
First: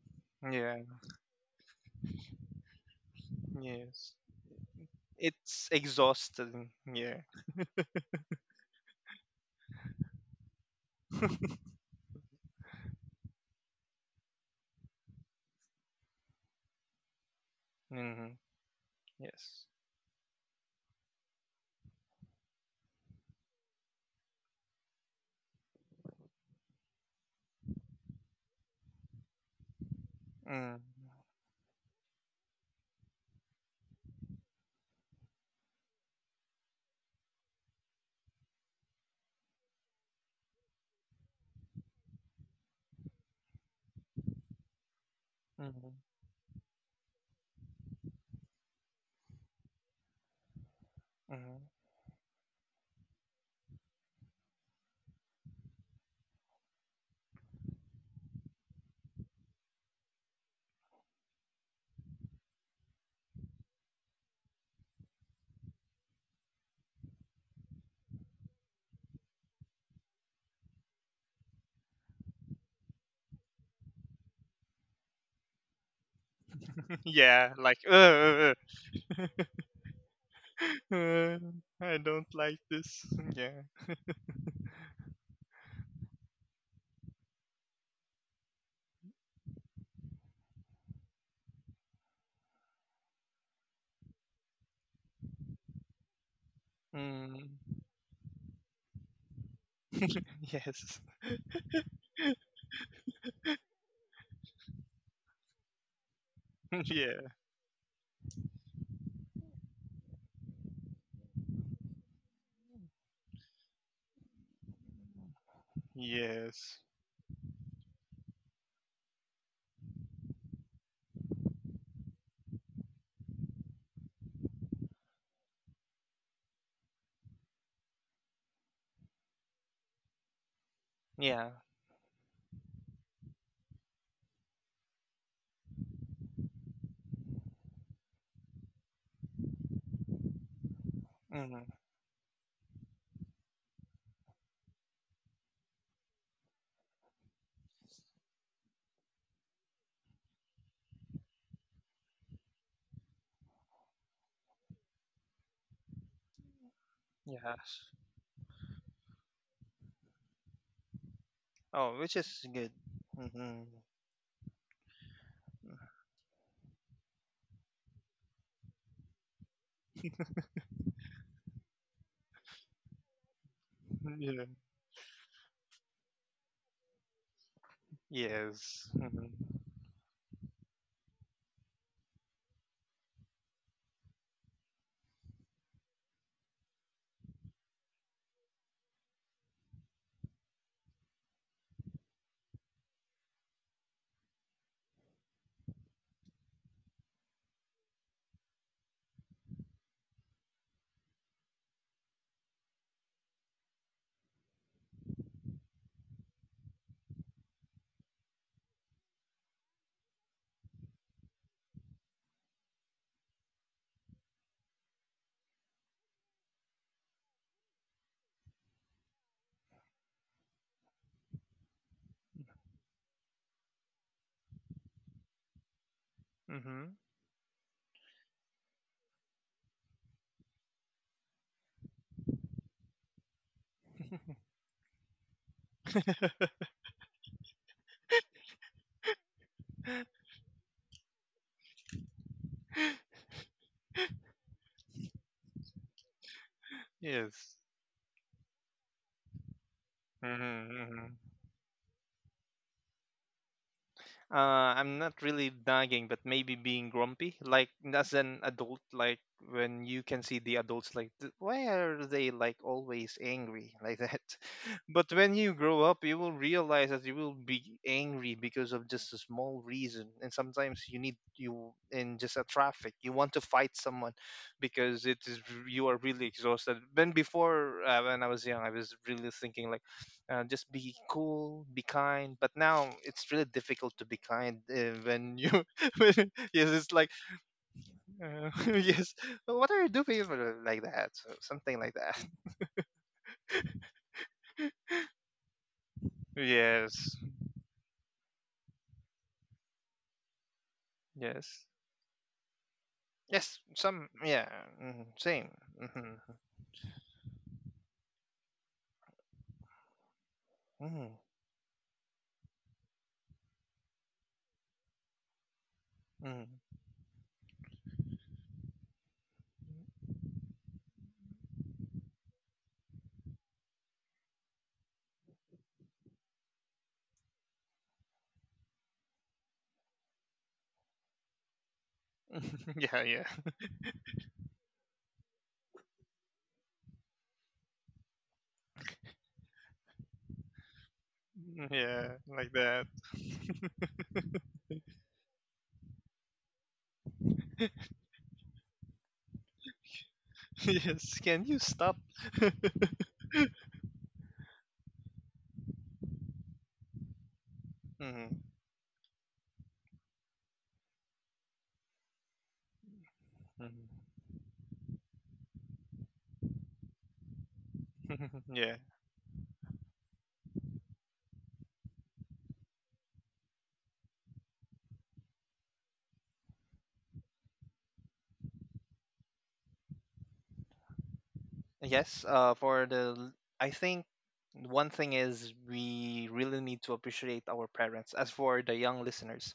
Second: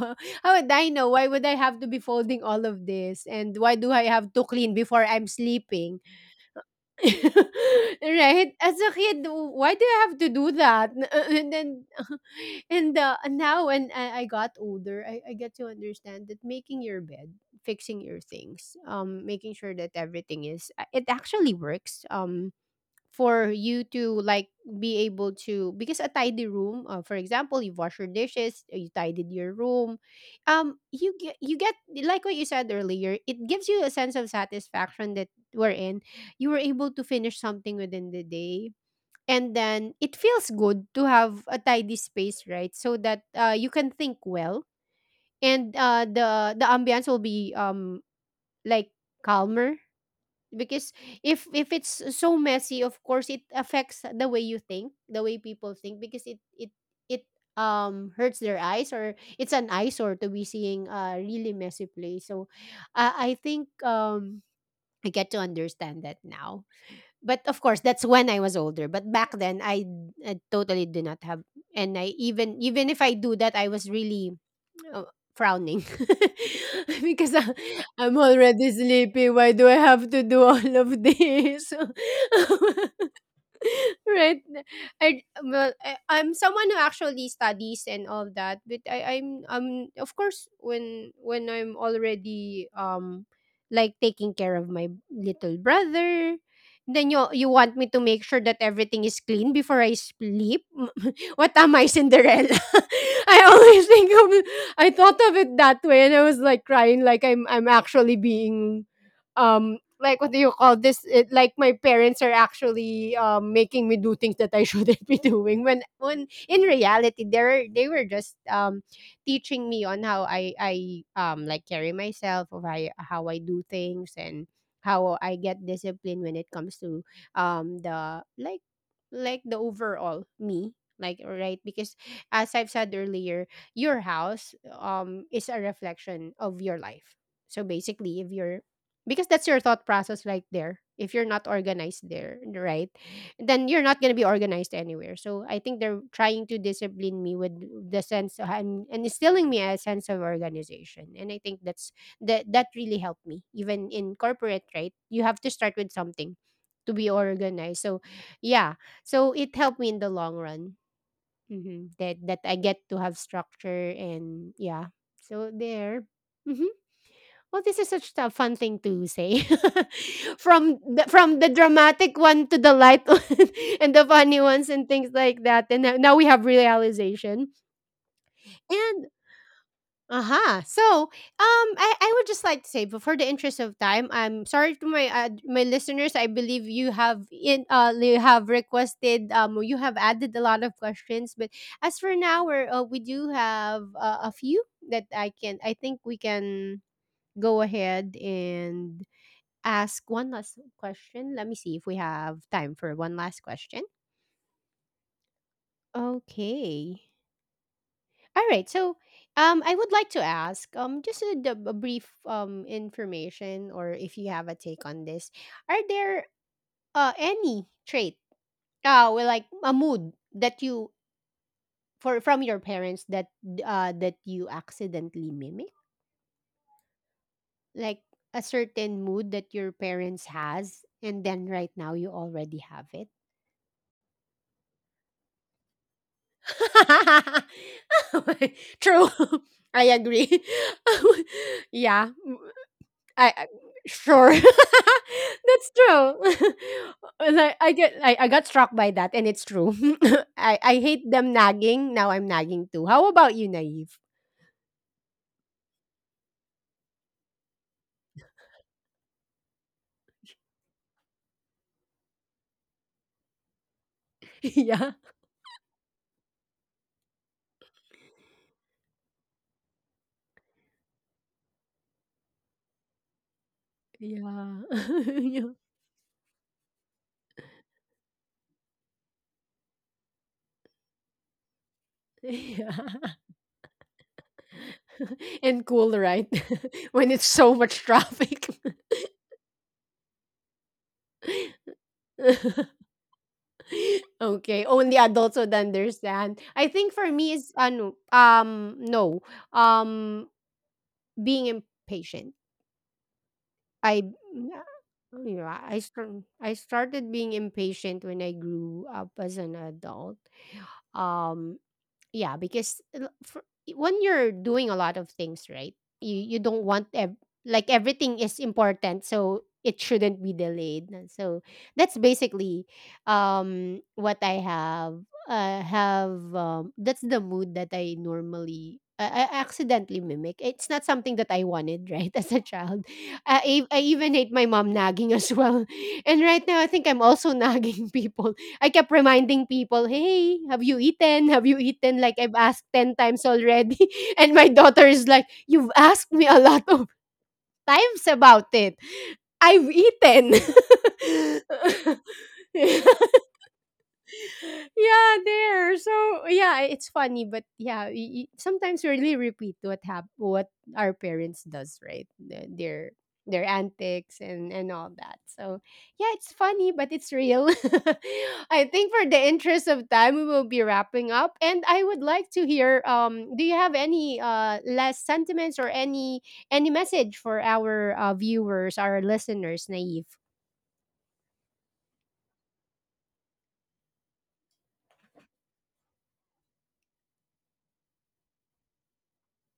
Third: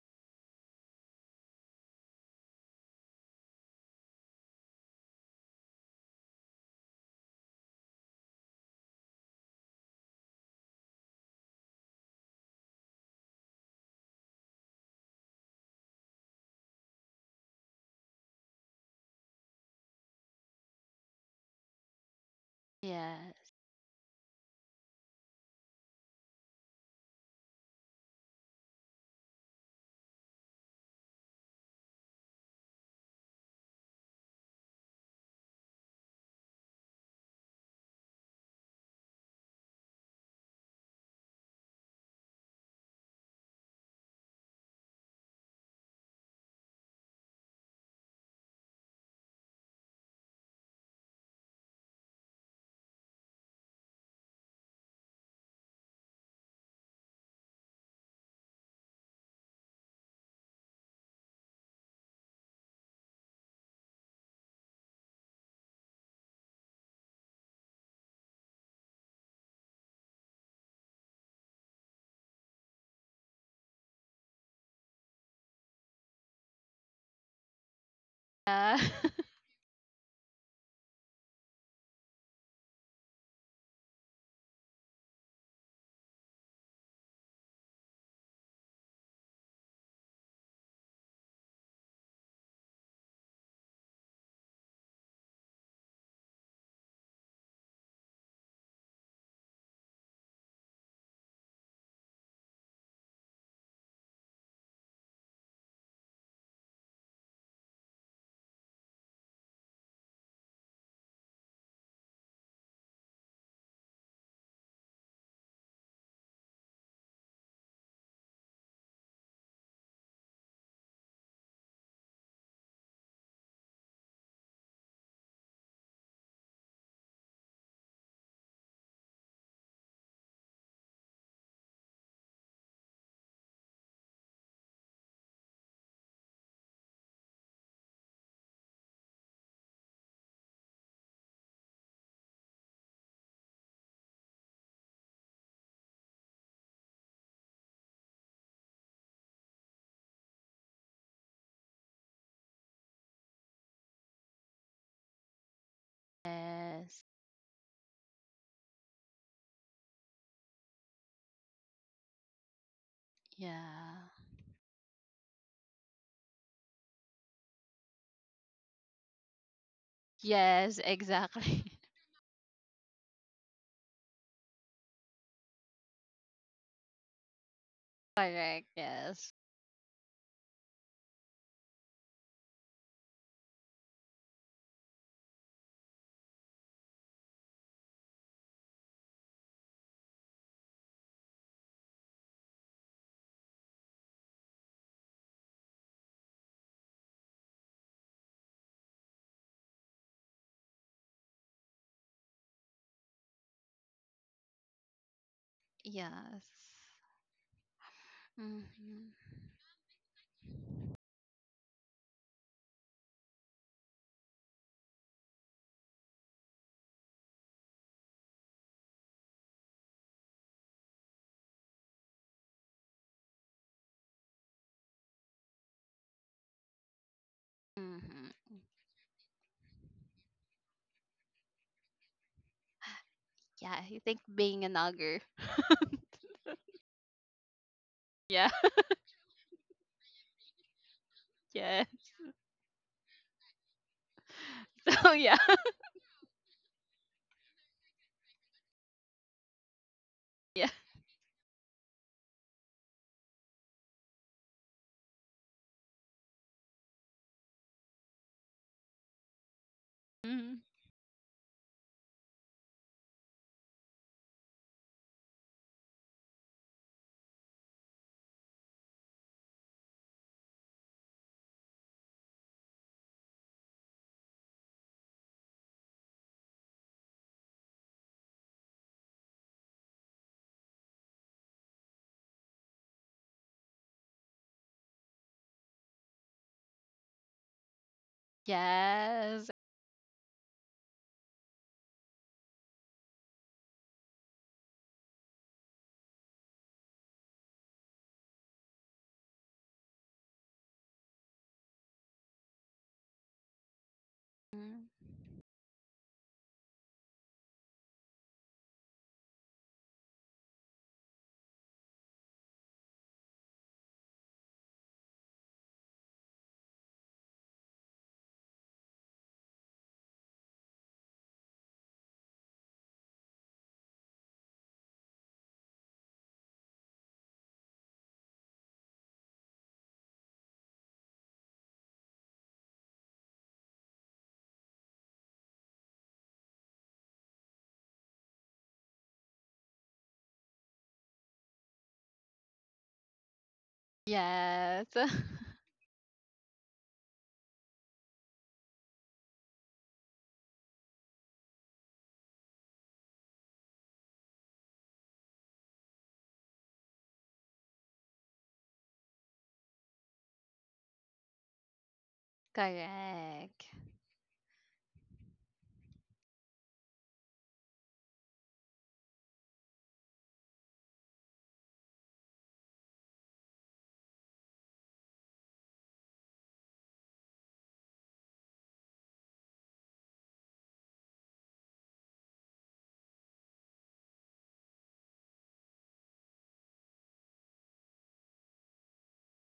Speaker 1: how would
Speaker 3: Yeah.
Speaker 1: I know? Why would I have to be folding all of this, and why do I
Speaker 3: Yes.
Speaker 1: have to clean before I'm
Speaker 3: It's
Speaker 1: sleeping?
Speaker 3: exhausting. Yeah.
Speaker 1: Right? As a kid, why do I have to do that? And then, and now when I got older, I get to understand that making your bed, fixing your
Speaker 3: Mm-hmm.
Speaker 1: things, making
Speaker 3: Yes.
Speaker 1: sure that everything is, it actually works. For
Speaker 2: Yes.
Speaker 1: you to like be able to, because a tidy room, for example, you wash your dishes, you tidied your room,
Speaker 3: Mm,
Speaker 1: you get like what you said earlier, it gives you a sense of satisfaction that we're in you were able to finish something within the day. And then it feels good to have a tidy space, right? So that you can think well, and
Speaker 3: mm-hmm.
Speaker 1: the ambience will be like calmer, because
Speaker 3: Mm-hmm.
Speaker 1: if it's so messy, of course it affects the way you think, the way people think, because it hurts their eyes, or it's an eyesore to be seeing a really messy place. So I think I get to understand that now, but of course that's when I was older. But back then, I totally did not have, and I even even if I do that, I was really, oh, frowning because
Speaker 3: Yeah, like
Speaker 1: I'm already
Speaker 2: Uh,
Speaker 1: sleepy. Why do I have to do all of
Speaker 3: uh,
Speaker 1: this?
Speaker 3: I don't like this. Yeah.
Speaker 1: Right. I, well, I I'm someone who actually studies and all that, but I'm of course when I'm already like taking care of my little brother, then you
Speaker 3: Mm.
Speaker 1: want me to make sure that everything is clean before I sleep.
Speaker 3: Yes.
Speaker 1: What am I, Cinderella? i always think of it- I thought of it that way, and I was like crying, like
Speaker 3: Yeah.
Speaker 1: I'm actually being, um like what do you call this it, like my parents are actually making me do things that I shouldn't be doing, when in
Speaker 3: Yes.
Speaker 1: reality they were just teaching me on how I like carry myself, or how I do things, and how I get discipline when it comes to the like the overall me. Like
Speaker 3: Yeah.
Speaker 1: right, because as I've said earlier, your house is a reflection of your life. So basically, if you're, because that's your thought process right there, if you're not
Speaker 3: Mm.
Speaker 1: organized there, right, then you're not going to be organized anywhere. So I think they're trying to discipline me with the sense of, and instilling me a sense of organization, and I think that's that really helped me even in corporate. Right, you have to start with something to
Speaker 2: yes.
Speaker 1: be organized.
Speaker 3: Yes.
Speaker 1: So yeah, so it helped me in the long run. Hmm,
Speaker 3: Oh,
Speaker 1: that
Speaker 3: which
Speaker 1: that
Speaker 3: is
Speaker 1: I
Speaker 3: good.
Speaker 1: get to have
Speaker 3: Mm-hmm.
Speaker 1: structure.
Speaker 2: Yeah.
Speaker 1: And yeah, so there. Mm-hmm. Well, this is such a fun thing to say.
Speaker 2: Yes,
Speaker 1: From the, from the
Speaker 2: exactly.
Speaker 1: dramatic one to the light one and the
Speaker 3: Mm-hmm,
Speaker 1: funny
Speaker 3: yeah.
Speaker 1: ones and things like that. And now we have realization.
Speaker 2: Correct.
Speaker 3: Yes.
Speaker 1: And
Speaker 2: Yes.
Speaker 1: aha. So, I would just like to say, but for the interest of time, I'm sorry to my my listeners. I believe you have in you have requested, you have added a lot of questions, but as for now, we're, we do have a few that I think we can go ahead and ask one last question. Let me see if we have time for one last question.
Speaker 2: Yes.
Speaker 1: Okay. All right. So,
Speaker 2: Mm-hmm.
Speaker 1: I would like to ask, just a, a brief information, or if you have a take on this, are there any trait, well, like a mood that you for from your parents that that you accidentally mimic,
Speaker 3: Mm-hmm.
Speaker 1: like a
Speaker 2: Mm-hmm.
Speaker 1: certain mood that your parents has, and then right now you already have it.
Speaker 2: Yeah, I think being an ogre. Yeah.
Speaker 1: True. I agree.
Speaker 2: Yeah.
Speaker 1: Yeah. I, I- sure. That's
Speaker 2: Oh yeah.
Speaker 1: true. Like
Speaker 3: Yes.
Speaker 1: I got struck by that and it's true. I
Speaker 2: Yeah.
Speaker 3: Mm-hmm.
Speaker 1: hate them
Speaker 3: Mm-hmm.
Speaker 1: nagging. Now I'm nagging too. How about you, Naive?
Speaker 3: Uh, I'm not really nagging, but maybe being grumpy, like as an adult, like when you can see the
Speaker 2: Mhm.
Speaker 3: adults, like, "Th- why are they like always angry like that?"
Speaker 1: Yeah.
Speaker 3: But when you grow up, you will realize that you will be angry because of just a small reason, and sometimes you need you in just a traffic, you want to fight someone
Speaker 1: Yeah.
Speaker 3: because it
Speaker 1: Yeah.
Speaker 3: is you are really exhausted. When before when I was young, I was really thinking like just be cool, be kind. But
Speaker 1: Yeah.
Speaker 3: now it's really difficult to be kind when you,
Speaker 1: And cool, right?
Speaker 3: when, yes, it's
Speaker 1: When
Speaker 3: like,
Speaker 1: it's so much traffic.
Speaker 3: yes,
Speaker 2: Yes.
Speaker 3: "Well, what are you doing like that?" So something like that.
Speaker 1: Okay, only adults would understand. I think for
Speaker 3: Yes,
Speaker 1: me is ano, no. Um being
Speaker 3: yes,
Speaker 1: impatient.
Speaker 3: yes.
Speaker 1: I
Speaker 3: Some, yeah,
Speaker 1: yeah,
Speaker 2: Mm.
Speaker 3: same. Hmm.
Speaker 1: I started being impatient when I grew up as an adult.
Speaker 3: Hmm.
Speaker 1: Um yeah, because when you're doing a lot of things, right? You
Speaker 3: Hmm.
Speaker 1: don't want like everything is important, so it shouldn't be delayed. And so that's basically what I have. I have that's the mood that I normally I accidentally mimic. It's not something that I wanted, right? As a child,
Speaker 3: Yeah, yeah,
Speaker 1: I even hate my mom nagging as well. And right now, I think I'm also nagging people. I kept reminding people, "Hey, have you eaten? Have you eaten?" Like
Speaker 3: yeah,
Speaker 1: I've
Speaker 3: like
Speaker 1: asked 10
Speaker 3: that.
Speaker 1: times already. And my daughter
Speaker 2: Yes.
Speaker 1: is like, "You've asked me a lot of times about it. I've eaten."
Speaker 3: Yes. Can you stop?
Speaker 1: Yeah, there. So yeah, it's funny, but yeah,
Speaker 3: Hmm.
Speaker 1: sometimes really repeat what our parents does, right? Their
Speaker 2: Correct.
Speaker 3: Hmm.
Speaker 1: antics and all that. So yeah, it's funny, but it's real. I
Speaker 3: Yeah.
Speaker 1: think for the interest of time, we will be wrapping up, and I would like to hear. Do you have any last sentiments or any message for our viewers, our listeners, Naive?
Speaker 3: Yes, I think one thing is we really need to appreciate our parents. As for the young listeners,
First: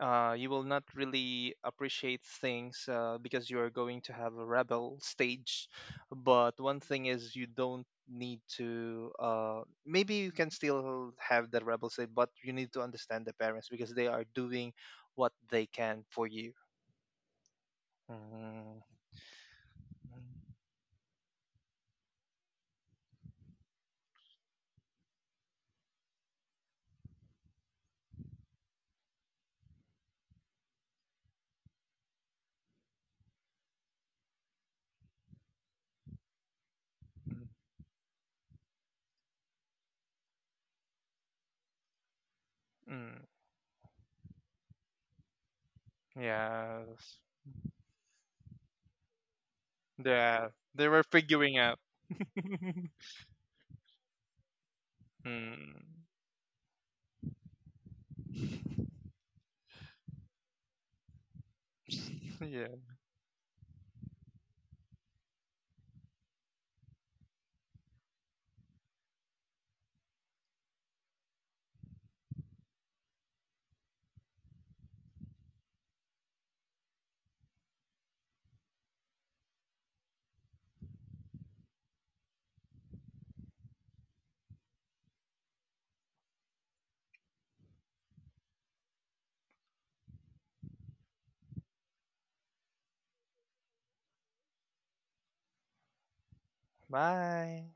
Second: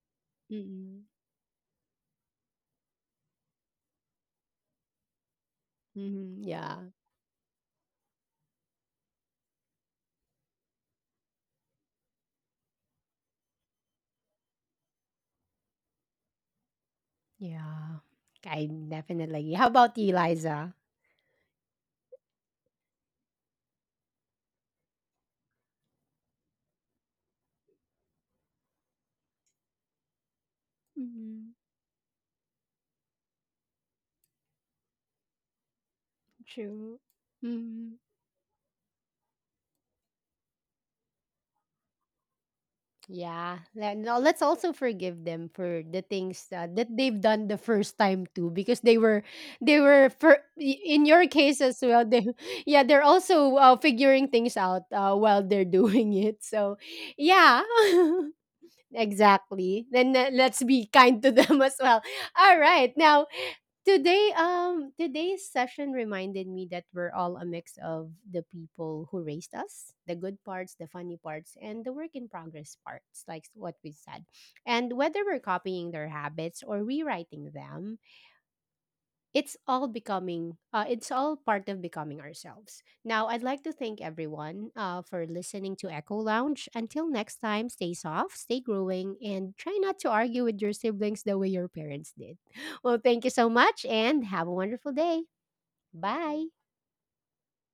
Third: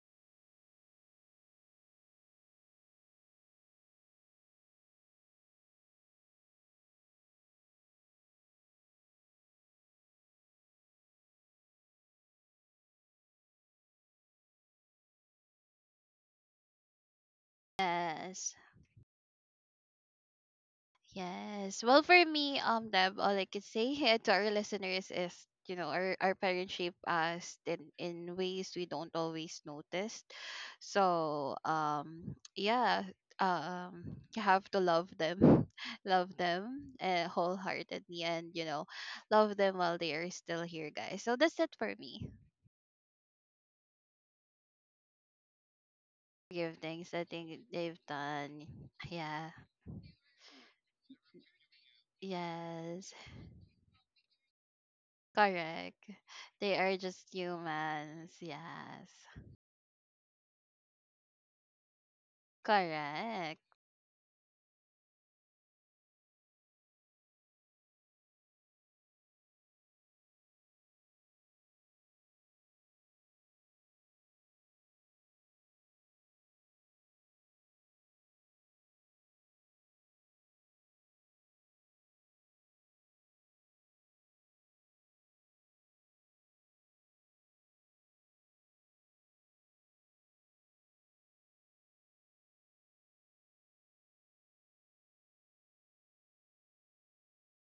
Speaker 3: you will not
Speaker 1: Mm-hmm.
Speaker 3: really appreciate things because you are going to have a rebel stage.
Speaker 1: Mm-hmm.
Speaker 3: But one
Speaker 1: Yeah.
Speaker 3: thing is you don't need to, maybe you can still have the rebel stage, but you need to understand the parents because they are doing what they can for you.
Speaker 1: Yeah,
Speaker 2: Yes.
Speaker 1: I
Speaker 3: Mm,
Speaker 1: definitely. How about you, Liza?
Speaker 2: Yes. Well, for me, Deb, all I could say here to our listeners is, you know, our parents shape us in ways we don't always notice.
Speaker 1: Mm-hmm.
Speaker 2: So, yeah, um, you have to love them, love them
Speaker 1: True.
Speaker 3: mm,
Speaker 1: Mhm.
Speaker 2: wholeheartedly, and you know, love them while they are still here, guys. So that's it for me.
Speaker 3: mm,
Speaker 1: Yeah. No, let's also forgive them for the things
Speaker 2: Give
Speaker 1: that, that
Speaker 2: things
Speaker 3: yes.
Speaker 2: I
Speaker 1: they've done the
Speaker 2: think they've
Speaker 1: first time too,
Speaker 2: done.
Speaker 1: because
Speaker 2: Yeah.
Speaker 1: they were for
Speaker 3: Yeah, they were
Speaker 1: in your
Speaker 3: figuring
Speaker 1: case
Speaker 3: out.
Speaker 1: as well. They, yeah, they're
Speaker 2: Yes.
Speaker 1: also figuring things out while they're
Speaker 3: Hmm.
Speaker 2: Correct.
Speaker 1: doing it.
Speaker 2: They
Speaker 1: So,
Speaker 2: are just
Speaker 1: yeah.
Speaker 2: humans. Yes.
Speaker 1: Exactly. Then let's be kind to them as well. All
Speaker 3: Yeah.
Speaker 1: right. Now,
Speaker 2: Correct.
Speaker 1: today's session reminded me that we're all a mix of the people who raised us, the good parts, the funny parts, and the work in progress parts, like what we said. And whether we're copying their habits or rewriting them, it's all becoming it's all part of becoming ourselves. Now I'd like to thank everyone for listening to Echo Lounge. Until next time, stay soft, stay growing, and try not to argue with your siblings the way your parents did. Well, thank you so much, and have a wonderful day. Bye.
Speaker 3: Bye.